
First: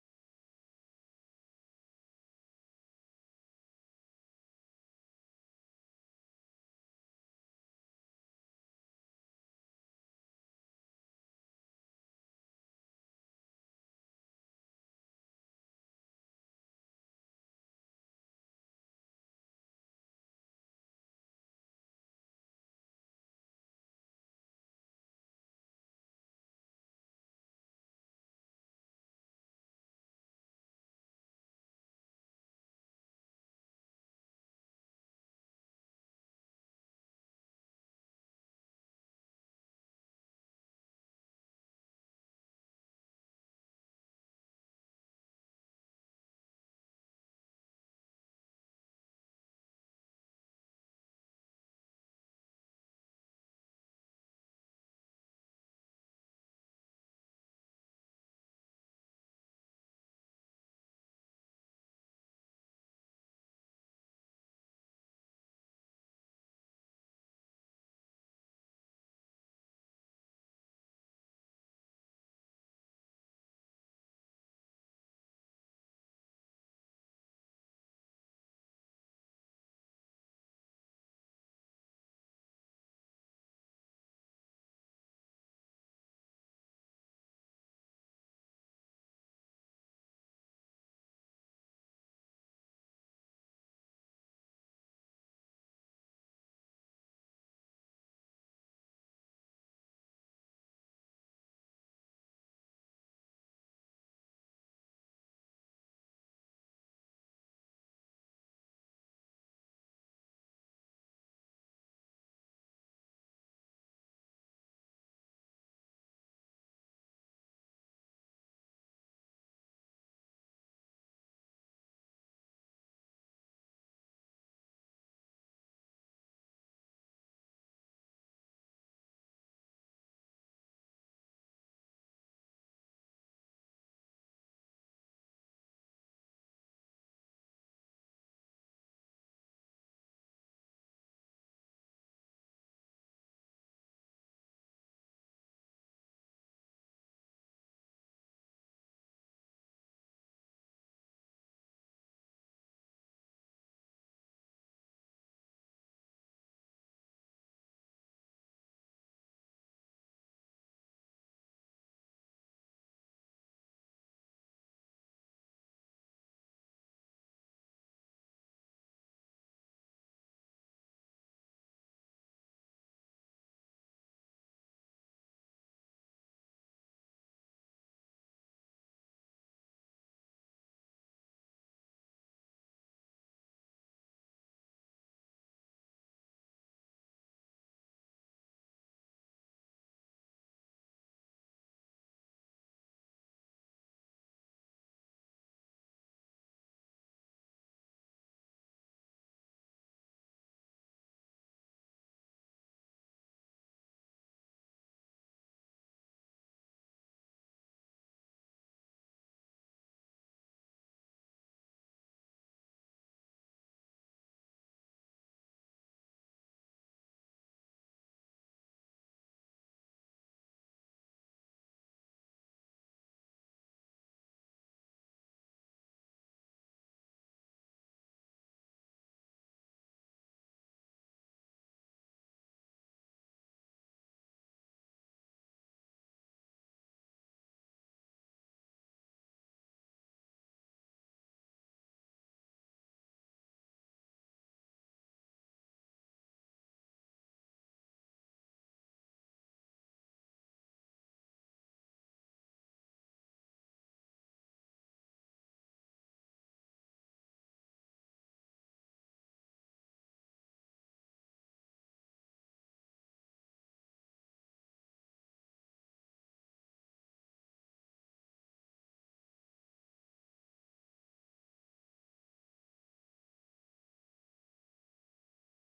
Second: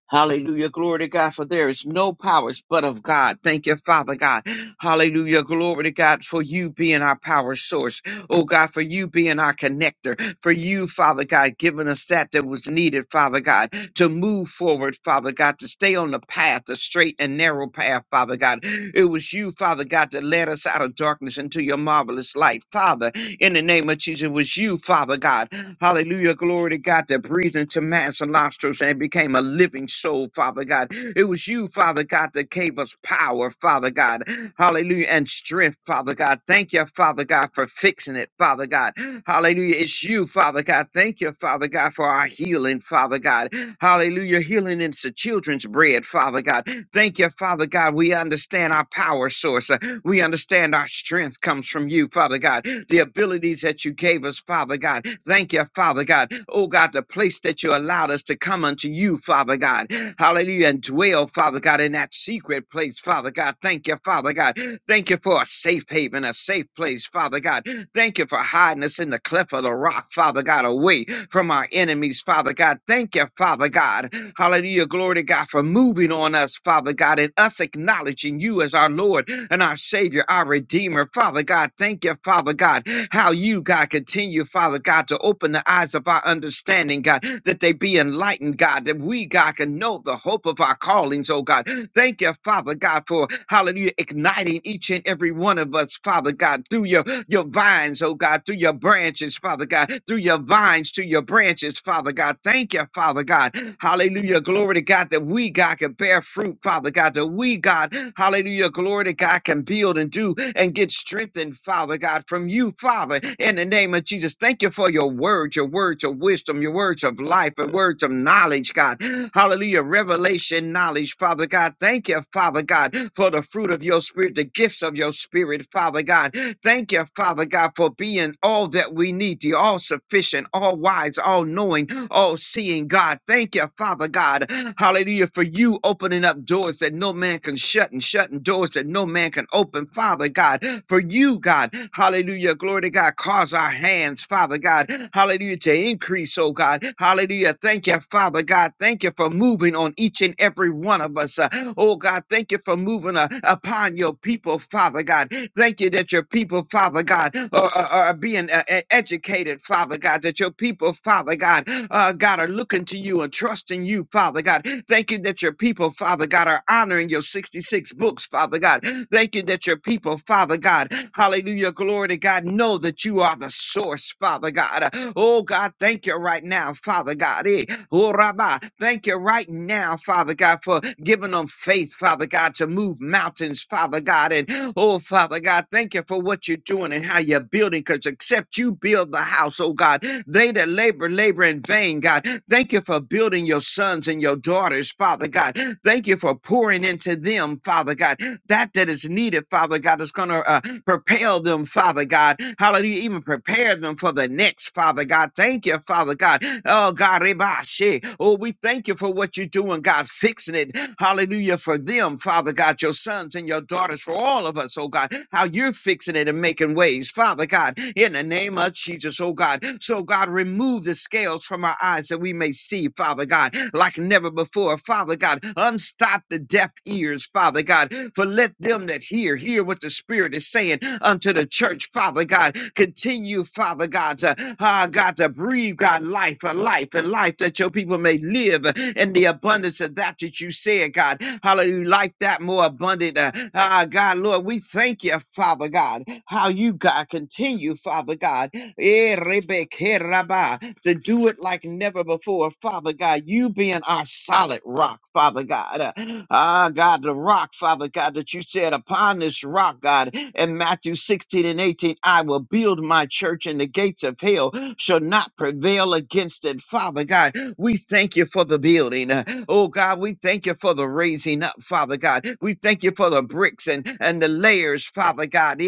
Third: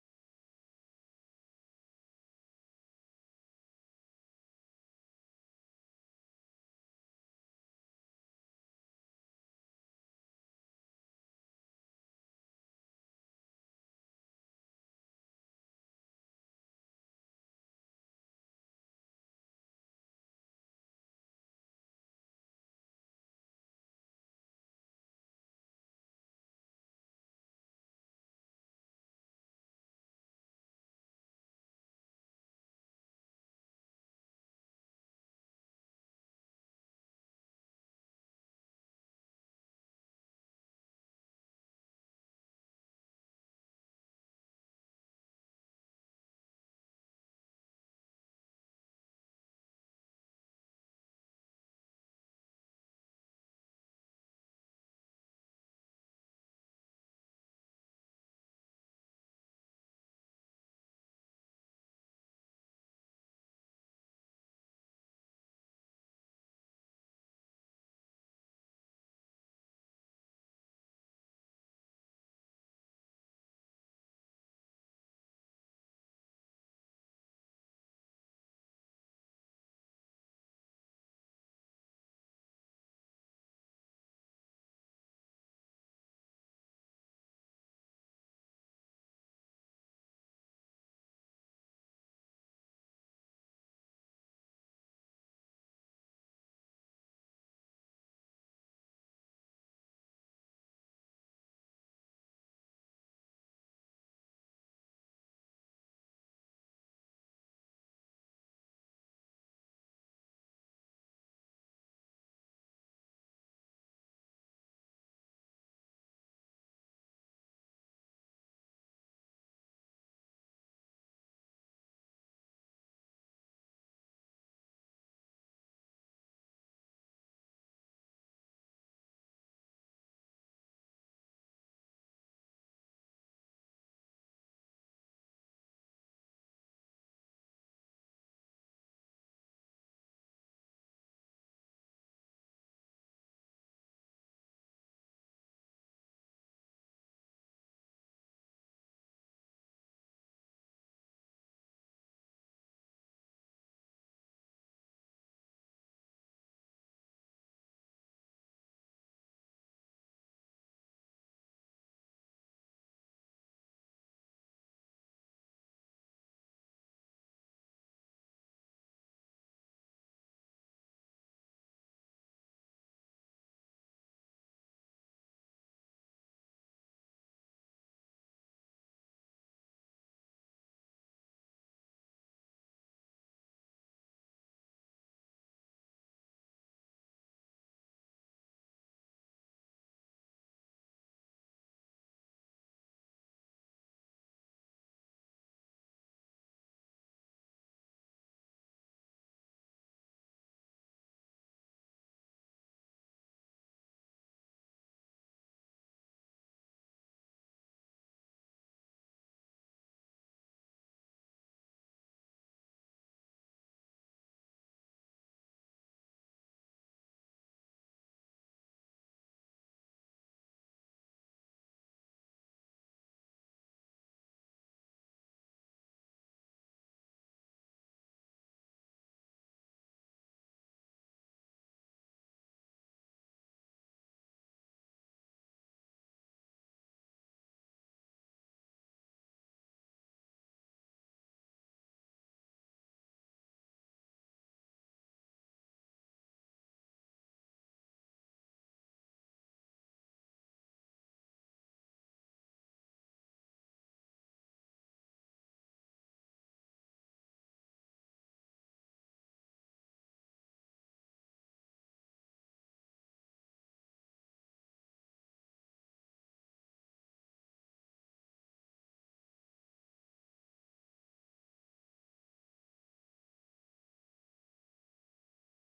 C: Hallelujah. Glory to God. For there is no powers but of God. Thank you, Father God. Hallelujah. Glory to God for you being our power source. Oh God, for you being our connector. For you, Father God, giving us that that was needed, Father God, to move forward, Father God, to stay on the path, the straight and narrow path, Father God. It was you, Father God, that led us out of darkness into your marvelous light. Father, in the name of Jesus, it was you, Father God. Hallelujah. Glory to God that breathed into man's nostrils and became a living soul, Father God. It was you, Father God, that gave us power, Father God. Hallelujah. And strength, Father God. Thank you, Father God, for fixing it, Father God. Hallelujah. It's you, Father God. Thank you, Father God, for our healing, Father God. Hallelujah. Healing is the children's bread, Father God. Thank you, Father God. We understand our power source. We understand our strength comes from you, Father God. The abilities that you gave us, Father God. Thank you, Father God. Oh God, the place that you allowed us to come unto you, Father God. Hallelujah. And dwell, Father God, in that secret place, Father God. Thank you, Father God. Thank you for a safe haven, a safe place, Father God. Thank you for hiding us in the cleft of the rock, Father God, away from our enemies, Father God. Thank you, Father God. Hallelujah. Glory to God for moving on us, Father God, and us acknowledging you as our Lord and our Savior, our Redeemer. Father God, thank you, Father God, how you, God, continue, Father God, to open the eyes of our understanding, God, that they be enlightened, God, that we, God, can know the hope of our callings, oh God. Thank you, Father God, for hallelujah, igniting each and every one of us, Father God, through your your vines, oh God, through your branches, Father God, through your vines to your branches, Father God. Thank you, Father God. Hallelujah. Glory to God that we, God, can bear fruit, Father God, that we, God, hallelujah. Glory to God can build and do and get strengthened, Father God, from you, Father, in the name of Jesus. Thank you for your words, your words of wisdom, your words of life, your words of knowledge, God. Hallelujah. Revelation knowledge, Father God. Thank you, Father God, for the fruit of your spirit, the gifts of your spirit, Father God. Thank you, Father God, for being all that we need. You all sufficient, all wise, all knowing, all seeing God. Thank you, Father God. Hallelujah. For you opening up doors that no man can shut and shutting doors that no man can open. Father God, for you, God. Hallelujah. Glory to God. Cause our hands, Father God. Hallelujah. To increase, oh God. Hallelujah. Thank you, Father God. Thank you for moving on each and every every one of us. uh, Oh God, thank you for moving uh, upon your people, Father God. Thank you that your people, Father God, are, are, are being uh, e- educated, Father God, that your people, Father God, uh, God, are looking to you and trusting you, Father God. Thank you that your people, Father God, are honoring your 66 books, Father God. Thank you that your people, Father God, hallelujah, glory to God, know that you are the source, Father. Father God. Oh God, thank you right now, Father God. Eh, oh, Rabbi, Thank you right now, Father God, for giving them faith, Father God, to move mountains, Father God. And oh, Father God, thank you for what you're doing and how you're building, because except you build the house, oh God, they that labor, labor in vain, God. Thank you for building your sons and your daughters, Father God. Thank you for pouring into them, Father God. That that is needed, Father God, is going to uh, Propel them, Father God. Hallelujah. Even prepare them for the next, Father God. Thank you, Father God. Oh, God. Rebashi. Oh, we thank you for what you're doing, God. Fixing it. Hallelujah. For them, Father God, your sons and your daughters, for all of us, oh God. How you're fixing it and making ways, Father God. In the name of Jesus, oh God. So, God, remove the scales from our eyes that we may see, Father God, like never before door, Father God. Unstop the deaf ears, Father God. For let them that hear hear what the Spirit is saying unto the church, Father God. Continue, Father God, to ah, God to breathe, God, life, a life, a life that your people may live uh, in the abundance of that that you said, God. Hallelujah. Like that more abundant. Uh, ah, God, Lord, we thank you, Father God, how you, God, continue, Father God. Eh, Rebecca, raba, to do it like never before. Father God, you being our solid rock, Father God. Uh, Ah, God, the rock, Father God, that you said upon this rock, God, in Matthew 16 and 18, I will build my church, and the gates of hell shall not prevail against it. Father God, we thank you for the building. Uh, Oh God, we thank you for the raising up, Father God. We thank you for the bricks and, and the layers, Father God.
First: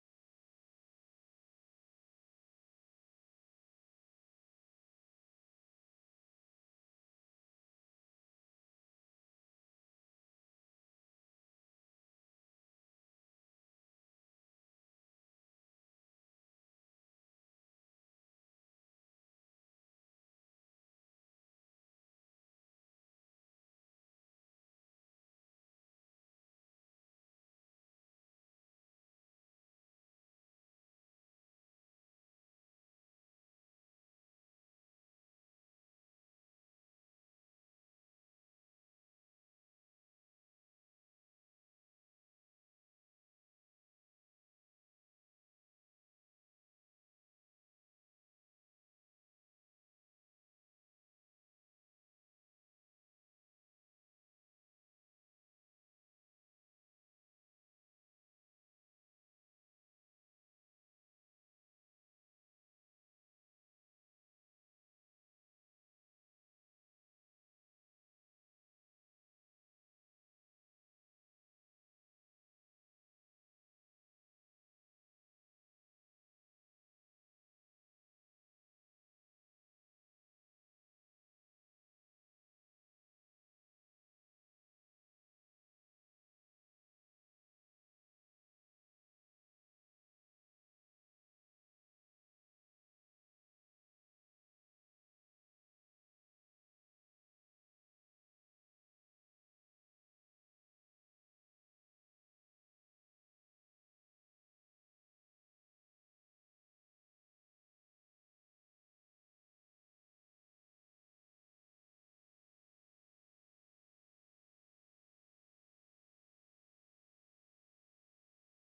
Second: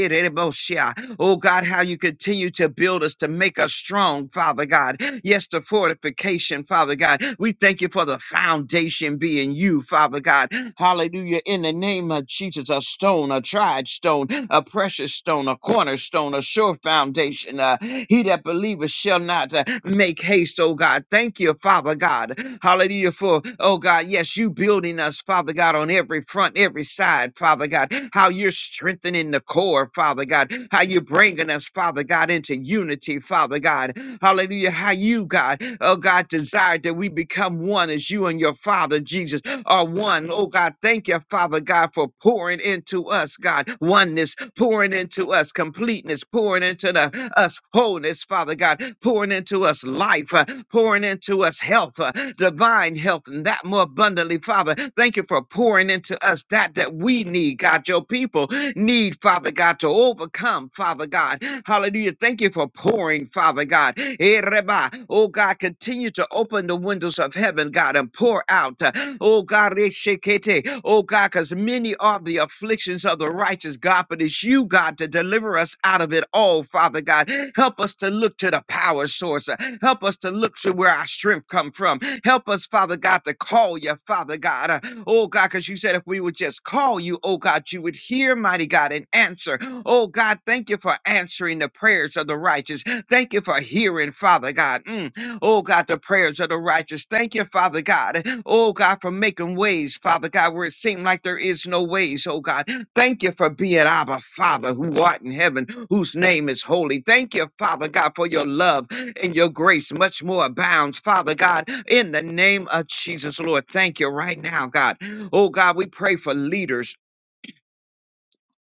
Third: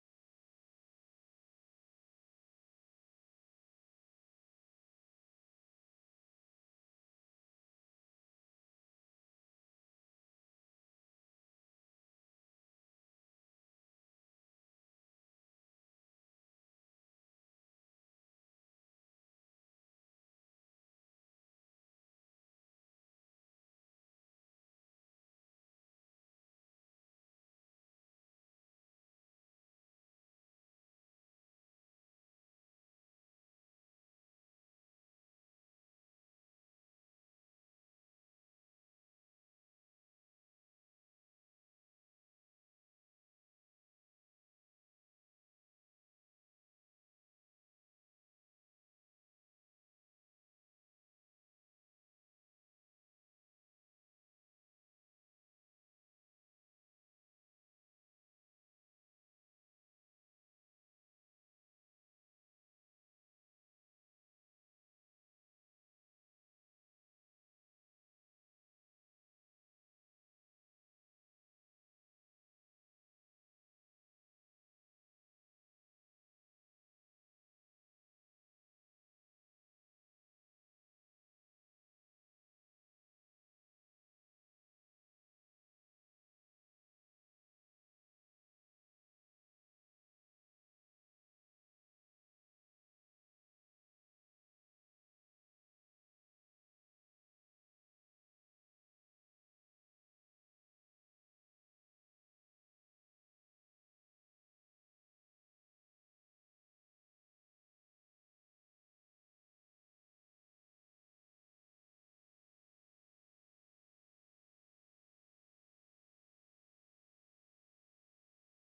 C: Oh God, how you continue to build us to make us strong, Father God. Yes, the fortification, Father God. We thank you for the foundation being you, Father God. Hallelujah. In the name of Jesus, a stone, a tried stone, a precious stone, a cornerstone, a sure foundation. Uh, he that believeth shall not uh, make haste, oh God. Thank you, Father God. Hallelujah. For, oh God, yes, you building us, Father God, on every front, every side, Father God. How you're strengthening the core, Father God. How you're bringing us, Father God, into unity, Father God. Hallelujah. How you, God, oh God, desire that we become one as you and your Father, Jesus, are one. Oh God, thank you, Father God, for pouring into us, God, oneness, pouring into us, completeness, pouring into the, us wholeness, Father God, pouring into us life, uh, pouring into us health, uh, divine health, and that more abundantly, Father. Thank you for pouring into us that that that we need, God, your people need, Father God, to overcome, Father God. Hallelujah. Thank you for pouring, Father God. Eh, Reba. Oh, God, continue to open the windows of heaven, God, and pour out. uh, Oh, God, Reshekete. oh, God, because many are the afflictions of the righteous, God, but it's you, God, to deliver us out of it all, Father God. Help us to look to the power source. uh, Help us to look to where our strength come from. Help us, Father God, to call you, Father God. Uh, Oh God, because you said if we would just call you, oh God, you would hear, mighty God, and answer. Oh God, thank you for answering the prayers of the righteous. Thank you for hearing, Father God. Mm. Oh God, the prayers of the righteous. Thank you, Father God. Oh God, for making ways, Father God, where it seemed like there is no ways. Oh God, thank you for being Abba, Father, who art in heaven, whose name is holy. Thank you, Father God, for your love and your grace, much more abounds, Father God, in the name of Jesus, Lord. Thank you right now, God. Oh God, we pray for leaders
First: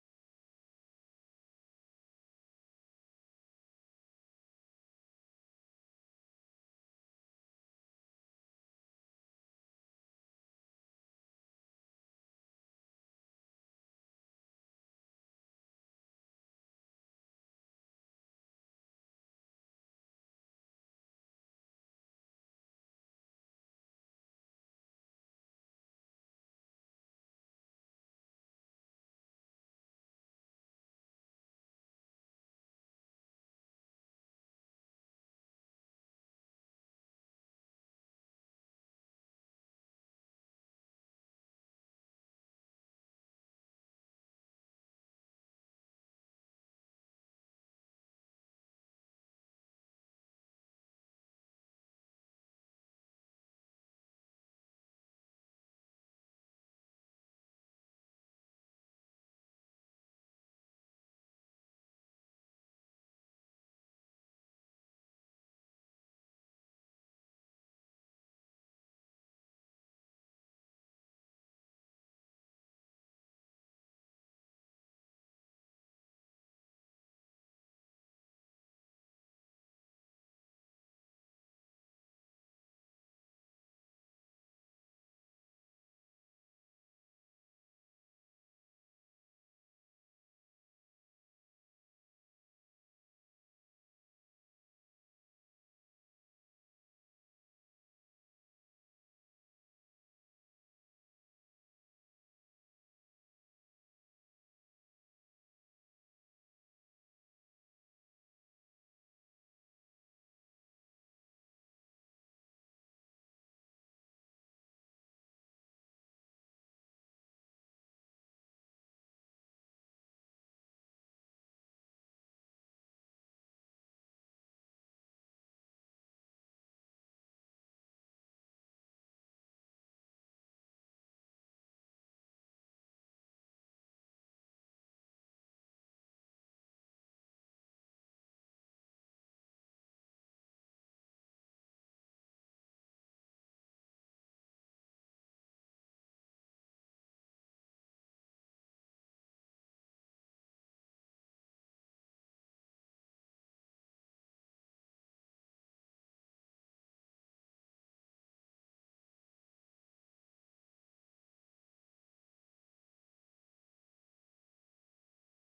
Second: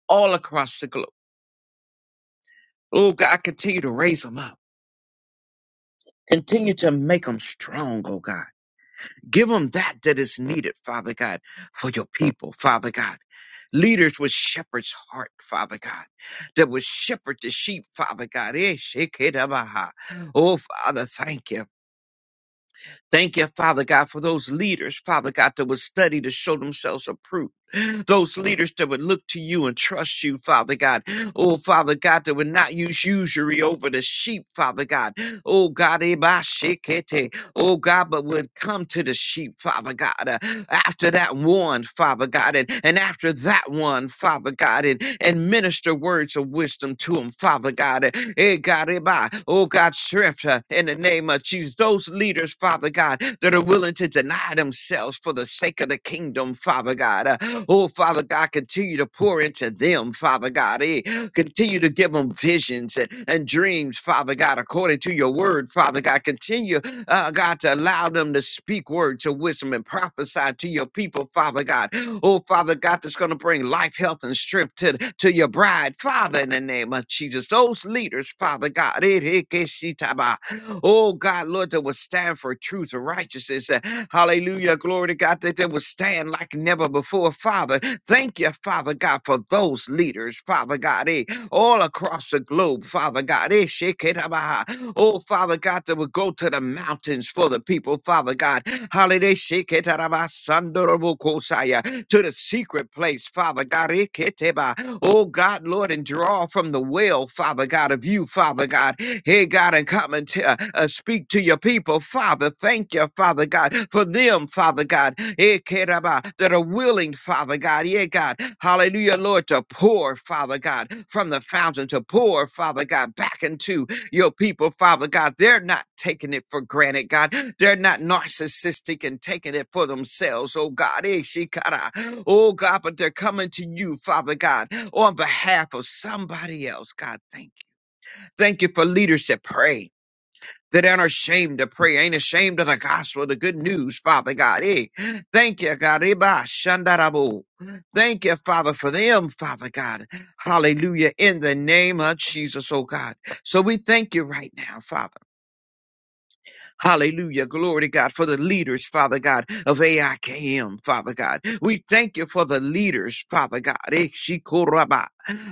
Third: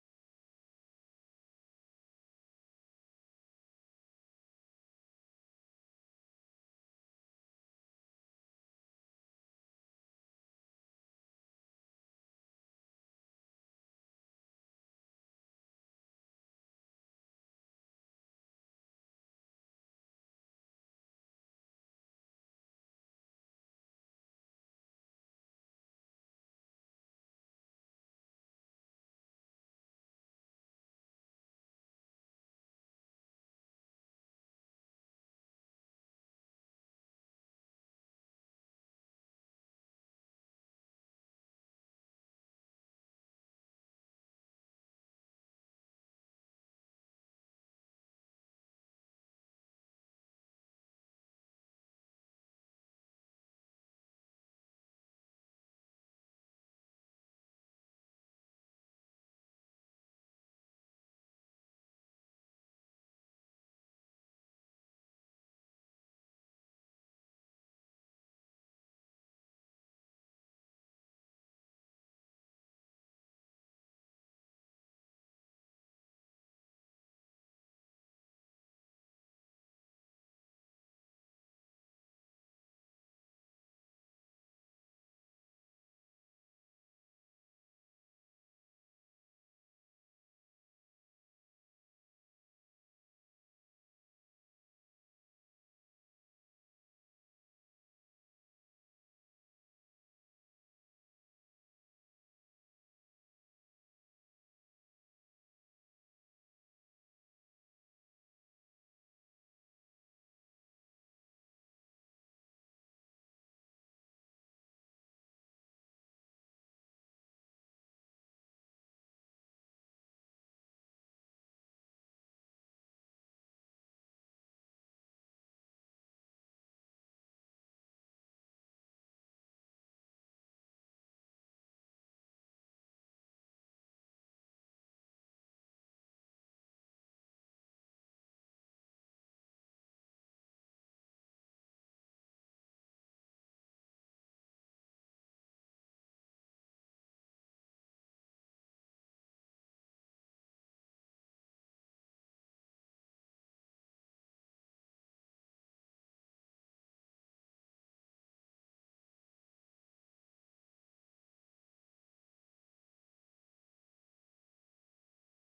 C: all across the globe. Oh God, continue to raise them up. Continue to make them strong, oh God. Give them that that is needed, Father God, for your people, Father God. Leaders with shepherd's heart, Father God, that will shepherd the sheep, Father God. Eh, shekinah. Oh, Father, thank you. Thank you, Father God, for those leaders, Father God, that would study to show themselves approved. Those leaders that would look to you and trust you, Father God. Oh, Father God, that would not use usury over the sheep, Father God. Oh, God, eh, bah, shekete. oh, God, but would come to the sheep, Father God after that one, Father God, and, and after that one, Father God, and, and minister words of wisdom to him, Father God. eh, eh, God, eh, bah, Oh God, strength her in the name of Jesus. Those leaders, Father God, that are willing to deny themselves for the sake of the kingdom, Father God. eh, Oh Father God, continue to pour into them, Father God. eh, Continue to give them visions and, and dreams, Father God, according to your word, Father God. Continue uh, God, to allow them to speak words of wisdom and prophesy to your people, Father God. Oh, Father God, that's going to bring life, health, and strength to, to your bride, Father, in the name of Jesus. Those leaders, Father God, eh, eh, eh, oh God, Lord, that will stand for truth and righteousness. Uh, Hallelujah, glory to God, that they will stand like never before, Father. Thank you, Father God, for those leaders, Father God. Eh, all across the globe, Father God. Ishikitabaha. Oh, Father God, that would go to the mountains for the people, Father God. Holiday Shikitarabasandarabukosaya. to the secret place, Father God. Ikiteba. Oh, God, Lord, and draw from the well, Father God, of you, Father God. Hey, God, and come and t- uh, uh, speak to your people, Father. Thank you, Father God, for them, Father God. Ikitaba, That are willing, Father God. Yeah, God. Hallelujah, Lord, to pour, Father God, from the fountain to pour, Father God, back into your people, Father God. They're not taking it for granted, God. They're not narcissistic and taking it for themselves, oh God. Eh, shikara. Oh God, but they're coming to you, Father God, on behalf of somebody else, God. Thank you. Thank you for leadership. Pray that ain't ashamed to pray, ain't ashamed of the gospel, the good news, Father God. Hey, thank you, God. Eba shandarabo. Thank you, Father, for them, Father God. Hallelujah. In the name of Jesus, oh God. So we thank you right now, Father. Hallelujah. Glory to God for the leaders, Father God, of AIKM, Father God. We thank you for the leaders, Father God. Ekshikoraba.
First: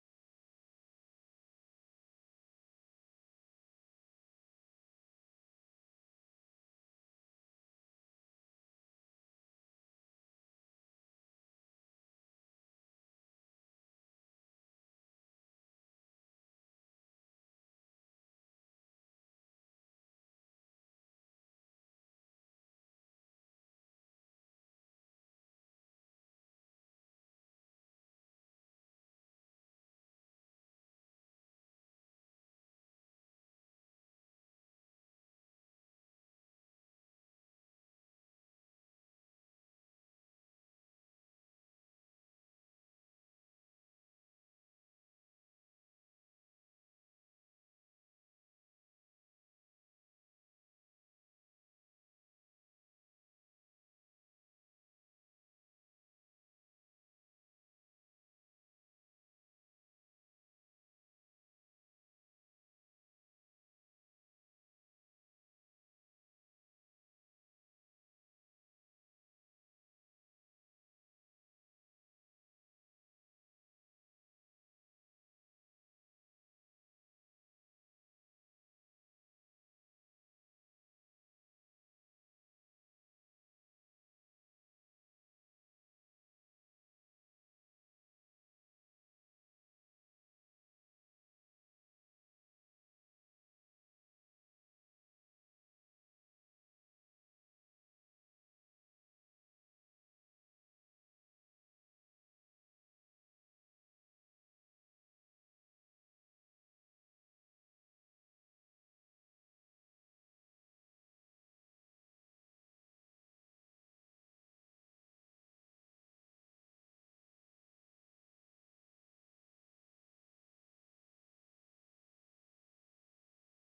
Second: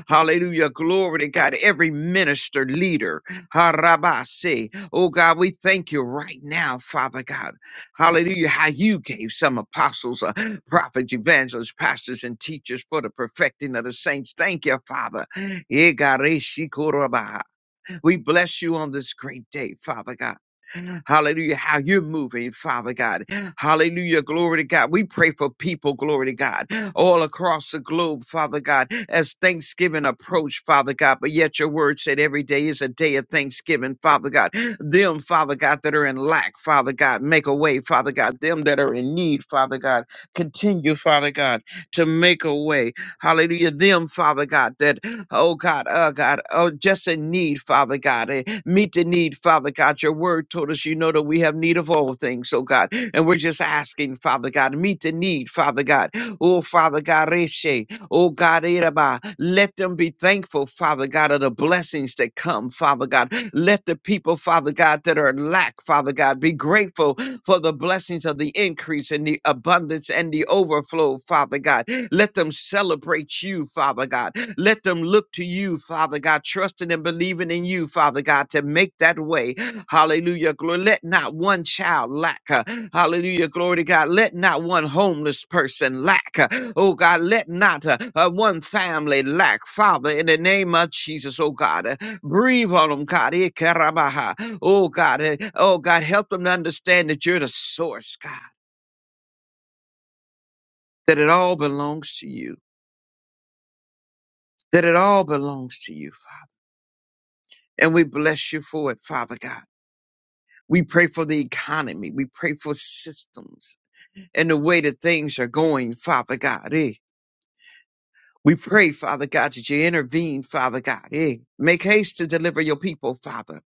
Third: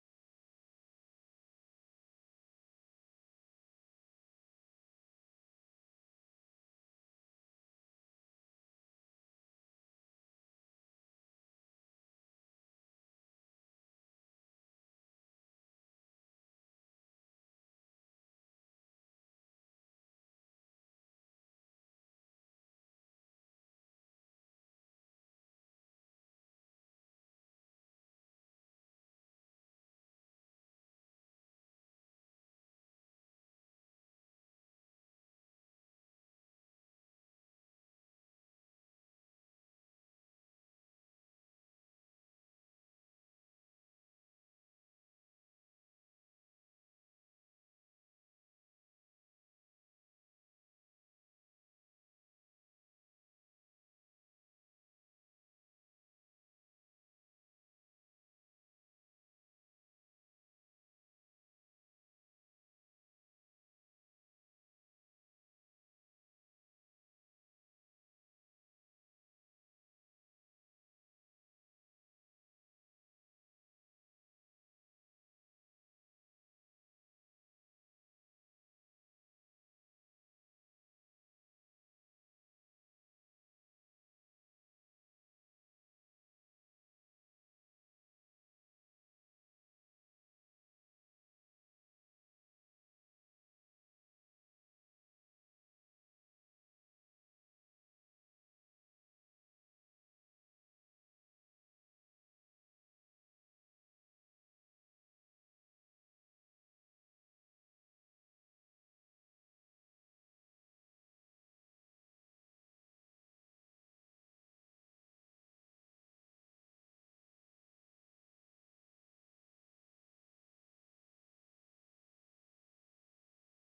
C: Hallelujah. Glory to God. Every minister, leader. Harabase. Oh God, we thank you right now, Father God. Hallelujah. How you gave some apostles, uh, prophets, evangelists, pastors, and teachers for the perfecting of the saints. Thank you, Father. Egareshikoraba. We bless you on this great day, Father God. Hallelujah. How you're moving, Father God. Hallelujah. Glory to God. We pray for people, glory to God, all across the globe, Father God, as Thanksgiving approach, Father God. But yet your word said every day is a day of Thanksgiving, Father God. Them, Father God, that are in lack, Father God, make a way, Father God. Them that are in need, Father God, continue, Father God, to make a way. Hallelujah. Them, Father God, that Oh God, oh God, oh just in need, Father God. eh, Meet the need, Father God. Your word told us you know that we have need of all things, oh God. And we're just asking, Father God, meet the need, Father God. Oh Father God, reshe, oh God, eraba. let them be thankful, Father God, of the blessings that come, Father God. Let the people, Father God, that are in lack, Father God, be grateful for the blessings of the increase and the abundance and the overflow, Father God. Let them celebrate you, Father God. Let them look to you, Father God, trusting and believing in you, Father God, to make that way. Hallelujah. Glory. Let not one child lack. uh, Hallelujah. Glory to God. Let not one homeless person lack. uh, Oh God, let not uh, uh, one family lack. Father, in the name of Jesus, oh God, uh, breathe on them, God. Eh, karabaha. Oh God, eh, oh God, help them to understand that you're the source, God, that it all belongs to you, that it all belongs to you, Father. And we bless you for it, Father God. We pray for the economy. We pray for systems and the way that things are going, Father God. Eh? We pray, Father God, that you intervene, Father God. Eh? Make haste to deliver your people, Father.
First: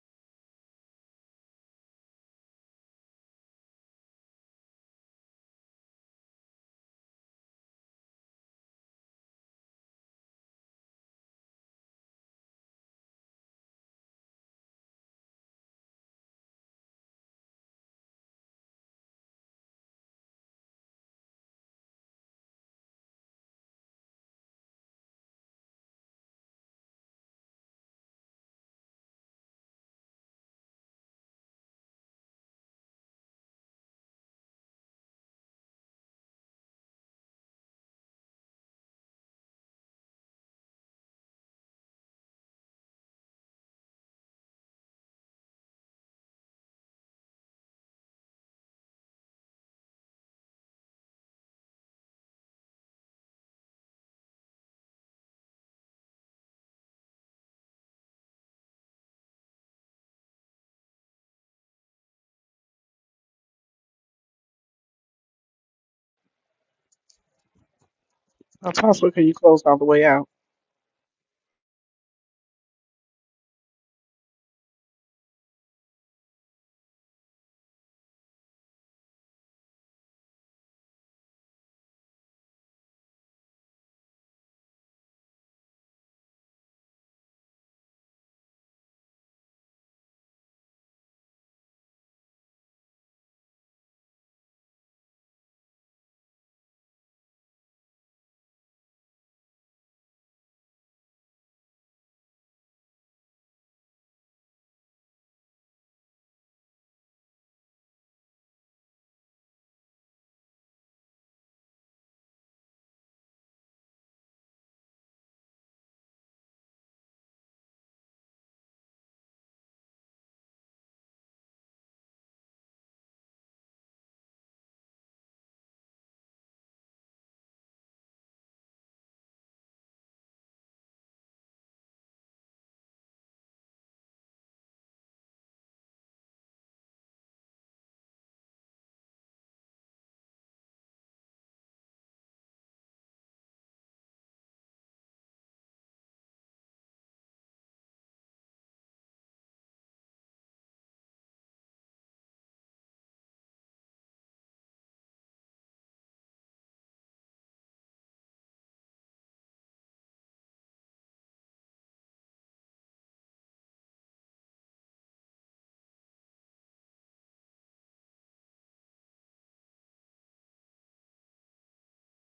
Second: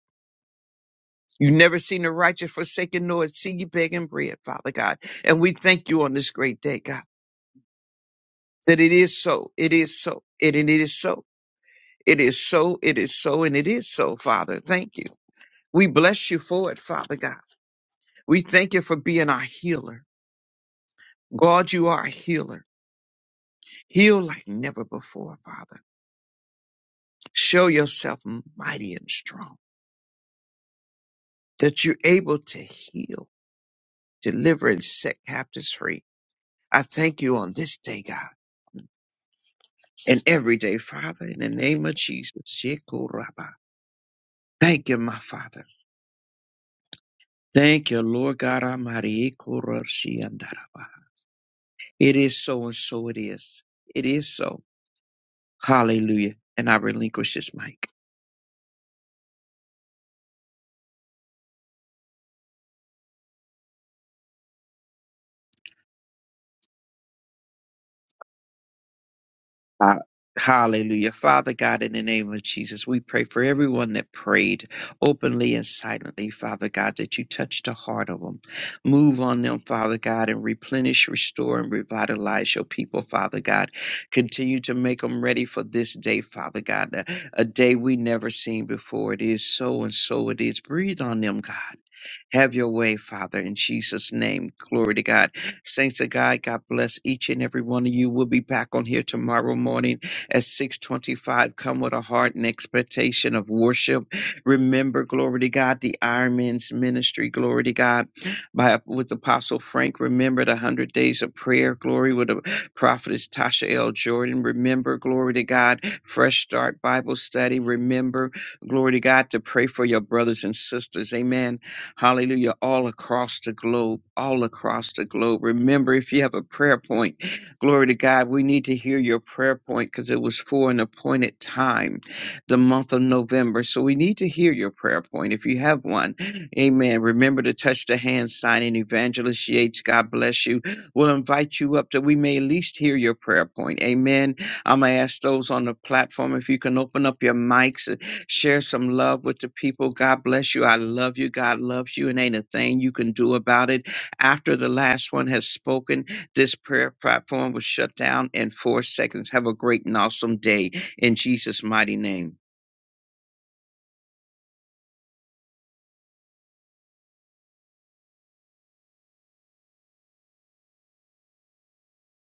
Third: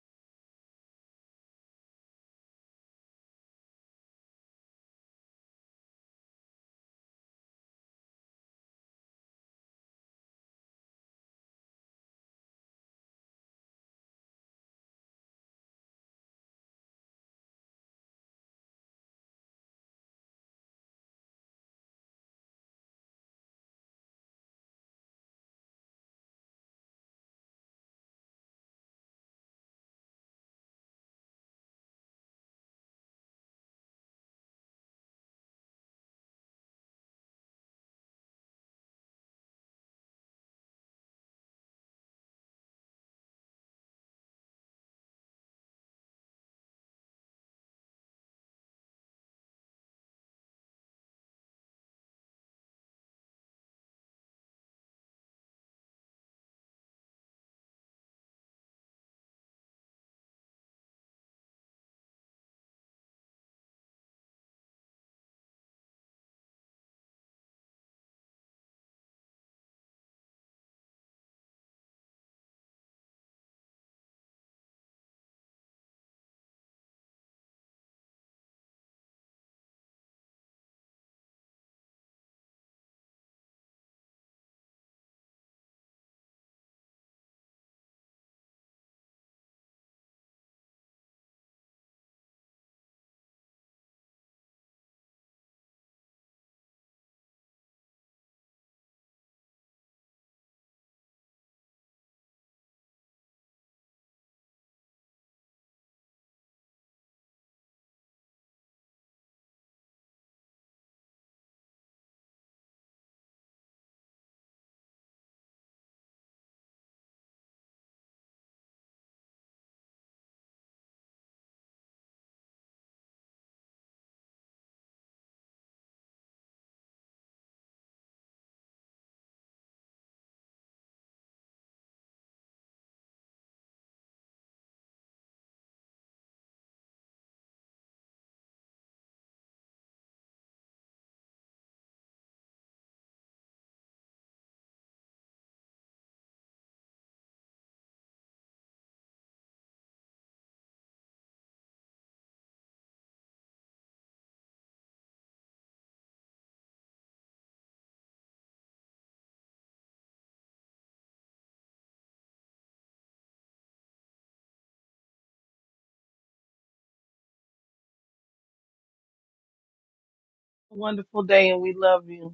C: You never seen the righteous forsaken, nor see you begging bread, Father God. And we thank you on this great day, God, that it is so, it is so, it, and it is so, it is so, it is so, and it is so, Father. Thank you. We bless you for it, Father God. We thank you for being our healer. God, you are a healer. Heal like never before, Father. Show yourself mighty and strong, that you're able to heal, deliver, and set captives free. I thank you on this day, God, and every day, Father, in the name of Jesus. Shekoraba. Thank you, my Father. Thank you, Lord God Almighty. Ekoroshiandaraba. It is so and so it is. It is so. Hallelujah. And I relinquish this mic. Uh, Hallelujah. Father God, in the name of Jesus, we pray for everyone that prayed openly and silently, Father God, that you touch the heart of them. Move on them, Father God, and replenish, restore, and revitalize your people, Father God. Continue to make them ready for this day, Father God, a, a day we never seen before. It is so and so it is. Breathe on them, God. Have your way, Father, in Jesus' name. Glory to God. Saints of God, God bless each and every one of you. We'll be back on here tomorrow morning at 625. Come with a heart and expectation of worship. Remember, glory to God, the Iron Man's ministry, glory to God, by with Apostle Frank. Remember the 100 days of prayer, glory with the prophetess Tasha L. Jordan. Remember, glory to God, Fresh Start Bible Study. Remember, glory to God, to pray for your brothers and sisters. Amen Hallelujah. All across the globe, all across the globe. Remember, if you have a prayer point, glory to God, we need to hear your prayer point because it was for an appointed time, the month of November. So we need to hear your prayer point if you have one. Amen. Remember to touch the hand sign and evangelist Yates. God bless you. We'll invite you up that we may at least hear your prayer point. Amen. I'm going to ask those on the platform if you can open up your mics Share some love with the people. God bless you. I love you. God loves you, and ain't a thing you can do about it. After the last one has spoken, this prayer platform was shut down in four seconds. Have a great and awesome day in Jesus' mighty name.
B: Wonderful day and we love you.